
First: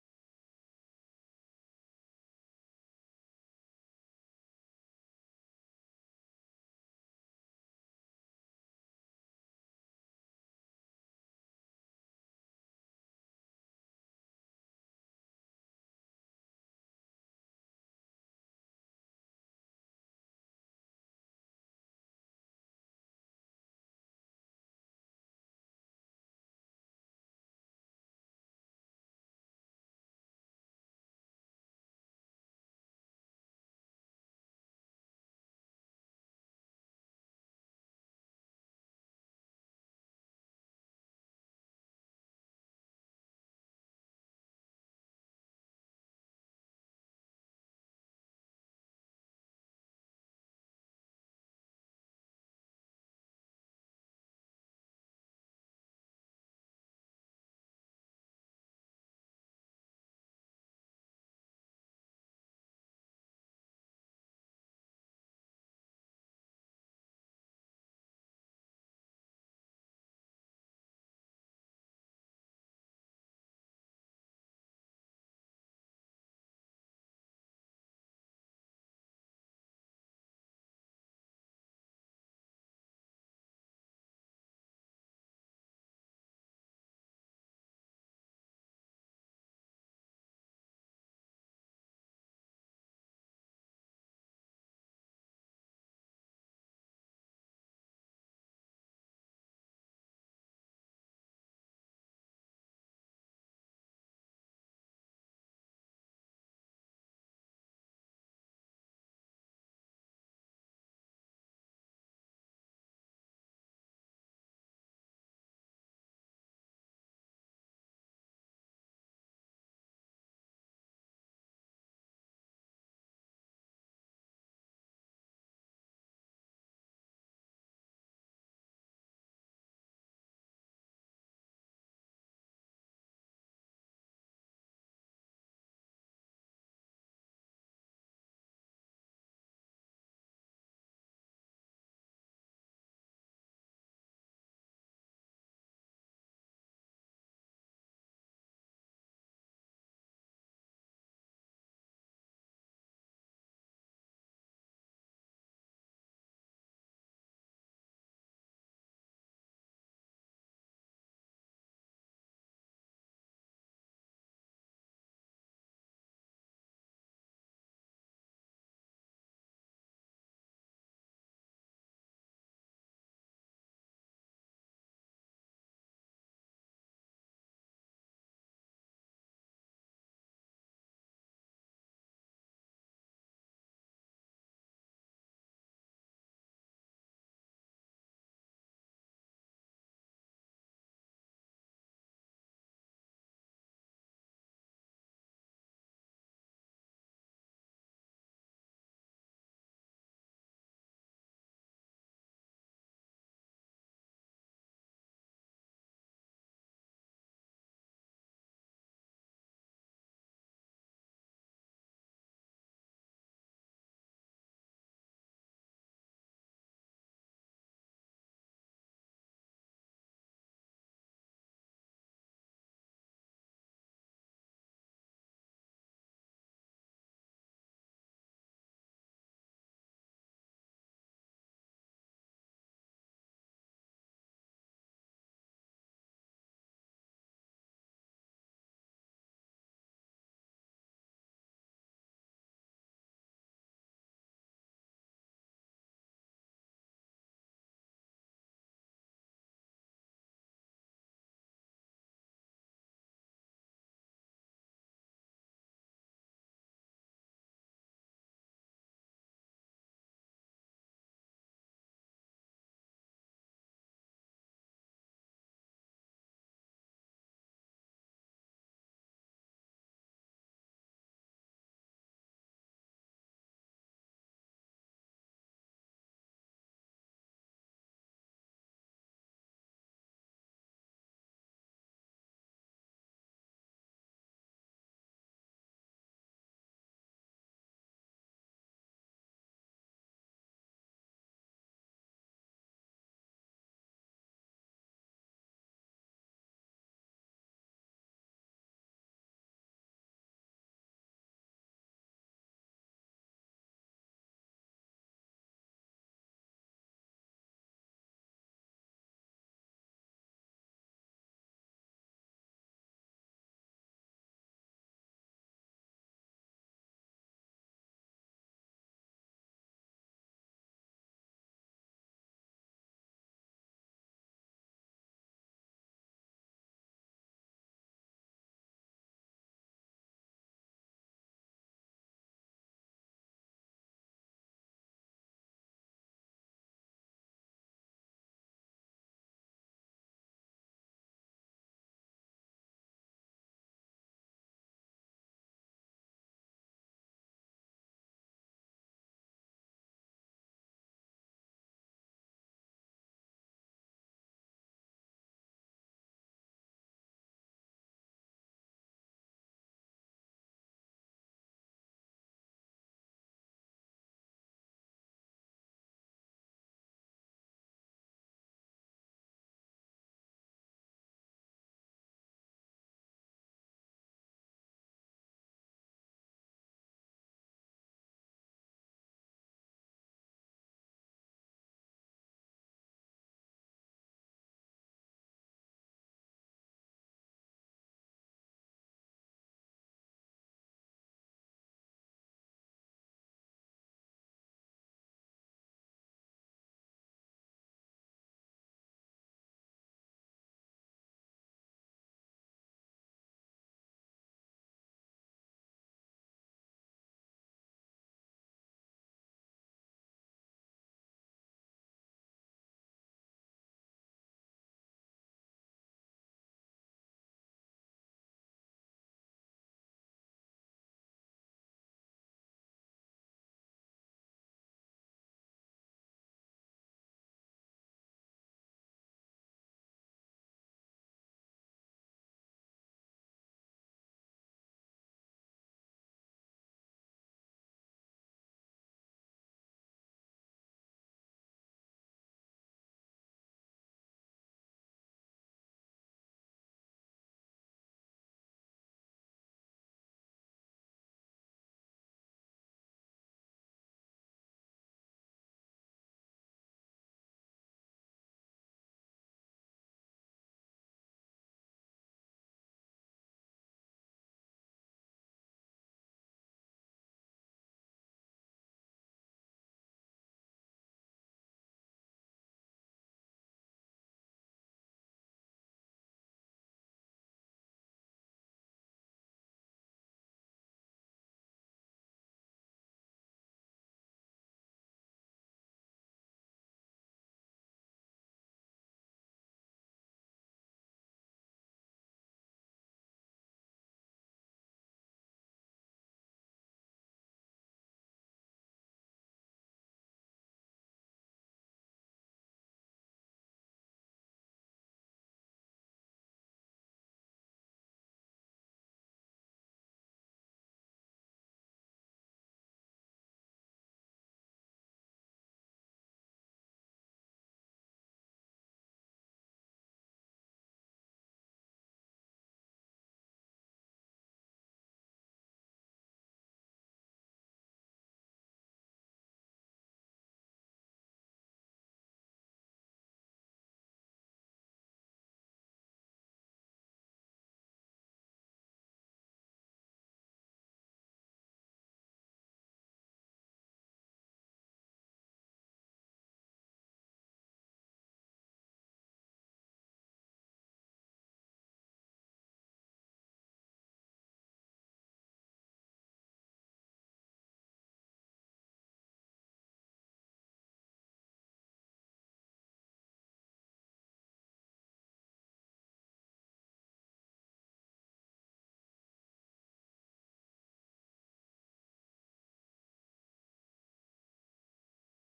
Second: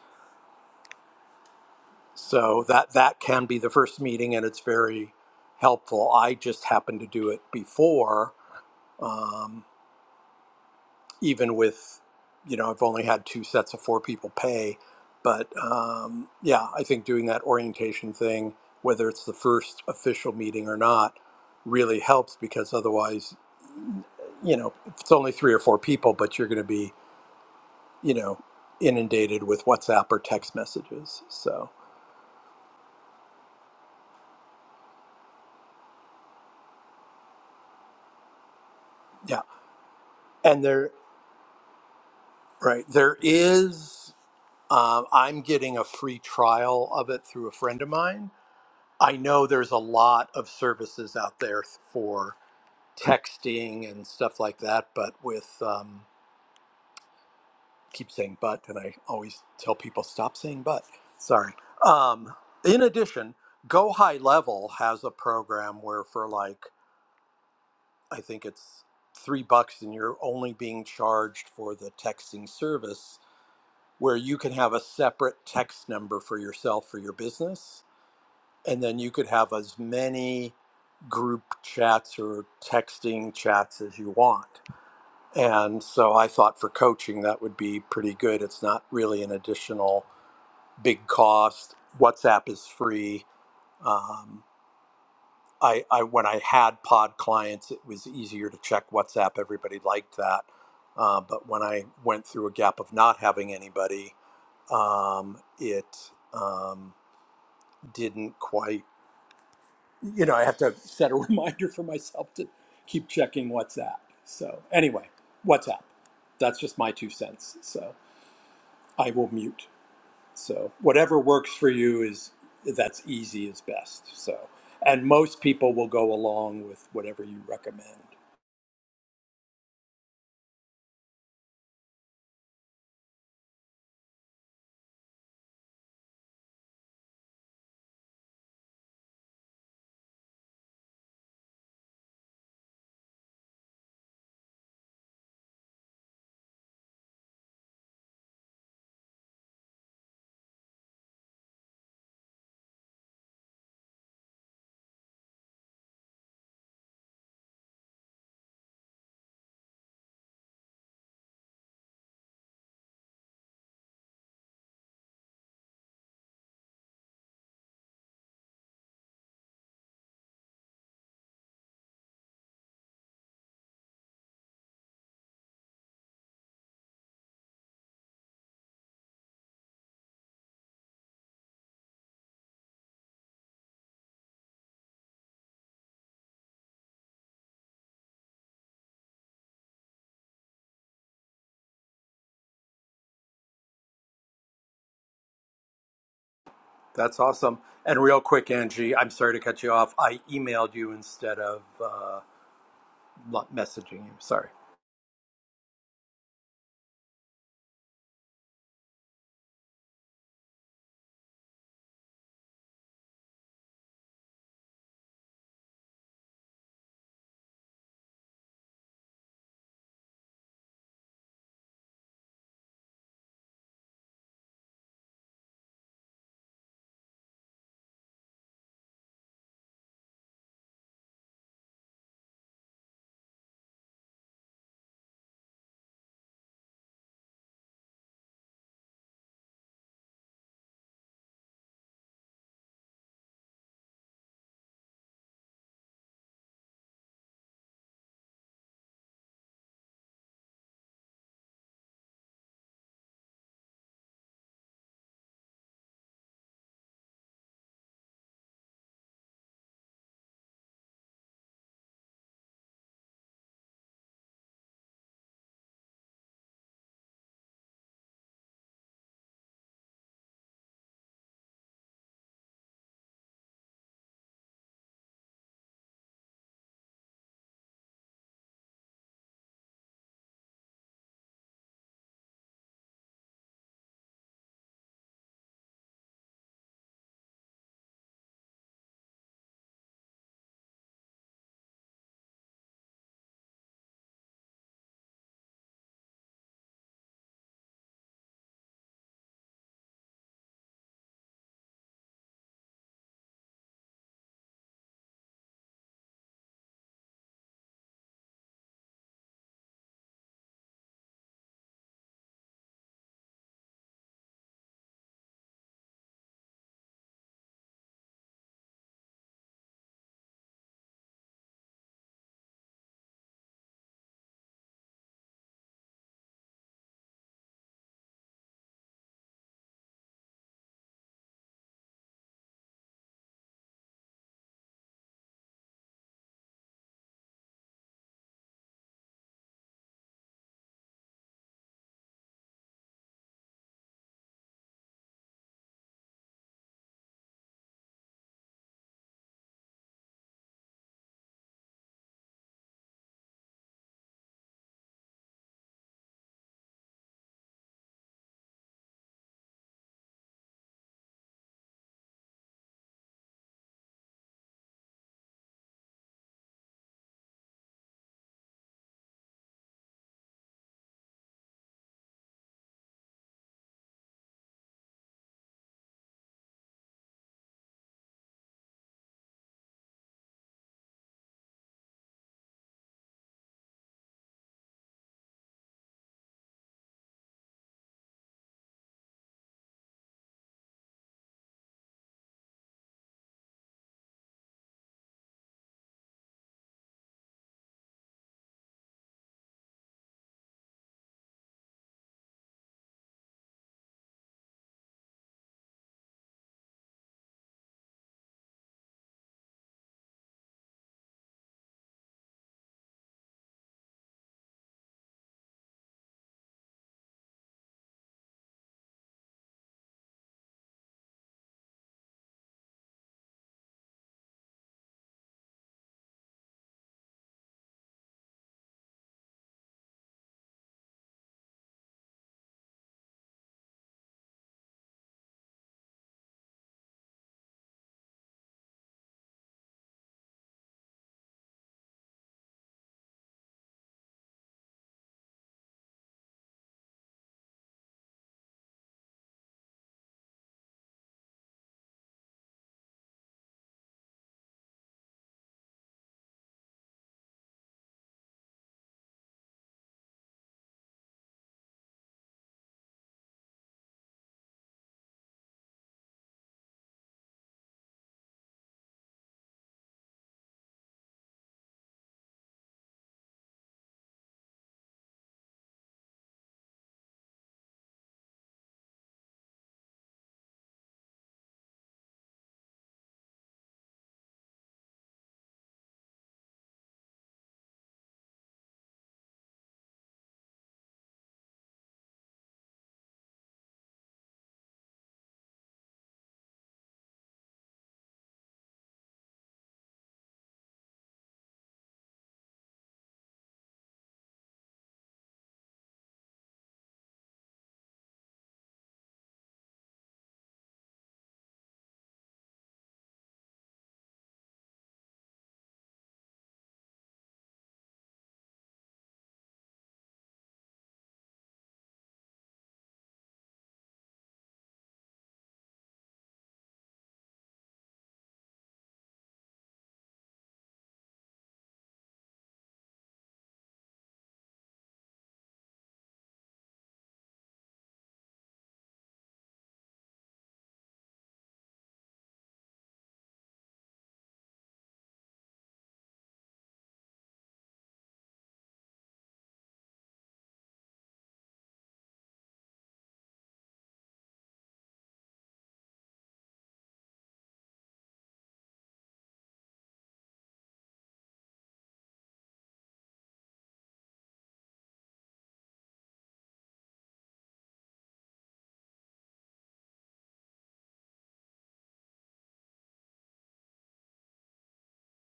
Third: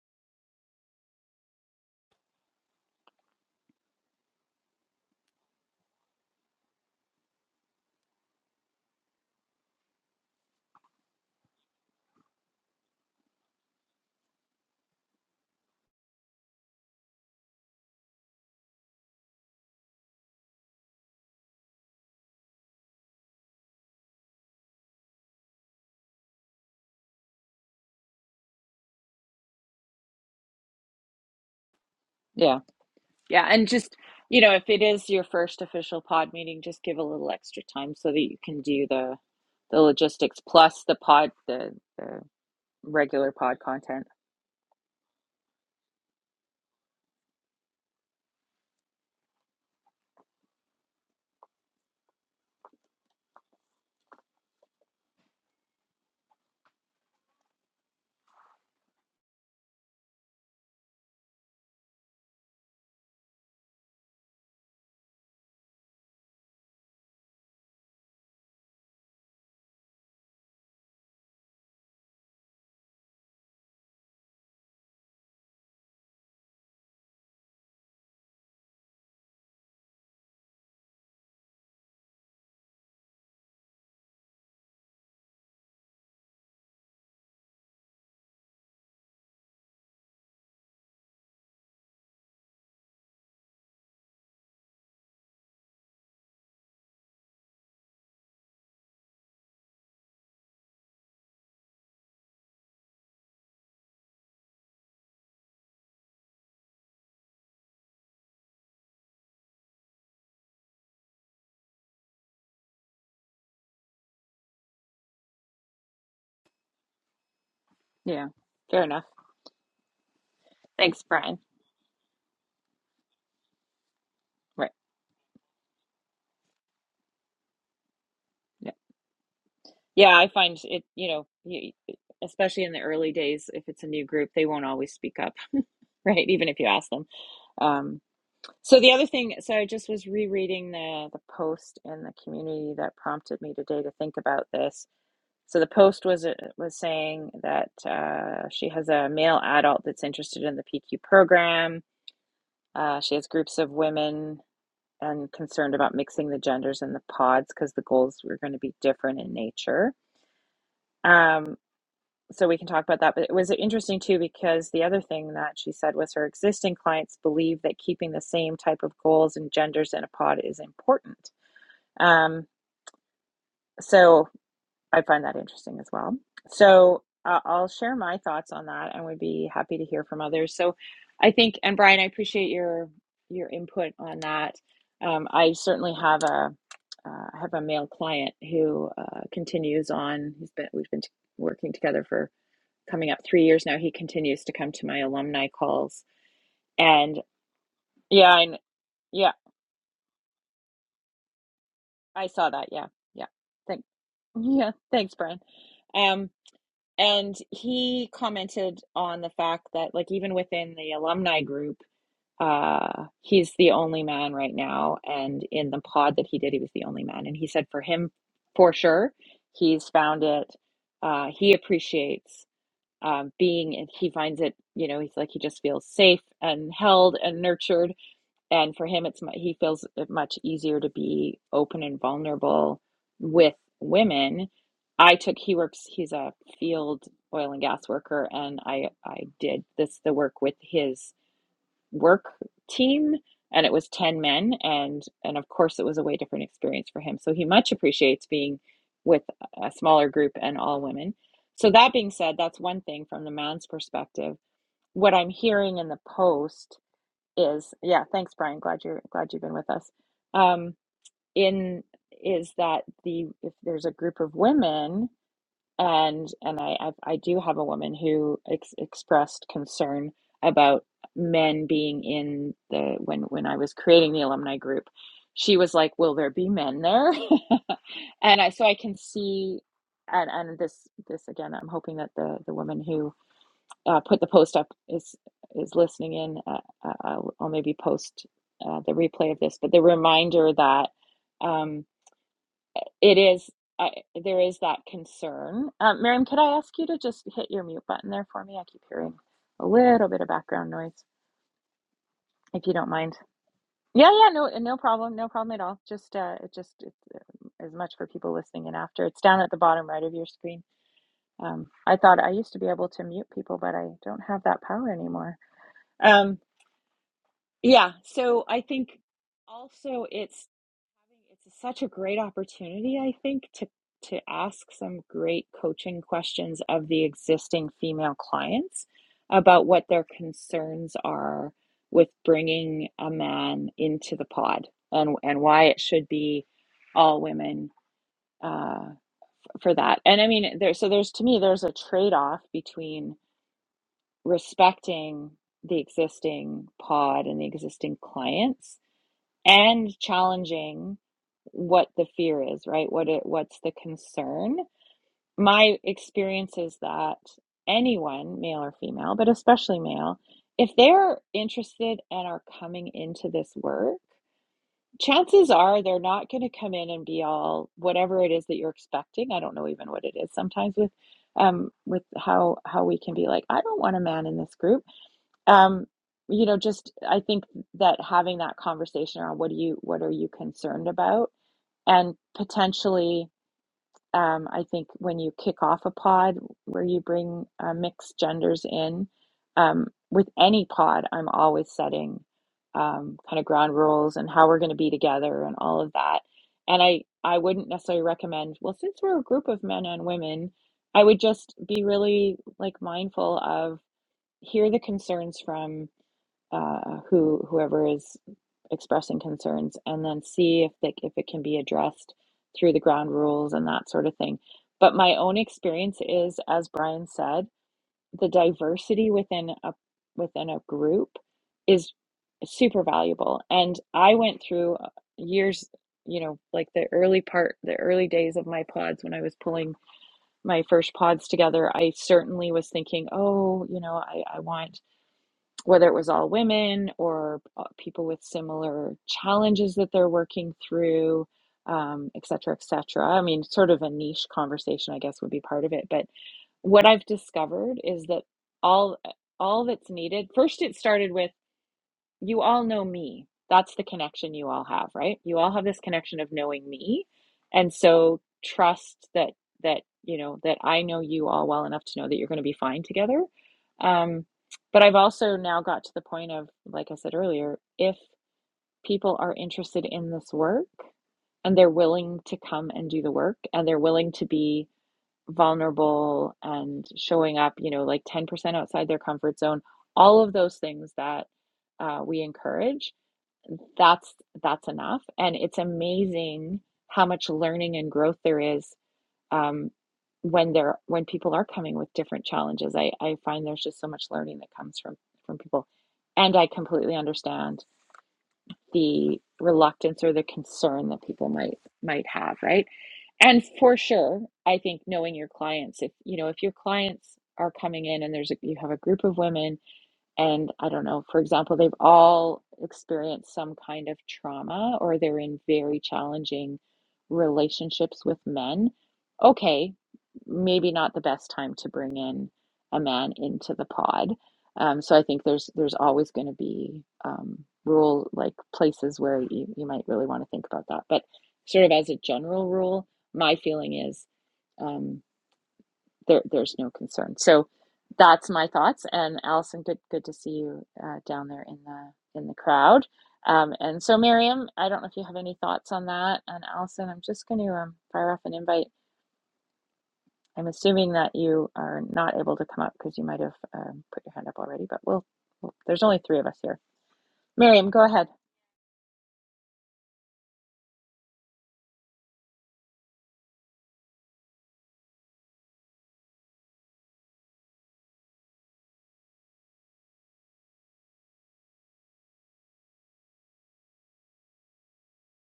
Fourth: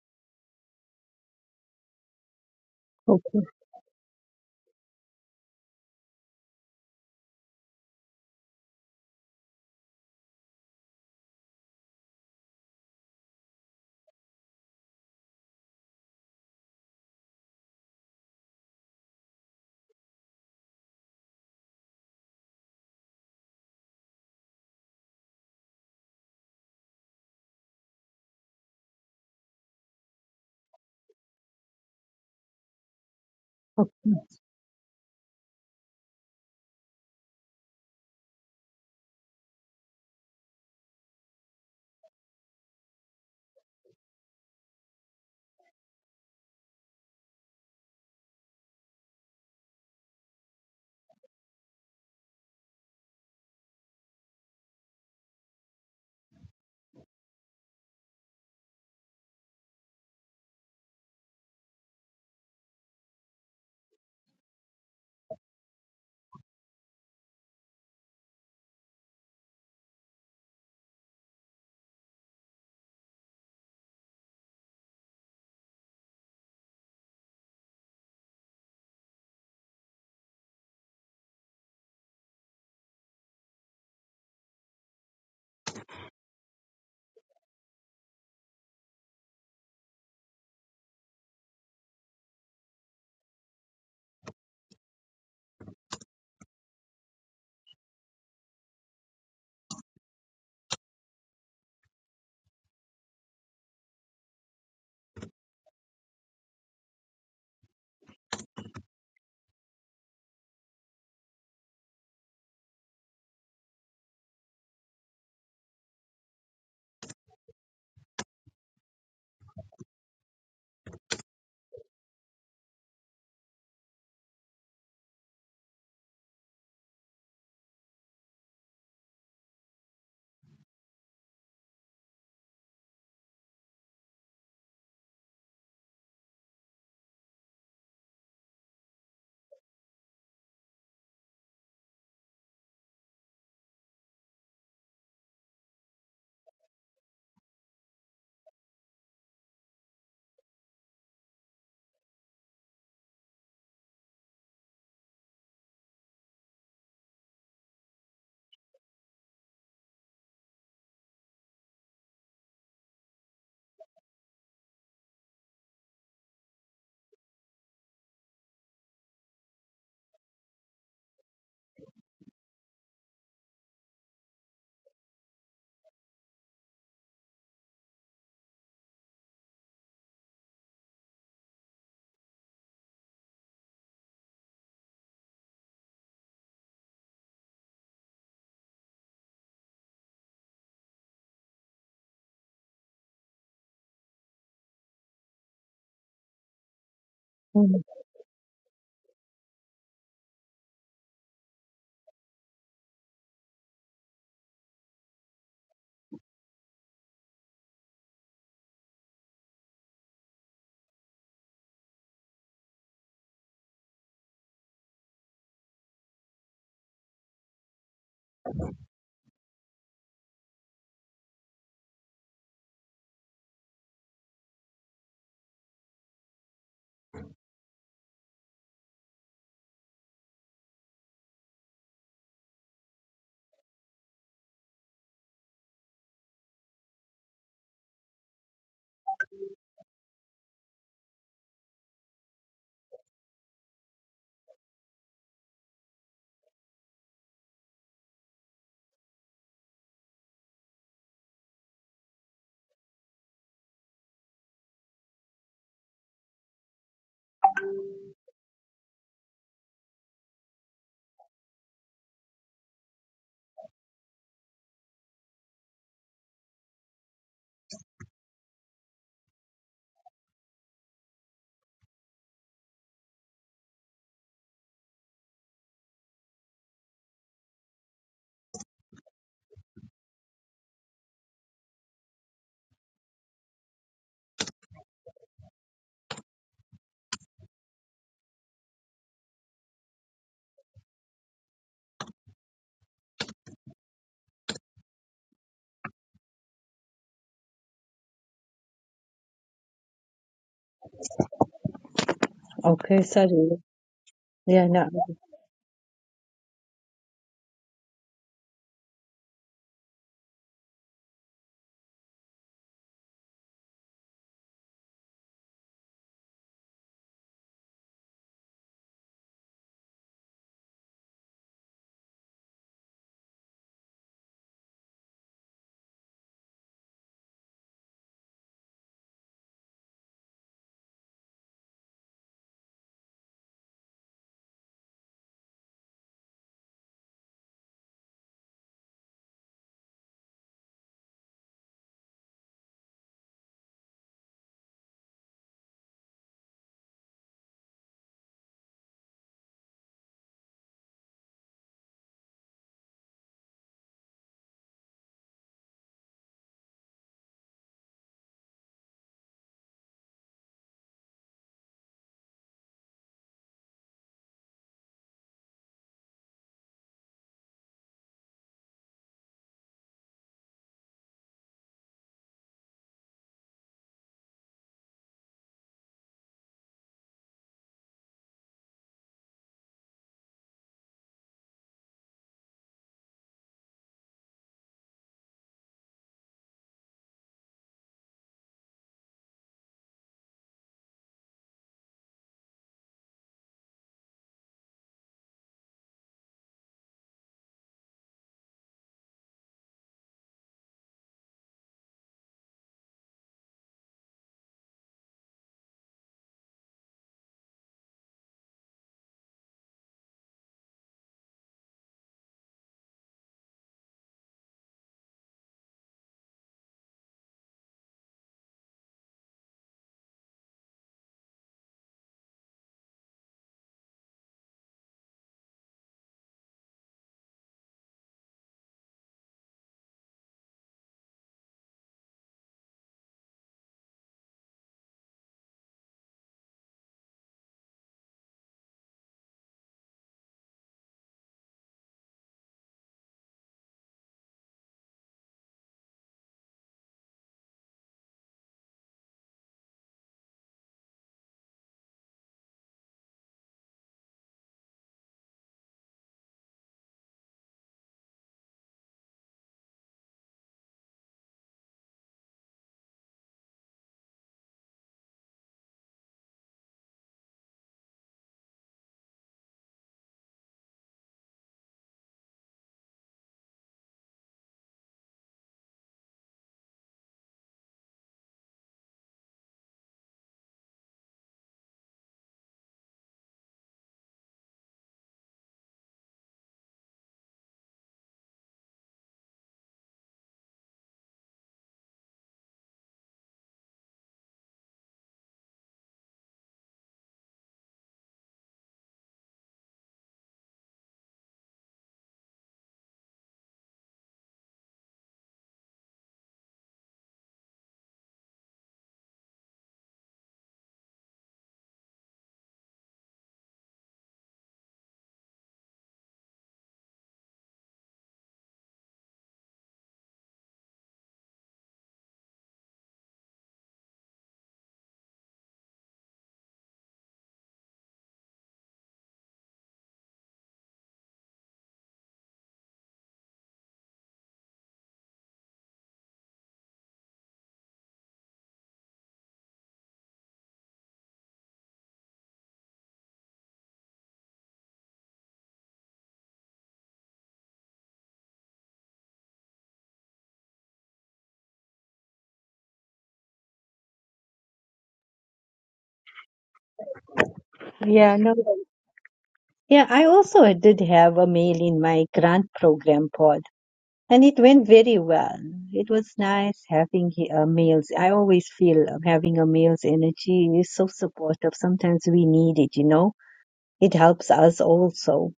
S2: so that that
S4: Okay.
S2: can be the first meeting, and it's very helpful. I just happened to do it before, um, even with, you know, I've only had two sets of four people pay, but um, yeah, I think doing that orientation thing, whether it's the first official meeting or not, really helps because otherwise, you know, if it's only three or four people, but you're going to be, you know, inundated with WhatsApp or text messages. So
S1: yeah, yeah. And just, you know, if it is your first official pod meeting, just give a little extra time so that you can do the
S2: yeah,
S1: the logistics
S2: and
S1: plus
S2: there
S1: the pod the, the
S2: Right. There
S1: regular pod content.
S2: is, um, I'm getting a free trial of it through a friend of mine. I know there's a lot of services out there for texting and stuff like that, but with, um, keep saying but, and I always tell people stop saying but. Sorry. Um, in addition, Go High Level has a program where for like, I think it's three bucks and you're only being charged for the texting service where you can have a separate text number for yourself for your business and then you could have as many group chats or texting chats as you want and so i thought for coaching that would be pretty good it's not really an additional big cost whatsapp is free Um, I, I when I had pod clients, it was easier to check WhatsApp. Everybody liked that. Uh, but when I went through a gap of not having anybody, um, it um, didn't quite. You know, I have to set a reminder for myself to keep checking WhatsApp. So anyway, WhatsApp. That's just my two cents. So
S1: Yeah, fair enough.
S2: I will mute. So
S1: Thanks,
S2: whatever
S1: Brian.
S2: works for you is that's easy is best. So
S1: Right.
S2: and most people will go along with whatever you recommend.
S1: Yeah. Yeah, I find it, you know, especially in the early days, if it's a new group, they won't always speak up right? Even if you ask them. Um, so the other thing, so I just was rereading the the post in the community that prompted me today to think about this. So the post was uh, was saying that uh, she has a male adult that's interested in the PQ program. Uh, she has groups of women and concerned about mixing the genders in the pods because the goals were going to be different in nature. Um, so we can talk about that. But it was interesting too because the other thing that she said was her existing clients believe that keeping the same type of goals and genders in a pod is important. Um, so I find that interesting as well. So uh, I'll share my thoughts on that, and we would be happy to hear from others. So I think, and Brian, I appreciate your your input on that. Um, I certainly have a uh, have a male client who uh, continues on. He's been we've been t- working together for coming up three years now, he continues to come to my alumni calls.
S2: That's
S1: And
S2: awesome. And real
S1: yeah, I
S2: quick, Angie, I'm
S1: yeah,
S2: sorry to cut you off. I emailed you instead of uh,
S1: I saw that. Yeah, yeah. Thank
S2: messaging you. Sorry.
S1: yeah, thanks, Brian. Um, and he commented on the fact that like even within the alumni group, uh, he's the only man right now. And in the pod that he did, he was the only man. And he said for him, for sure, he's found it. Uh, he appreciates. um, being and he finds it you know he's like he just feels safe and held and nurtured and for him it's he feels it much easier to be open and vulnerable with women i took he works he's a field oil and gas worker and i i did this the work with his work team and it was 10 men and and of course it was a way different experience for him so he much appreciates being with a smaller group and all women so that being said that's one thing from the man's perspective what i'm hearing in the post is yeah thanks brian glad you're glad you've been with us um in is that the if there's a group of women and and I I've, I do have a woman who ex expressed concern about men being in the when when I was creating the alumni group. She was like, "Will there be men there?" and I so I can see and and this this again. I'm hoping that the the woman who uh, put the post up is is listening in. Uh, uh, I'll, I'll maybe post uh, the replay of this, but the reminder that. Um, it is I, there is that concern. Um, Miriam, could I ask you to just hit your mute button there for me? I keep hearing a little bit of background noise, if you don't
S4: Okay.
S1: mind.
S4: Sorry.
S1: Yeah, yeah, no, uh,
S4: Yeah.
S1: no
S4: No.
S1: problem, no problem at all. Just uh, it just it's uh, as much for people listening in after. It's down at the bottom right of your screen. Um, I thought I used to be able to mute people, but I don't have that power anymore. Um. Yeah, so I think also it's it's such a great opportunity, I think, to to ask some great coaching questions of the existing female clients about what their concerns are with bringing a man into the pod and and why it should be all women uh, for that. And I mean, there so there's to me there's a trade-off between respecting the existing pod and the existing clients and challenging what the fear is, right? What it what's the concern? My experience is that anyone, male or female, but especially male, if they're interested and are coming into this work, chances are they're not going to come in and be all whatever it is that you're expecting. I don't know even what it is sometimes with um with how how we can be like, I don't want a man in this group um you know just i think that having that conversation around what do you what are you concerned about and potentially um i think when you kick off a pod where you bring uh, mixed genders in um with any pod i'm always setting um kind of ground rules and how we're going to be together and all of that and i i wouldn't necessarily recommend well since we're a group of men and women i would just be really like mindful of hear the concerns from uh, who whoever is expressing concerns and then see if they, if it can be addressed through the ground rules and that sort of thing. But my own experience is, as Brian said, the diversity within a within a group is super valuable. And I went through uh, years, you know, like the early part, the early days of my pods when I was pulling my first pods together. I certainly was thinking, oh, you know, I, I want whether it was all women or uh, people with similar challenges that they're working through, um, et cetera, et cetera. I mean, sort of a niche conversation, I guess, would be part of it. But what I've discovered is that all uh, all that's needed. First, it started with you all know me. That's the connection you all have, right? You all have this connection of knowing me. And so trust that that, you know, that I know you all well enough to know that you're going to be fine together. Um, but I've also now got to the point of, like I said earlier, if people are interested in this work and they're willing to come and do the work and they're willing to be vulnerable and showing up, you know, like 10% outside their comfort zone, all of those things that uh, we encourage, that's that's enough. And it's amazing how much learning and growth there is um, when they're when people are coming with different challenges. I, I find there's just so much learning that comes from from people. And I completely understand the reluctance or the concern that people might might have, right? And for sure, I think knowing your clients, if you know, if your clients are coming in and there's a, you have a group of women and I don't know, for example, they've all experienced some kind of trauma or they're in very challenging relationships with men, okay, maybe not the best time to bring in a man into the pod. Um, so I think there's there's always going to be um, rule like places where you, you might really want to think about that. But sort of as a general rule, my feeling is um, there there's no concern. So that's my thoughts. And Allison, good good to see you uh, down there in the in the crowd. Um, and so Miriam, I don't know if you have any thoughts on that. And Allison, I'm just going to um, fire off an invite. I'm assuming that you are not able to come up because you might have um, put your hand up already. But we'll, we'll there's only three of us here. Miriam, go ahead.
S4: Yeah. No. Yeah, I also did have a meal in my grant program pod, and it went very well. It was nice having he- uh, meals. I always feel um, having a meal's energy is so supportive. Sometimes we need it, you know. It helps us also.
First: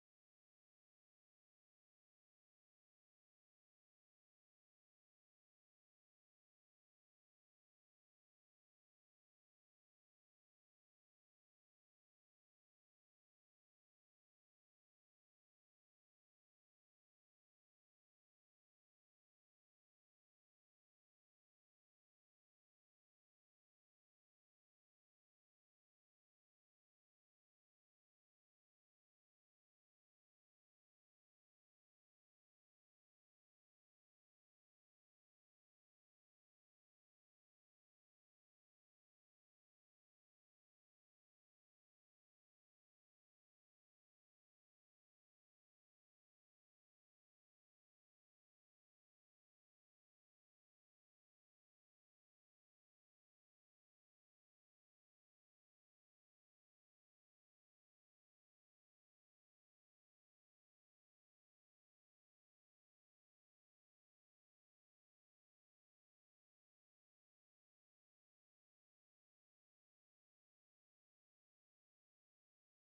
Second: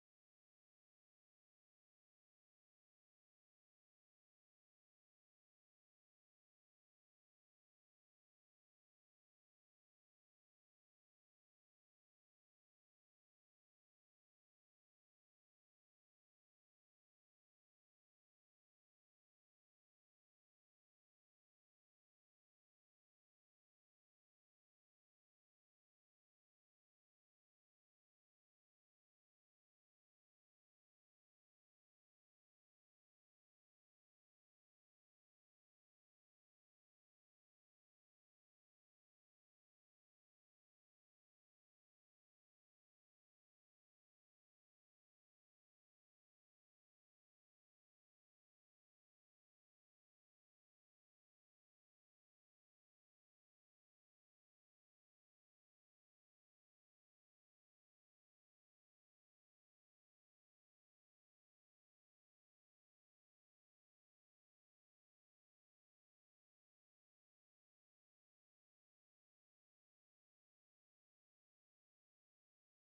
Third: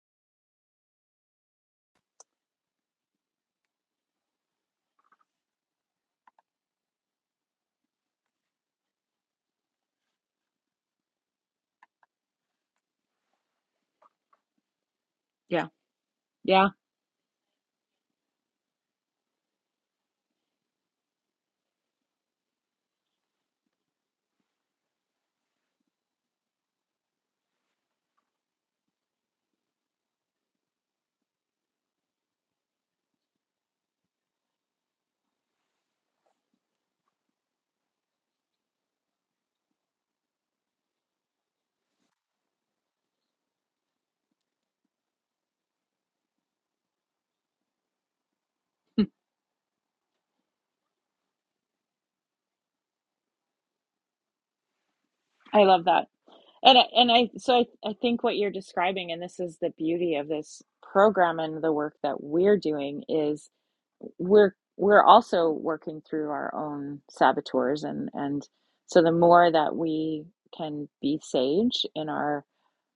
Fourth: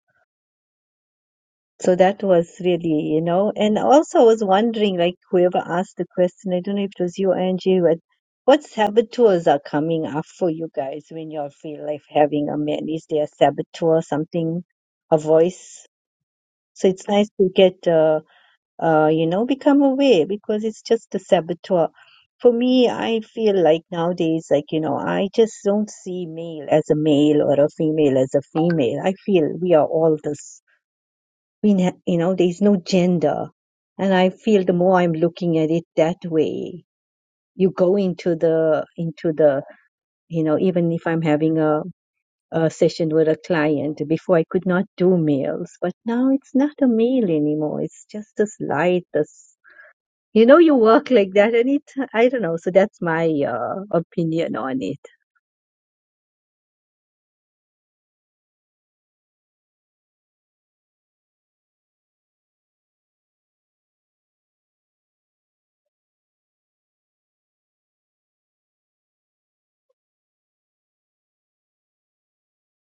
S4: So that was really, you know, and also I was wondering, like whoever asked the question, I don't know if it was you, Angie, but what saboteurs are coming up for you guys when you feel like having a meal? Is there a saboteur, something, a
S1: Yeah,
S4: voice?
S1: yeah.
S4: So it's nice to get, uh, uh, you know, become aware because it's just a saboteur. For me, I feel like nowadays, like, you know, I just don't see male as a male or a female as a female. I feel we are all this. We, ne- you know, there's no gender. And I feel the more I'm looking at it that way, you go into the, into the, you know, even if I'm having a a session with a client. Before I could not do meals, but now it's not a meal anymore. It's just this light, this you know, you work like that, and it I don't know. So that's my uh, opinion on it.
S1: I love that. And I- and I so I, I think what you're describing, and this is the beauty of this program and the work that we're doing is we're we're also working through our own saboteurs and and so the more that we can be sage in our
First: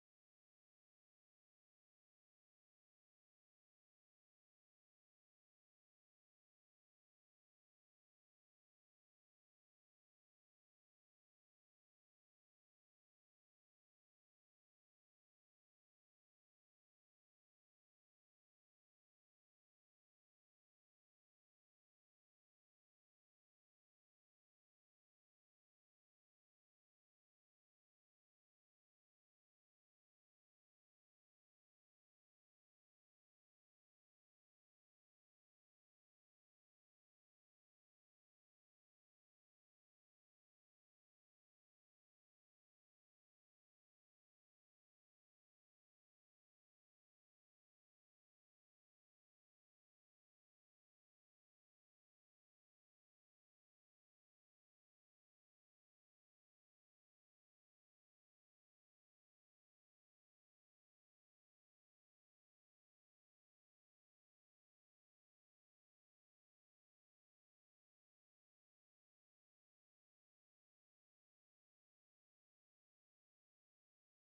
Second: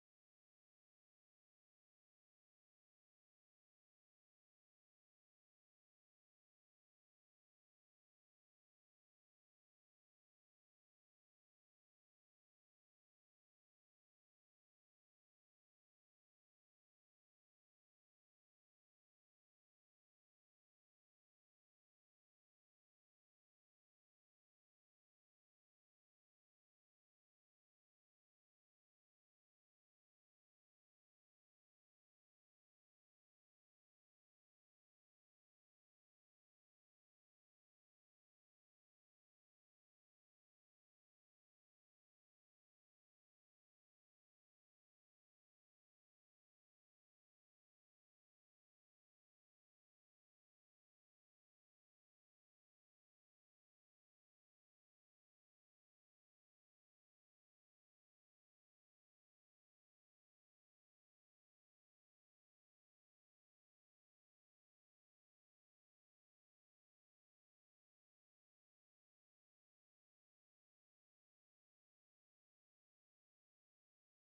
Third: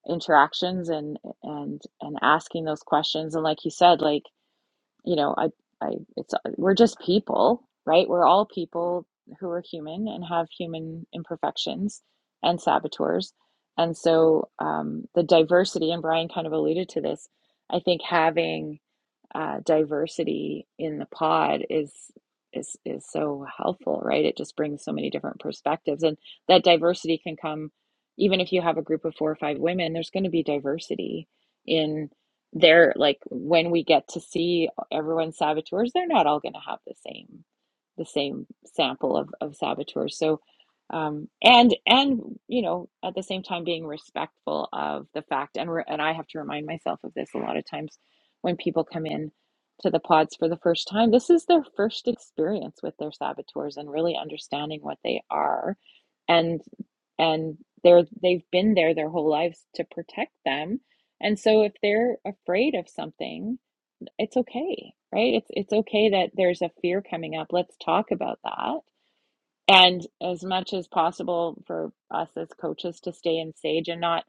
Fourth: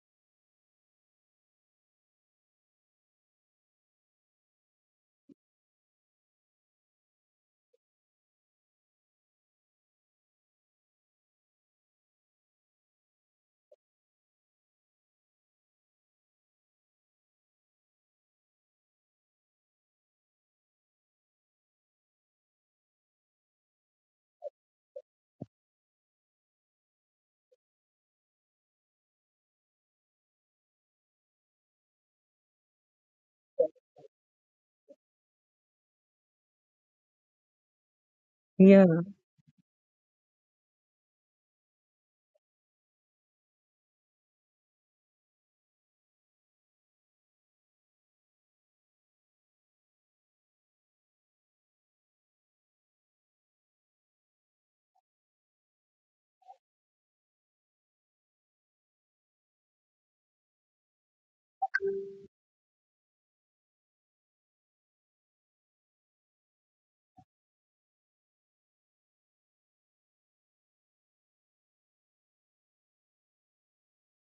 S1: interactions and and and asking those questions and like you said like you know, I, I, it's, uh, we're just people, right? We're all people who are human and have human imperfections and saboteurs. And so um, the diversity, and Brian kind of alluded to this, I think having uh, diversity in the pod is is is so helpful, right? It just brings so many different perspectives, and that diversity can come even if you have a group of four or five women. There's going to be diversity in their like when we get to see everyone's saboteurs, they're not all going to have the same the same
S4: Yeah.
S1: sample of of saboteurs. So um and and you know at the same time being respectful of the fact and re- and I have to remind myself of this a lot of times when people come in to the pods for the first time. This is their first experience with their saboteurs and really understanding what they are and and they're they've been there their whole lives to protect them. And so if they're afraid of something, it's okay, right? It's it's okay that there's a fear coming up. Let's talk about that. And as much as possible for us as coaches to stay in sage and not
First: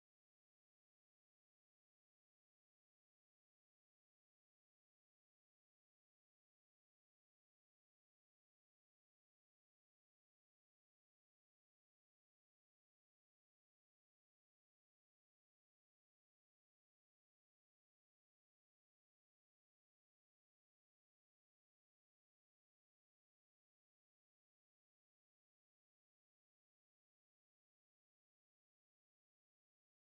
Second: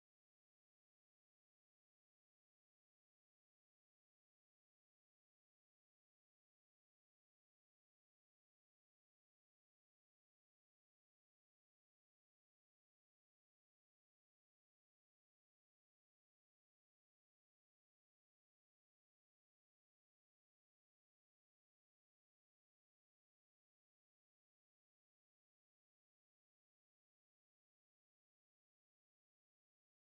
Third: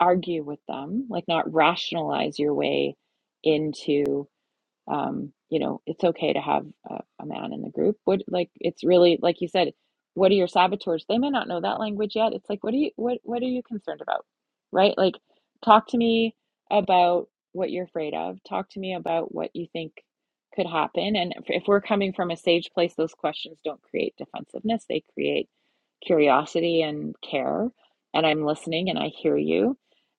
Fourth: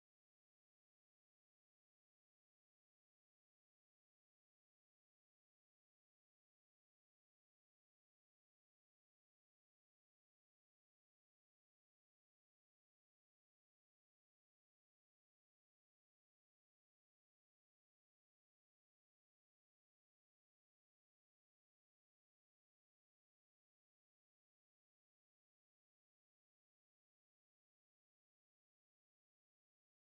S1: argue with them, like not rationalize your way into um, you know, it's okay to have a, a man in the group. What, like, it's really, like you said, what are your saboteurs? They may not know that language yet. It's like, what are you, what, what are you concerned about? Right? Like, talk to me about what you're afraid of. Talk to me about what you think could happen. And if, if we're coming from a sage place, those questions don't create defensiveness. They create curiosity and care. And I'm listening and I hear you.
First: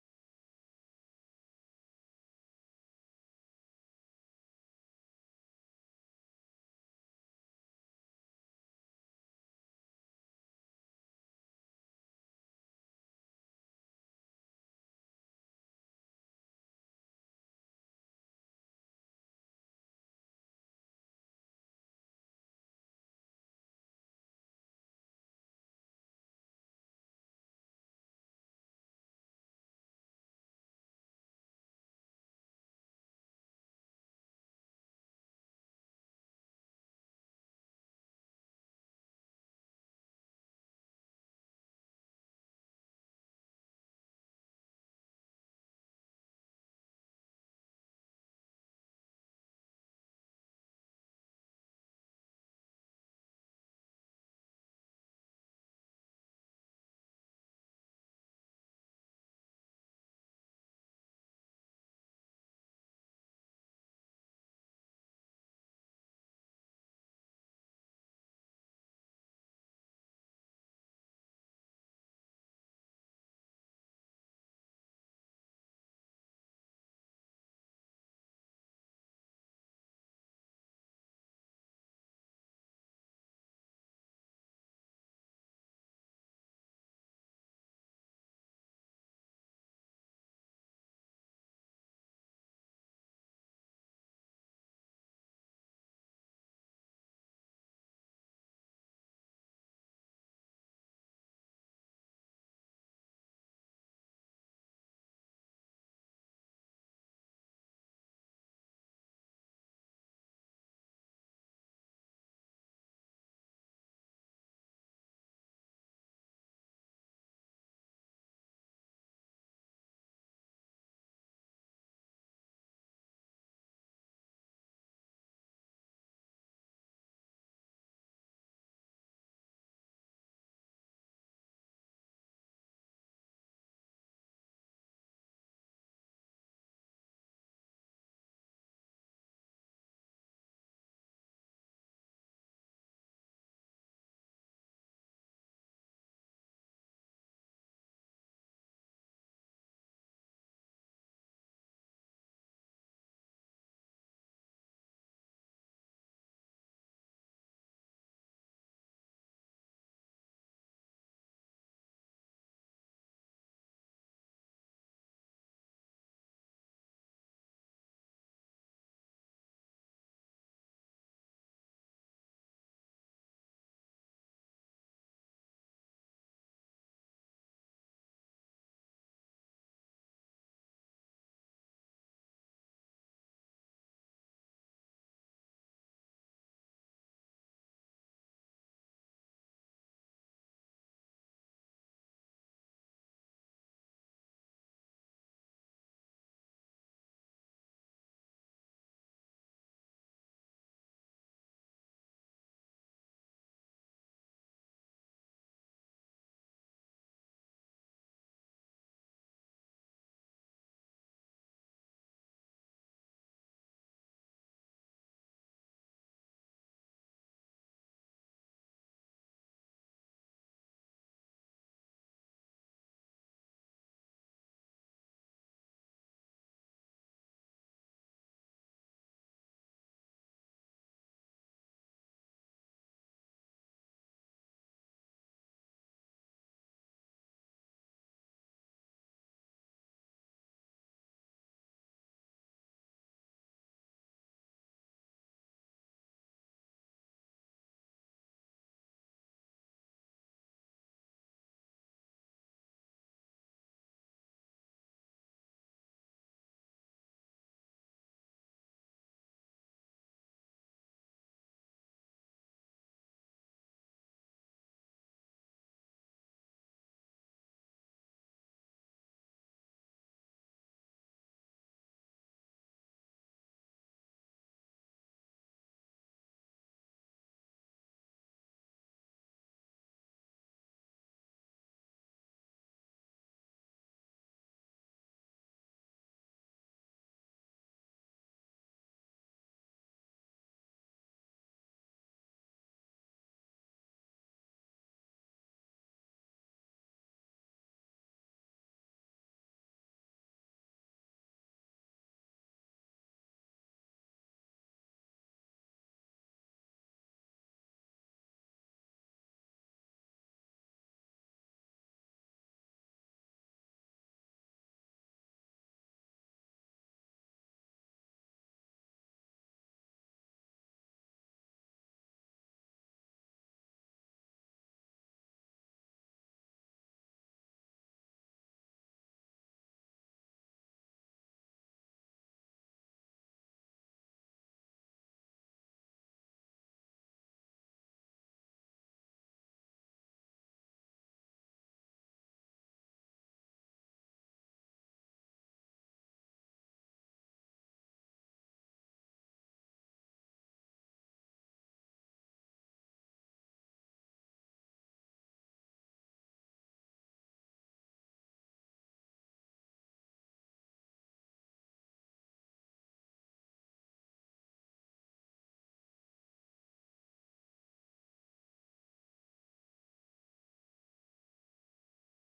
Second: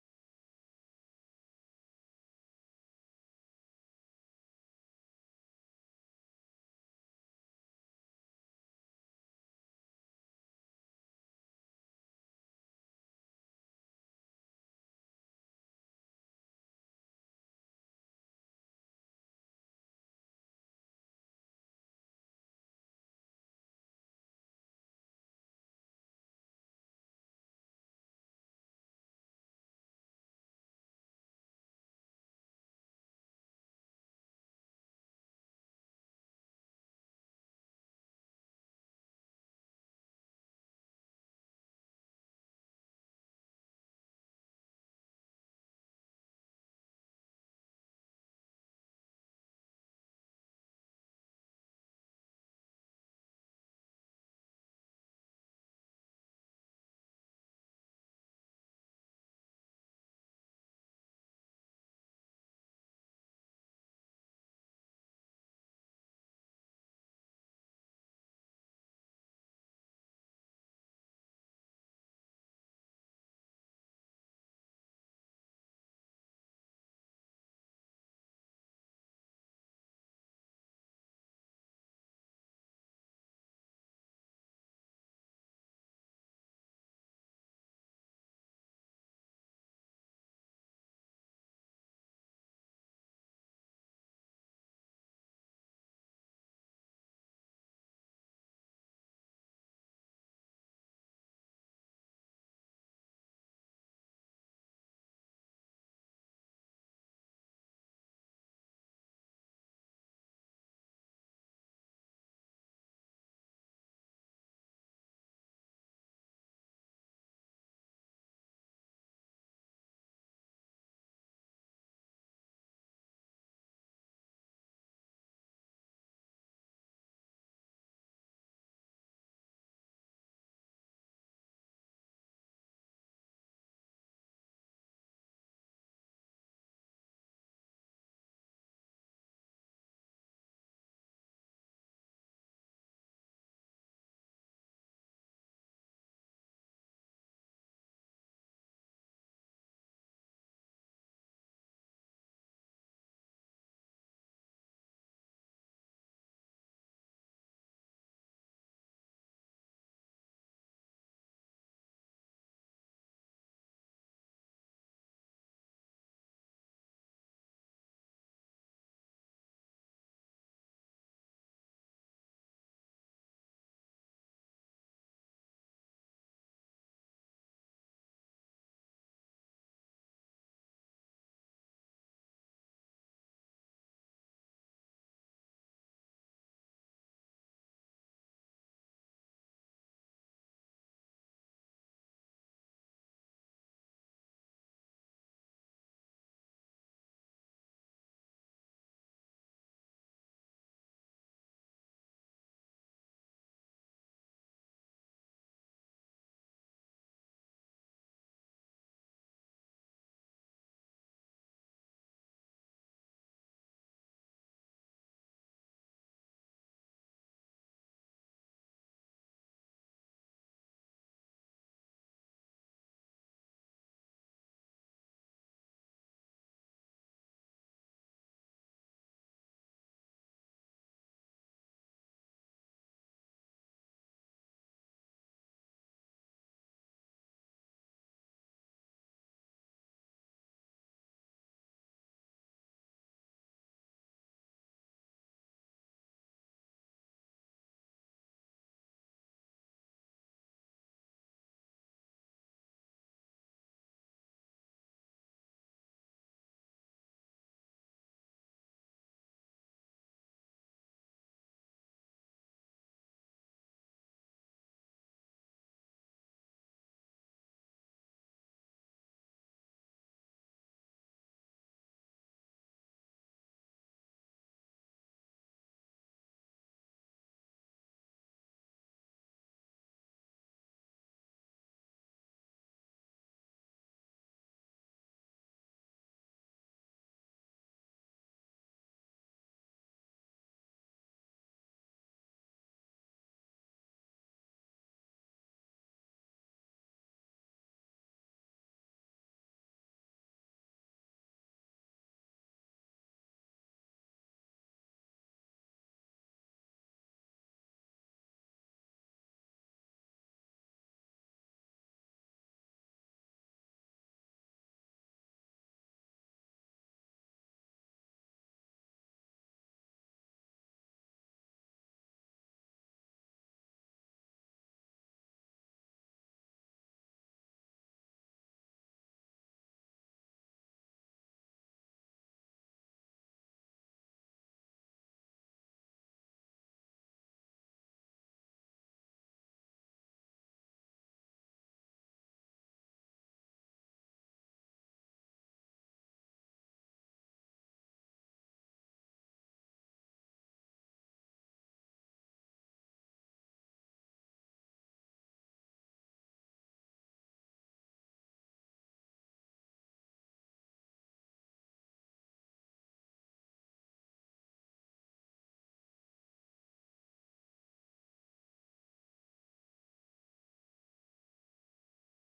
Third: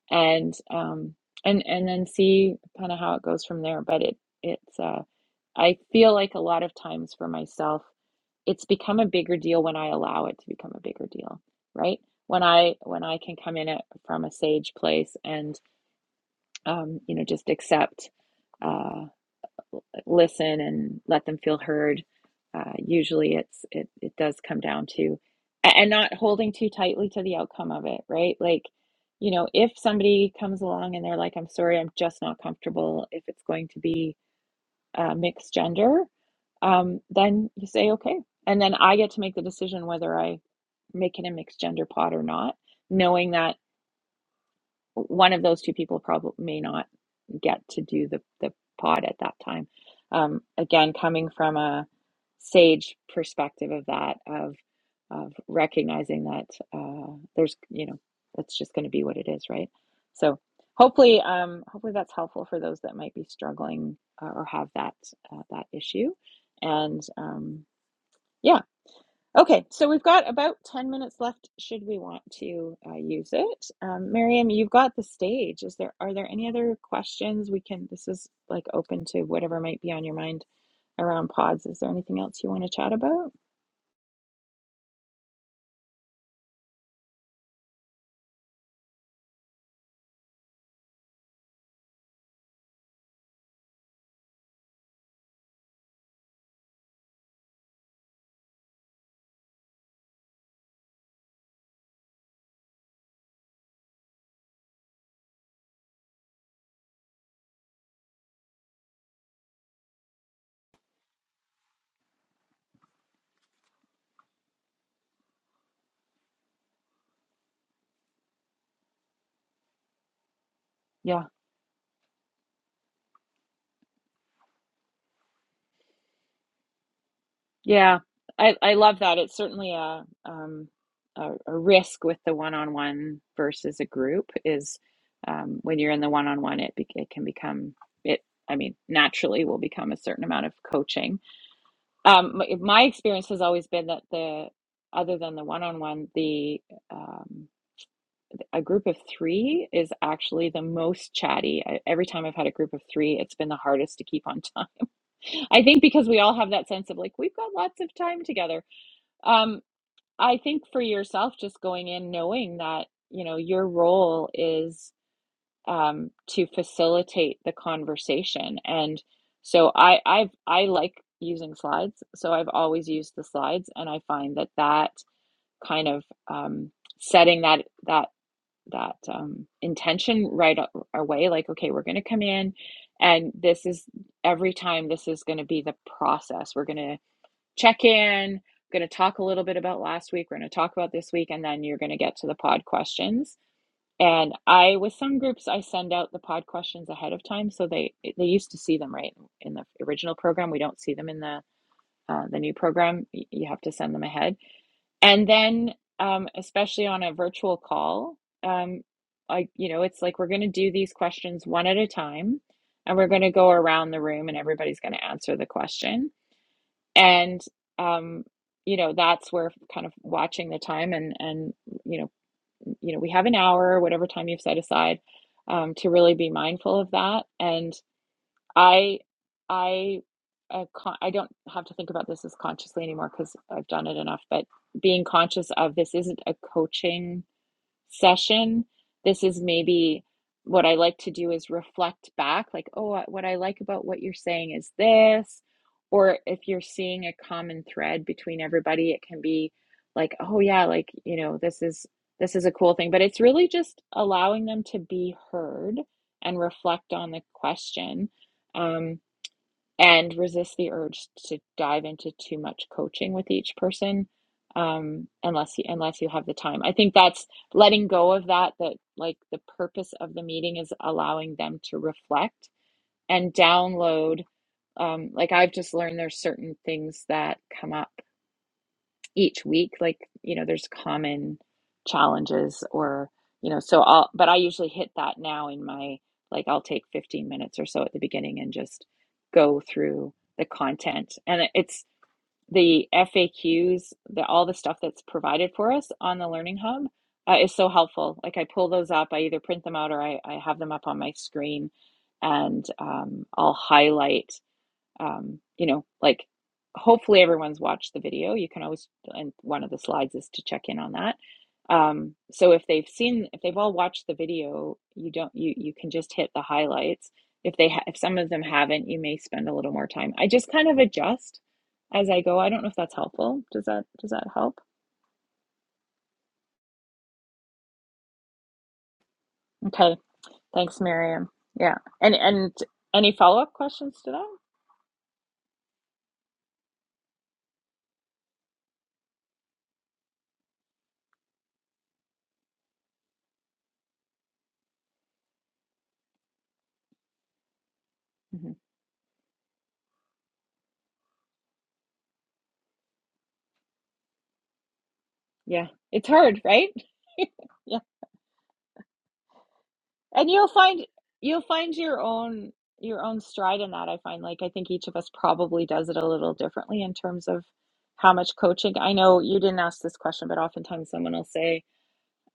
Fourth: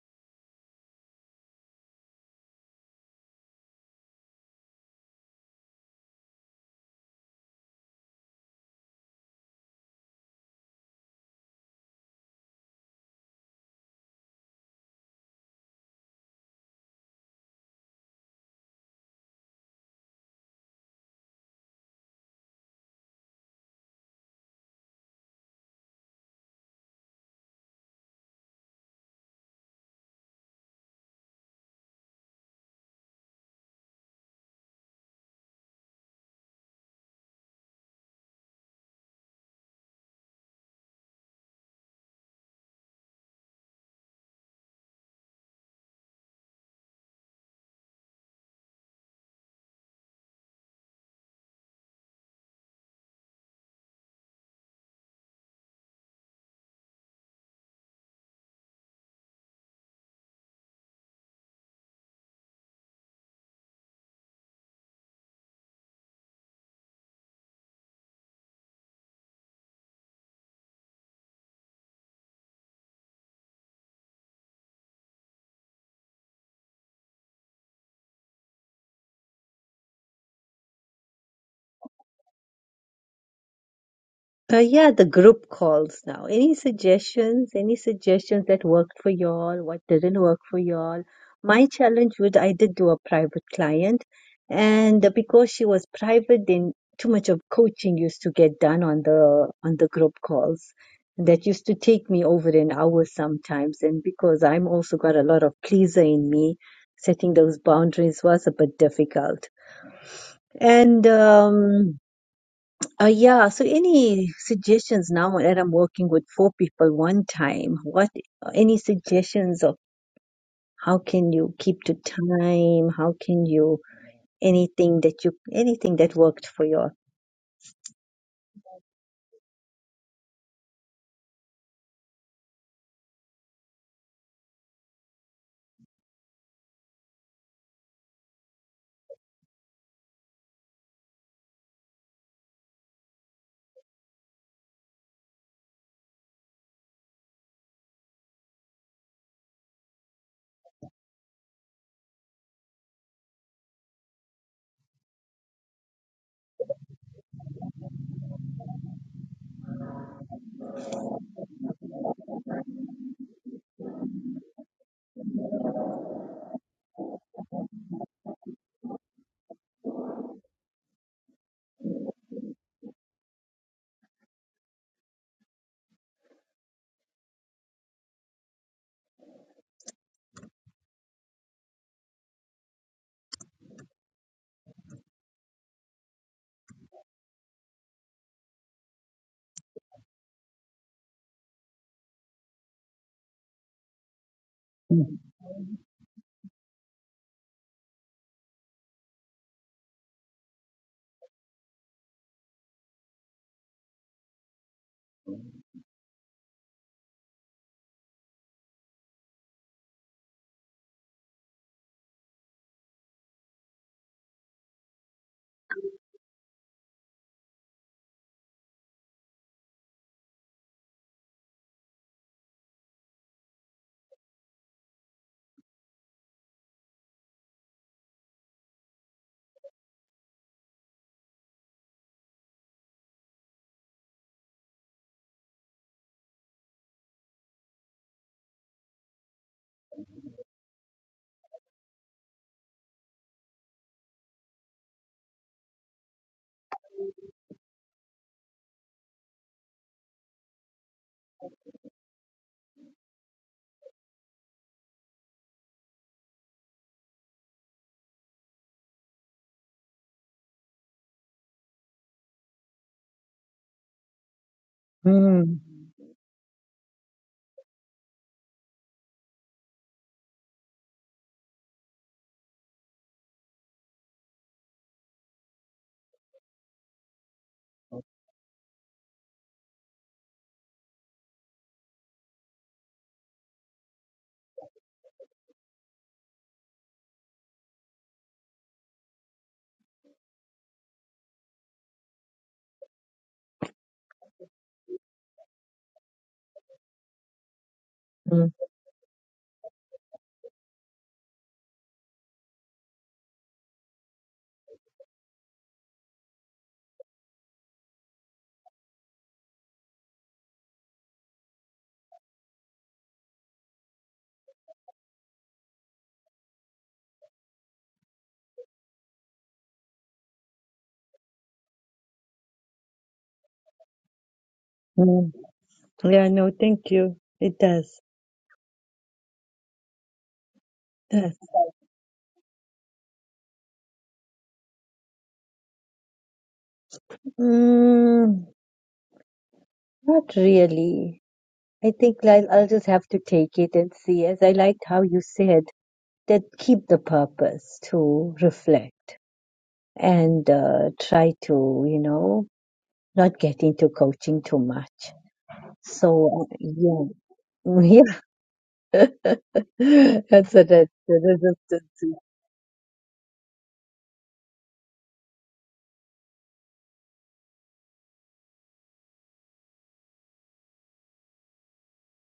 S1: And, um, and and then see kind of how it goes from there. But it it's uh I feel like a lot of times for myself, it's become a bigger deal when I allow it to become a bigger deal, right? When I when I can come in at, from a sage place and um, you know just accept, uh, listen, and let them feel heard. Uh, usually, it's it it does come down to and not holding too tightly to the outcome of it, right? Like, you know, if somebody comes along and they're like, "I'm sorry, I'm just not comfortable," if it's going to be uh, mixed gender, um, then you say okay. And then I get to make the decision whether I make it a mixed gender pot or not, knowing that one of those two people probably may not get to do the, the pod at that time. Um, again, coming from a sage perspective of that, of of recognizing that uh, there's, you know, it's just going to be what it is, right? So hopefully, um, hopefully that's helpful for those that might be struggling uh, or have that uh, that issue and. Um, yeah. Okay. So we've got about 10 minutes left should we want to uh, use it. Um, Miriam, you've got the stage. Is there are there any other questions we can this is like open to whatever might be on your mind around pods. Is there anything else you want to chat about?
S4: Uh, yeah, the group calls now. Any suggestions? Any suggestions that worked for y'all? What didn't work for y'all? My challenge would I did do a private client, and because she was private, then too much of coaching used to get done on the on the group calls. That used to take me over an hour sometimes, and because I'm also got a lot of pleaser in me, setting those boundaries was a bit difficult. And um, uh, yeah, so any suggestions now that I'm working with four people one time, what any suggestions of how
S1: Yeah.
S4: can you keep to time? How can you anything that you anything that worked for your
S1: Yeah, I, I love that. It's certainly a, um, a a risk with the one-on-one versus a group is um, when you're in the one-on-one, it be, it can become it. I mean, naturally will become a certain amount of coaching. Um, my, my experience has always been that the other than the one-on-one, the um, a group of three is actually the most chatty. I, every time I've had a group of three, it's been the hardest to keep on time. I think because we all have that sense of like we've got lots of time together um, I think for yourself, just going in knowing that, you know, your role is um, to facilitate the conversation. And so I, I've, I like using slides. So I've always used the slides, and I find that that kind of um, setting that that that um, intention right away, like, okay, we're going to come in, and this is every time. This is going to be the process. We're going to check in. I'm going to talk a little bit about last week. We're going to talk about this week, and then you're going to get to the pod questions. And I, with
S4: mm
S1: some groups, I send out the pod questions ahead of time, so they they used to see them right in the original program. We don't see them in the uh, the new program. You have to send them ahead, and then um, especially on a virtual call, um, I you know it's like we're going to do these questions one at a time, and we're going to go around the room, and everybody's going to answer the question and um you know that's where kind of watching the time and and you know you know we have an hour whatever time you've set aside um to really be mindful of that and i i uh, con- i don't have to think about this as consciously anymore because i've done it enough but being conscious of this isn't a coaching session. This is maybe what I like to do is reflect back, like, oh, what I like about what you're saying is this. Or if you're seeing a common thread between everybody, it can be like, oh, yeah, like, you know, this is. This is a cool thing, but it's really just allowing them to be heard and reflect on the question. Um, and resist the urge to dive into too much coaching with each person um, unless
S4: mm
S1: you unless you have the time. I think that's letting go of that that like the purpose of the meeting is allowing them to reflect and download um, like I've just learned there's certain things that come up each week like you know there's common challenges or you know so I'll but I usually hit that now in my like I'll take 15 minutes or so at the beginning and just go through the content and it's the FAQs the all the stuff that's provided for us on the learning hub uh, is so helpful like I
S4: mm,
S1: pull those up I either print them out or I, I have them up on my screen and um, I'll highlight um, you know, like hopefully everyone's watched the video. You can always, and one of the slides is to check in on that. Um, so if they've seen, if they've all watched the video, you don't, you you can just hit the highlights. If they, ha- if some of them haven't, you may spend a little more time. I just kind of adjust as I go. I don't know if that's helpful. Does that does that help?
S4: mm. Yeah, no, thank you. It does.
S1: Okay, thanks, Miriam.
S4: Does.
S1: Yeah, and and any follow up questions to that?
S4: Mm, not really. I think I'll, I'll just have to take it and see. As I liked how you said that keep the purpose to
S1: hmm
S4: reflect and uh, try to, you know, not get into coaching too much.
S1: Yeah, it's hard,
S4: So uh,
S1: right?
S4: yeah,
S1: Yeah.
S4: yeah,
S1: and you'll
S4: that's a, that,
S1: find
S4: that,
S1: you'll
S4: that,
S1: find
S4: that,
S1: your
S4: that-
S1: own your own stride in that i find like i think each of us probably does it a little differently in terms of how much coaching i know you didn't ask this question but oftentimes someone will say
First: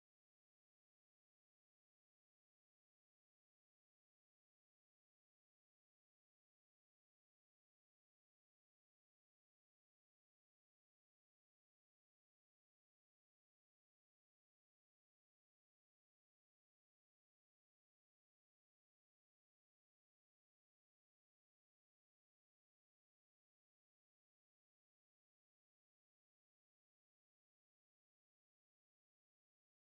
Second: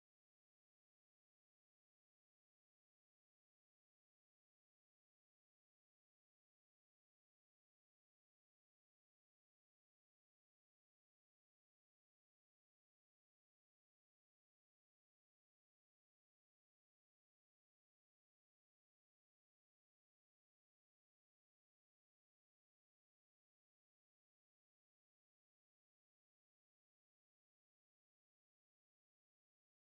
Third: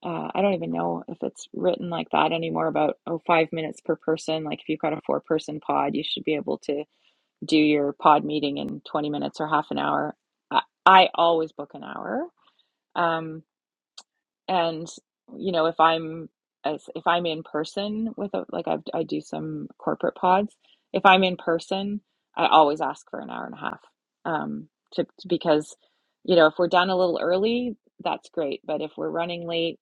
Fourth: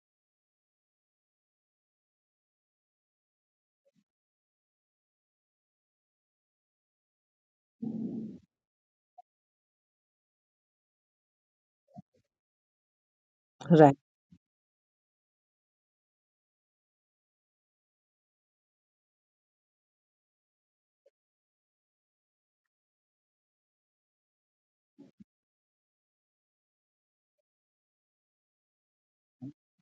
S1: uh, i don't even know if it's written like that anymore about oh five minutes per person like if you've got a four person pod you should be able to do your pod meeting in 20 minutes or half an hour i, I always book an hour Um,
S4: right.
S1: and you know if i'm as if i'm in person with a, like I've, i do some corporate pods if i'm in person i always ask for an hour and a half um to because you know if we're done a little early that's great but if we're running late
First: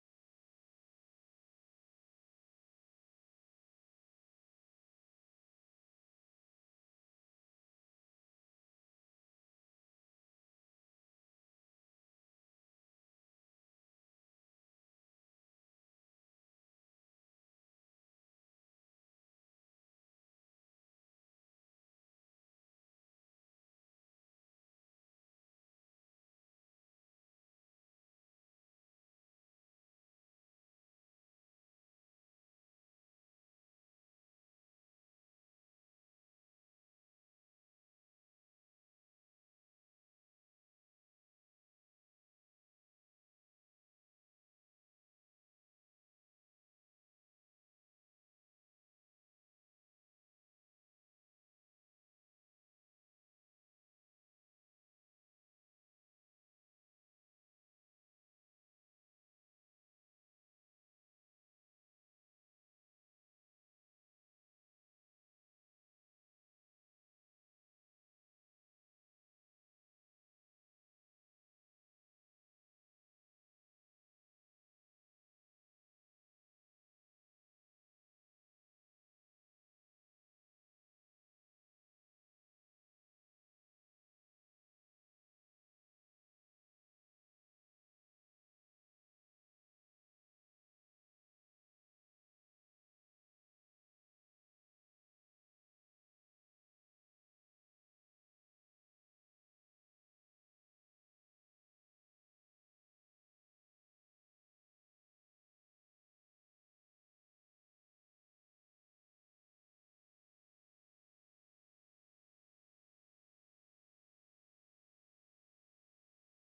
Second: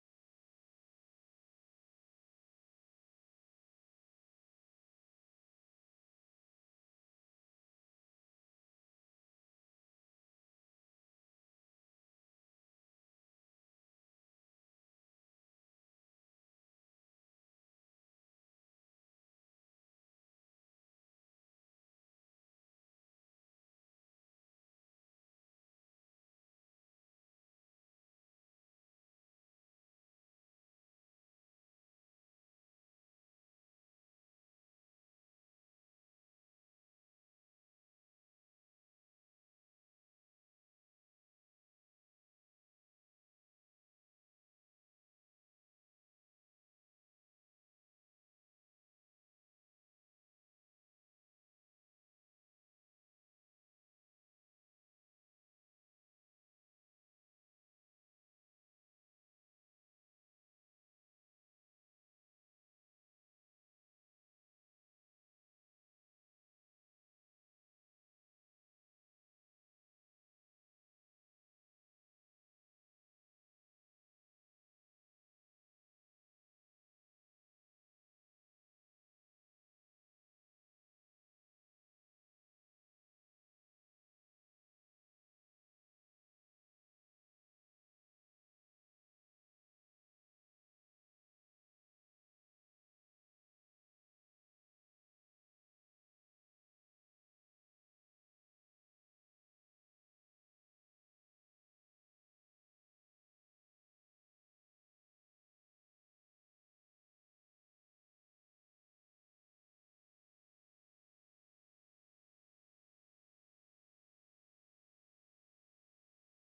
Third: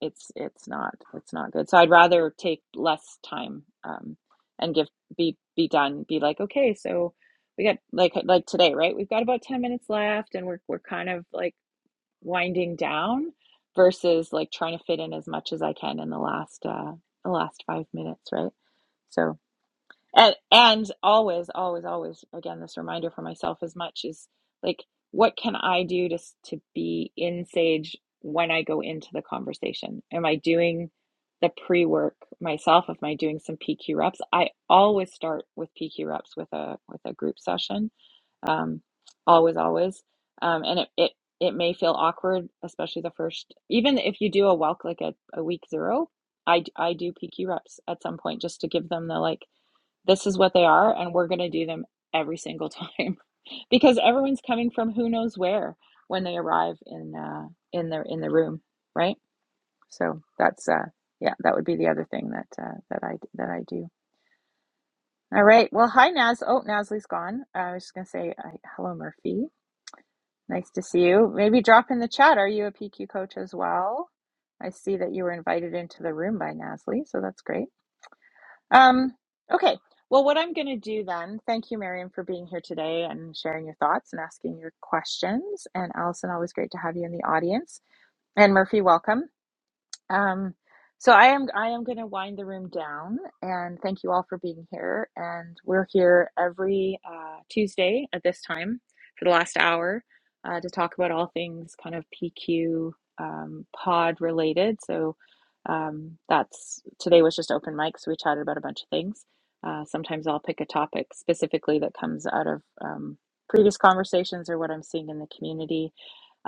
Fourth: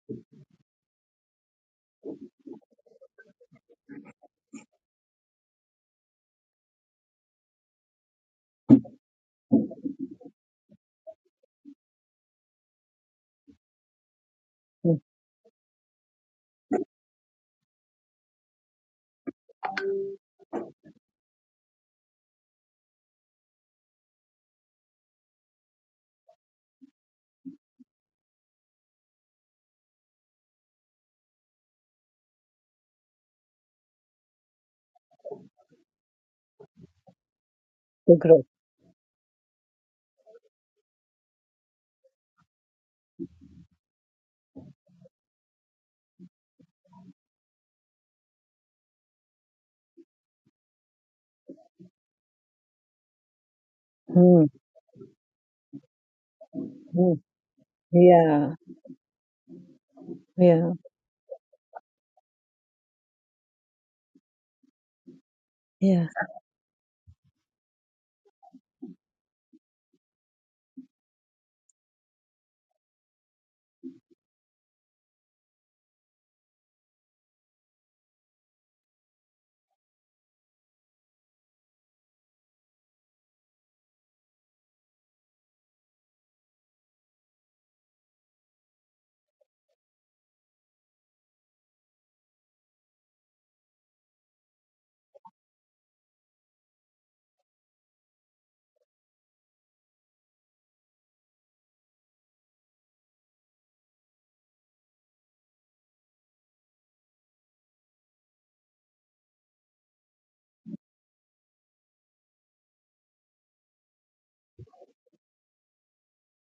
S1: it's it's not it's not good so i'd rather take less time um and give be be done be like okay so we got like like today right we've got about 10 minutes left and we're we're kind of like winding down versus like trying to fit
S4: Mm,
S1: in as much as I can in the last uh the last five minutes, right? So and and always, always, always again this reminder for myself as much is like what can I do to to be in Sage when I go into the conversation? Am I doing the pre-work myself? Am I doing some PQ reps? I always start with PQ reps with a with a group session
S4: The growth.
S1: um, always, always. Um, and it, it, it may feel awkward, especially the first, even if you do a walk like a, a week zero, I, I I do PQ reps at some point just to give them the like, this is what they are, and we're going to do them every single time because everyone's
S4: Mm,
S1: coming from who knows where when they arrive in,
S4: mm.
S1: uh, in their, in the
S4: Yeah,
S1: room, right? So that's,
S4: yeah,
S1: uh, yeah, that would be the other thing that, uh, that I, that I do. All right. Well,
S4: yeah.
S1: hi, Naz. Oh, Nazly's gone. I was just going to say uh, hello, Murphy. Nice to see you. Maybe drop in the chat. Are you a PQ coach as well? I see that you were invited into the room by Nasli, so that's great. Um, okay. Well, what I'm going to do then, thank you, Miriam, for being here today and sharing your thoughts and asking your questions. And Allison, always great to have you in the audience. And Murphy, welcome. Um, so I am I am going to wind the room down, and thank you all for being here. And we're here every uh, Tuesday at this time for the last hour uh, to talk about all things kind of PQ um, pod related. So um, that's today was just open mic, so we chatted about a bunch of things. Uh, sometimes I'll pick a topic specifically that comes out of um, previous conversations or what I'm seeing in the community.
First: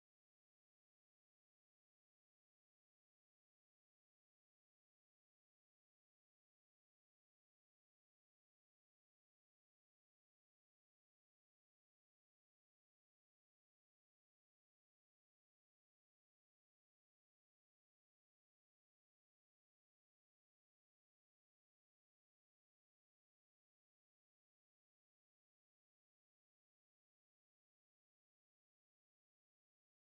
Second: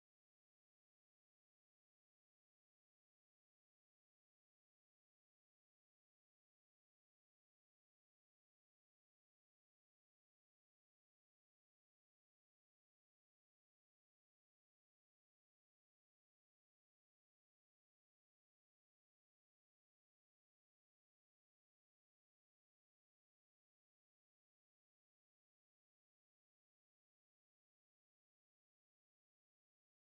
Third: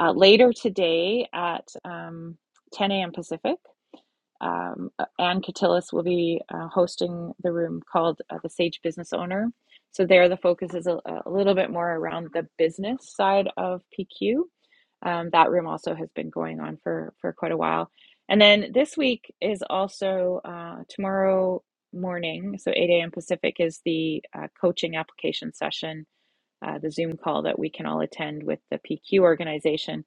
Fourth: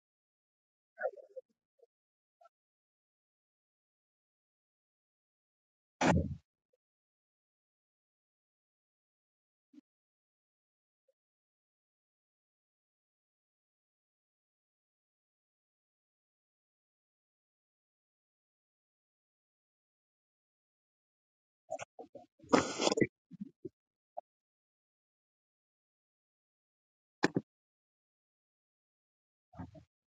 S1: Uh, later today at um, 10 a.m. Pacific. Um, uh, Ann Catillus will be uh, hosting the room called uh, The Sage Business Owner. So, there the focus is a, a little bit more around the business side of PQ. Um, that room also has been going on for, for quite a while. And then this week is also uh, tomorrow morning, so 8 a.m. Pacific, is the uh, coaching application session uh, the Zoom call that we can all attend with the PQ organization.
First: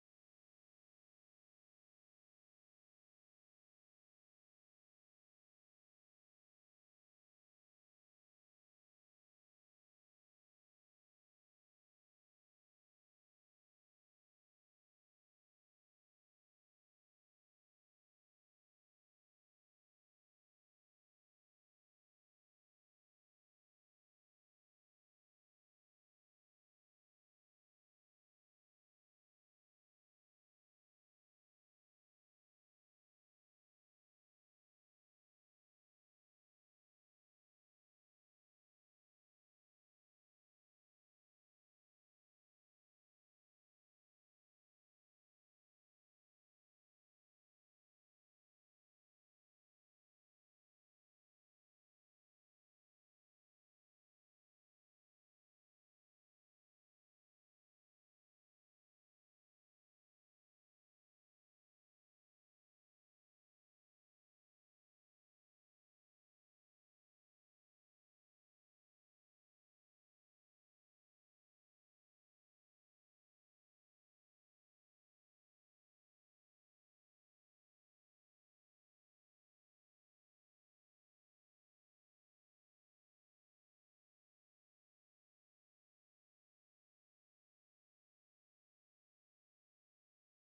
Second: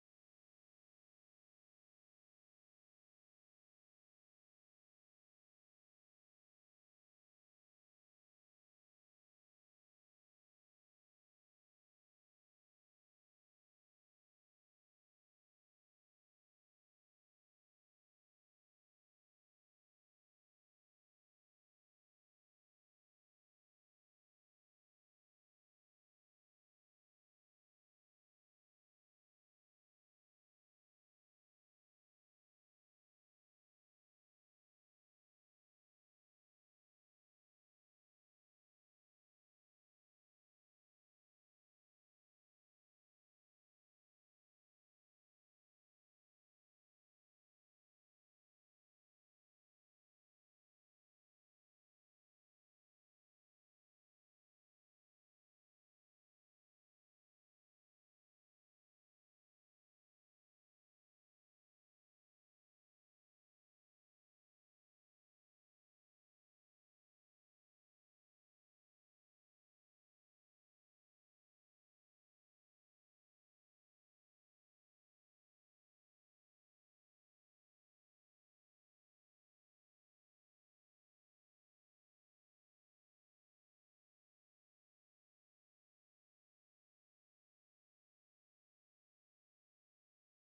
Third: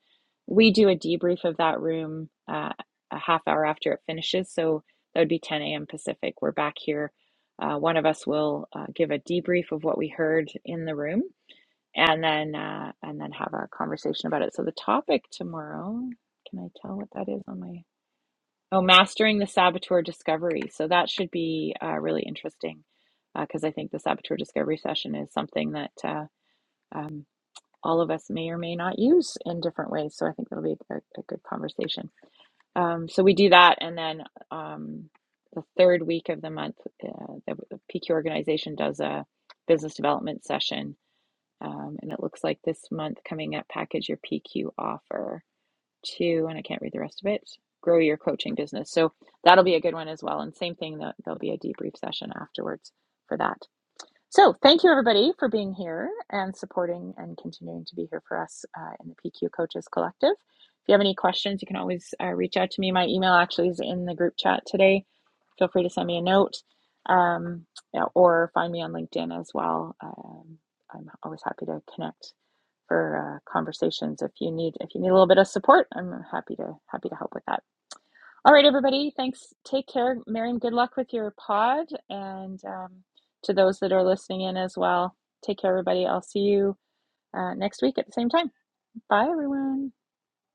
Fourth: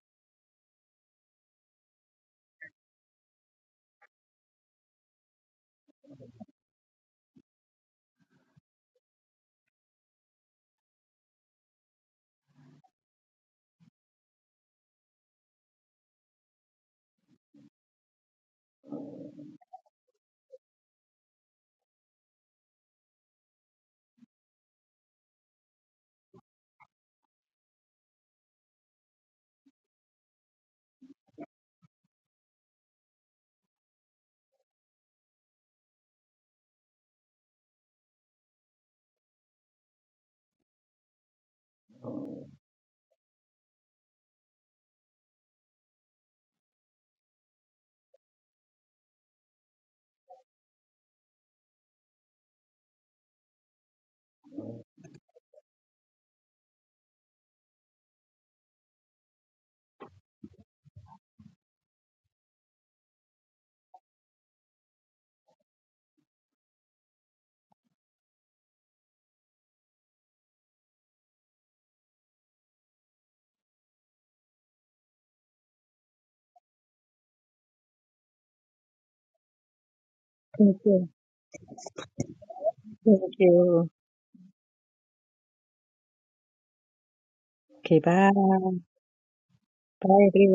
S1: We do a debrief of that room uh, a half hour after it finishes. So that would be 10 a.m. Pacific. We're back here. Uh, one of us will uh, give a debrief of what we heard in the room and then uh, and then have our conversation about it. So the topic tomorrow, can I tell what that is on my oh mastering the saboteur discovery. So that should be uh, really interesting because uh, I think the saboteur discovery session is something that uh, um, all of us may or may not use in different ways. So I think that'll be a, a good conversation. Um, so we do that, and then um, the third week of the month, uh, the PQ organization does a business development session, um, and it looks like this month coming up, package your PQ offer to, and I can't read the rest of it. Grow your coaching business. So that'll be a good one as well. And same thing, there- there'll be a debrief session afterwards for that. So, thank you everybody for being here and supporting and continuing to be here for us uh, in the PQ Coaches Collective. If you have any questions, you can always uh, reach out to me. My email actually is in the group chat today. Feel free to send me a note um, yeah, or find me on LinkedIn as well. Um, I'm always happy to connect for uh, conversations. If you need if you need a little bit of support, I'm happy to happy to help with that. All right, everybody. Thanks. Take care. Miriam, good
S4: Thank
S1: luck
S4: you.
S1: with your pod. And um,
S4: Thank
S1: to those
S4: you.
S1: that are listening in as well, take care, everybody. I'll see you uh, next week
S4: Okay,
S1: at the same
S4: bye.
S1: time. Bye, everyone.
S4: Bye, everyone.